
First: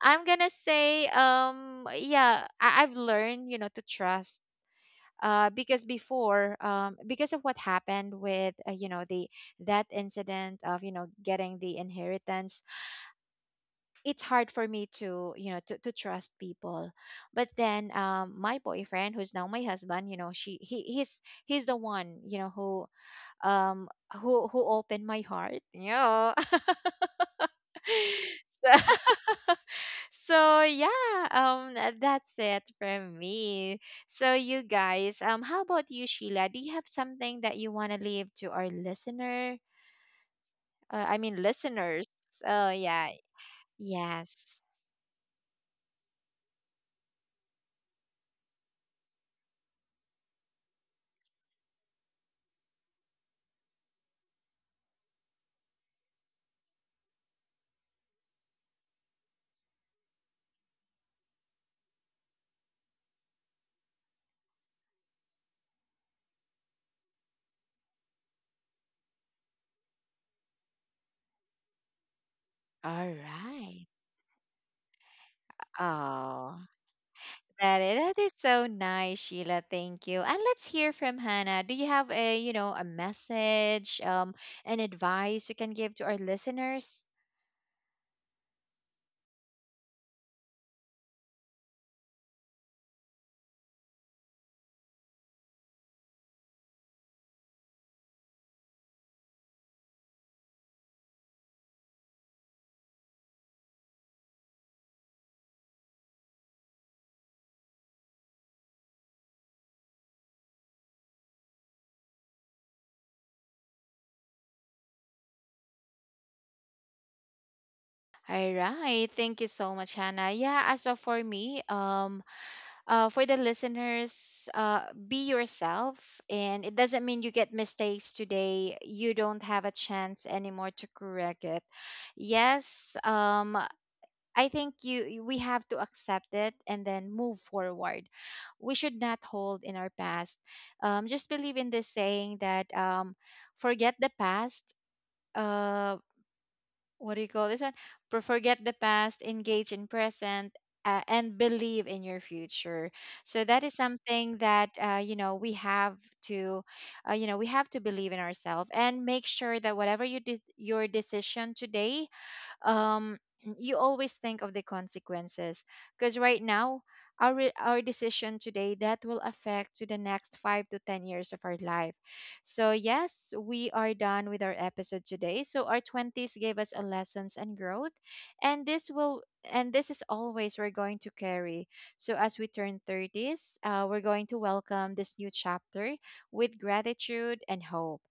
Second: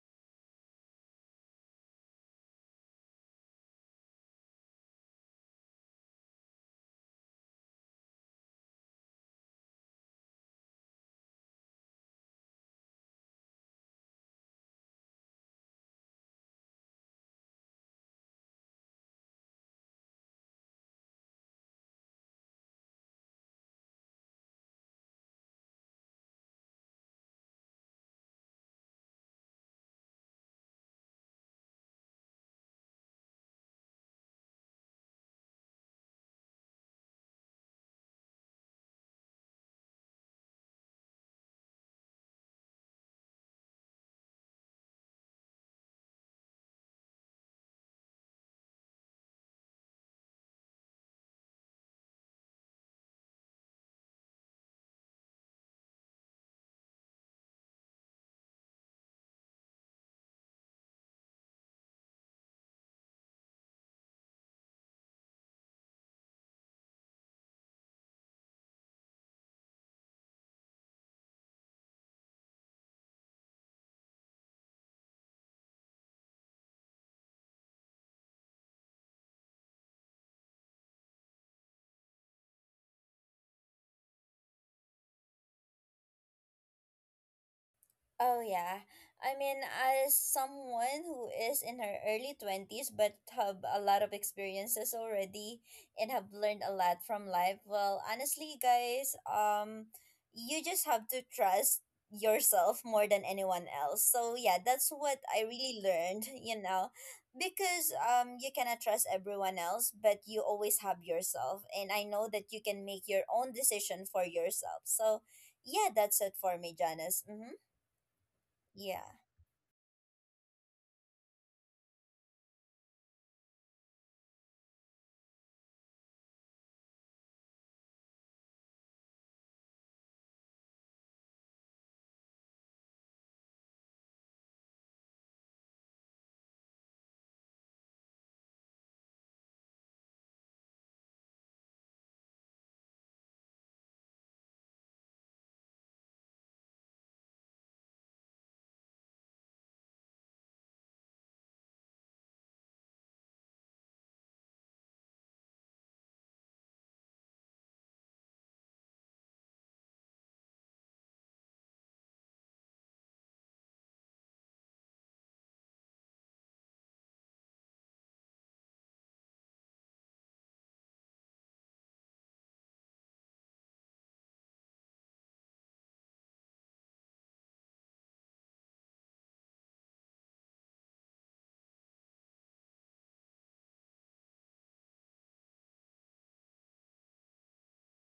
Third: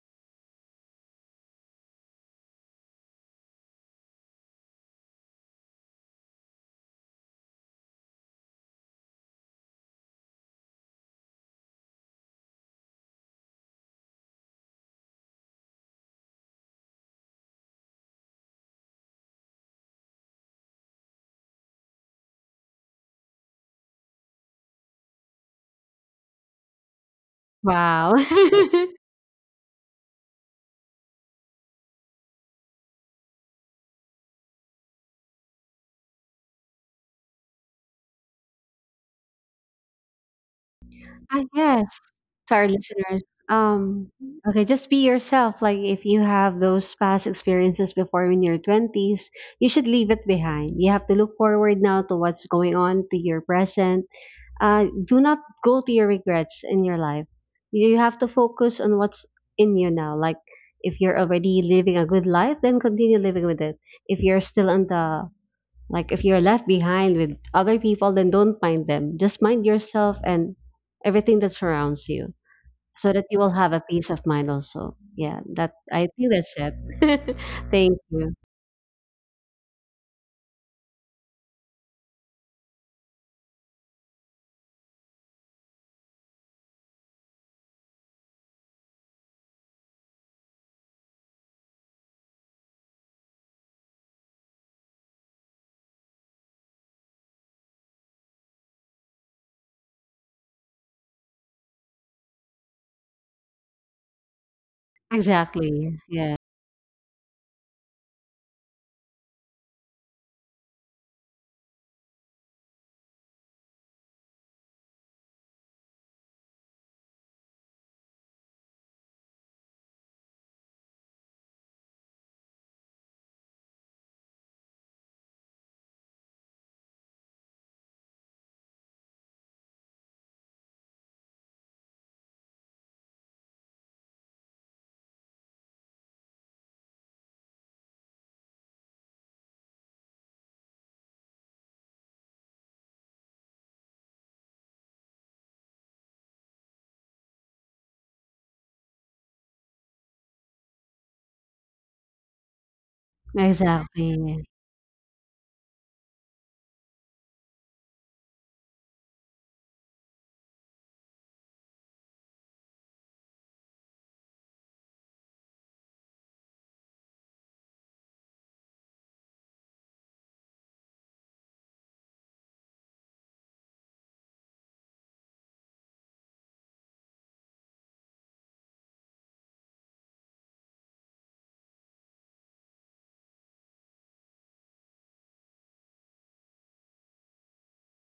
Speaker 1: I'm gonna say, yeah, I've learned, you know, to trust. Because before, because of what happened with, you know, the, that incident of, you know, getting the inheritance, it's hard for me to, you know, to trust people. But then, my boyfriend, who's now my husband, you know, he's the one, you know, um, who opened my heart. Yeah.
Speaker 3: Wow.
Speaker 1: So, so yeah, that's it from me. So, you guys, how about you, Sheila? Do you have something that you want to leave to our listener? I mean,
Speaker 3: I guess
Speaker 1: listeners.
Speaker 3: to our
Speaker 1: Oh yeah.
Speaker 3: listeners, um,
Speaker 1: Yes.
Speaker 3: okay, just be yourself. Like, if you have those past experiences before in your 20s, you should leave it behind. You have to look forward now to what's going on to your present. Do not go to your regrets in your life. You have to focus on what's in you now. Like, if you're already living a good life, then continue living with it. If you're still on the Like, if you're left behind with other people, then don't mind them. Just mind yourself and everything that surrounds you,
Speaker 1: All
Speaker 3: so that you will have a
Speaker 1: right.
Speaker 3: peace of mind also. Yeah, that I think that's
Speaker 1: Oh.
Speaker 3: it. Thank
Speaker 1: That is
Speaker 3: you.
Speaker 1: so nice, Sheila. Thank you. And let's hear from Hannah. Do you have a, you know, a message, an advice you can give to our listeners?
Speaker 2: Oh yeah. I mean, as someone who is in her early 20s but have a lot of experiences already and have learned a lot from life, well, honestly, guys, you just have to trust yourself more than anyone else. So, yeah, that's what I really
Speaker 3: Exactly.
Speaker 2: learned,
Speaker 3: Yeah.
Speaker 2: you know, because you cannot trust everyone else, but you always have yourself, and I know that you can make your own decision for yourself. So, yeah, that's it for me, Janice. Mhm.
Speaker 1: All
Speaker 2: Yeah.
Speaker 1: right. Thank you so much, Hannah. Yeah, as of for me, for the listeners, be yourself. And it doesn't mean you get mistakes today, you don't have a chance anymore to correct it. Yes, I think we have to accept it and then move forward. We should not hold in our past. Just believe in this saying that, forget the past. Uh, what do you call this one? For, forget the past, engage in present, and believe in your future. So that is
Speaker 3: Exactly.
Speaker 1: something that, you know, we have to, you know, we have to believe in ourselves, and make sure that whatever your decision today, um, you always think of the consequences. Because right now, our our decision today, that will affect to the next 5 to 10 years of our life. So yes, we are done with our episode today. So our 20s gave us a lessons and growth, and this will and this is always we're going to carry. So as we turn 30s, we're going to welcome this new chapter with gratitude and hope.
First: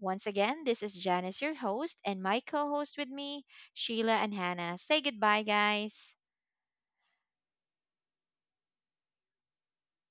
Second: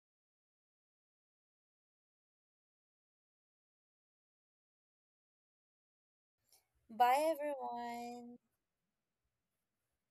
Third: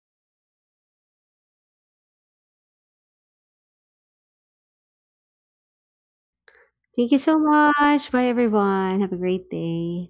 Speaker 1: Once again, this is Janice, your host, and my co host with me, Sheila and Hannah. Say goodbye, guys.
Speaker 3: Thank you
Speaker 2: Bye,
Speaker 3: so much. Bye
Speaker 2: everyone.
Speaker 3: everyone. Have a great day.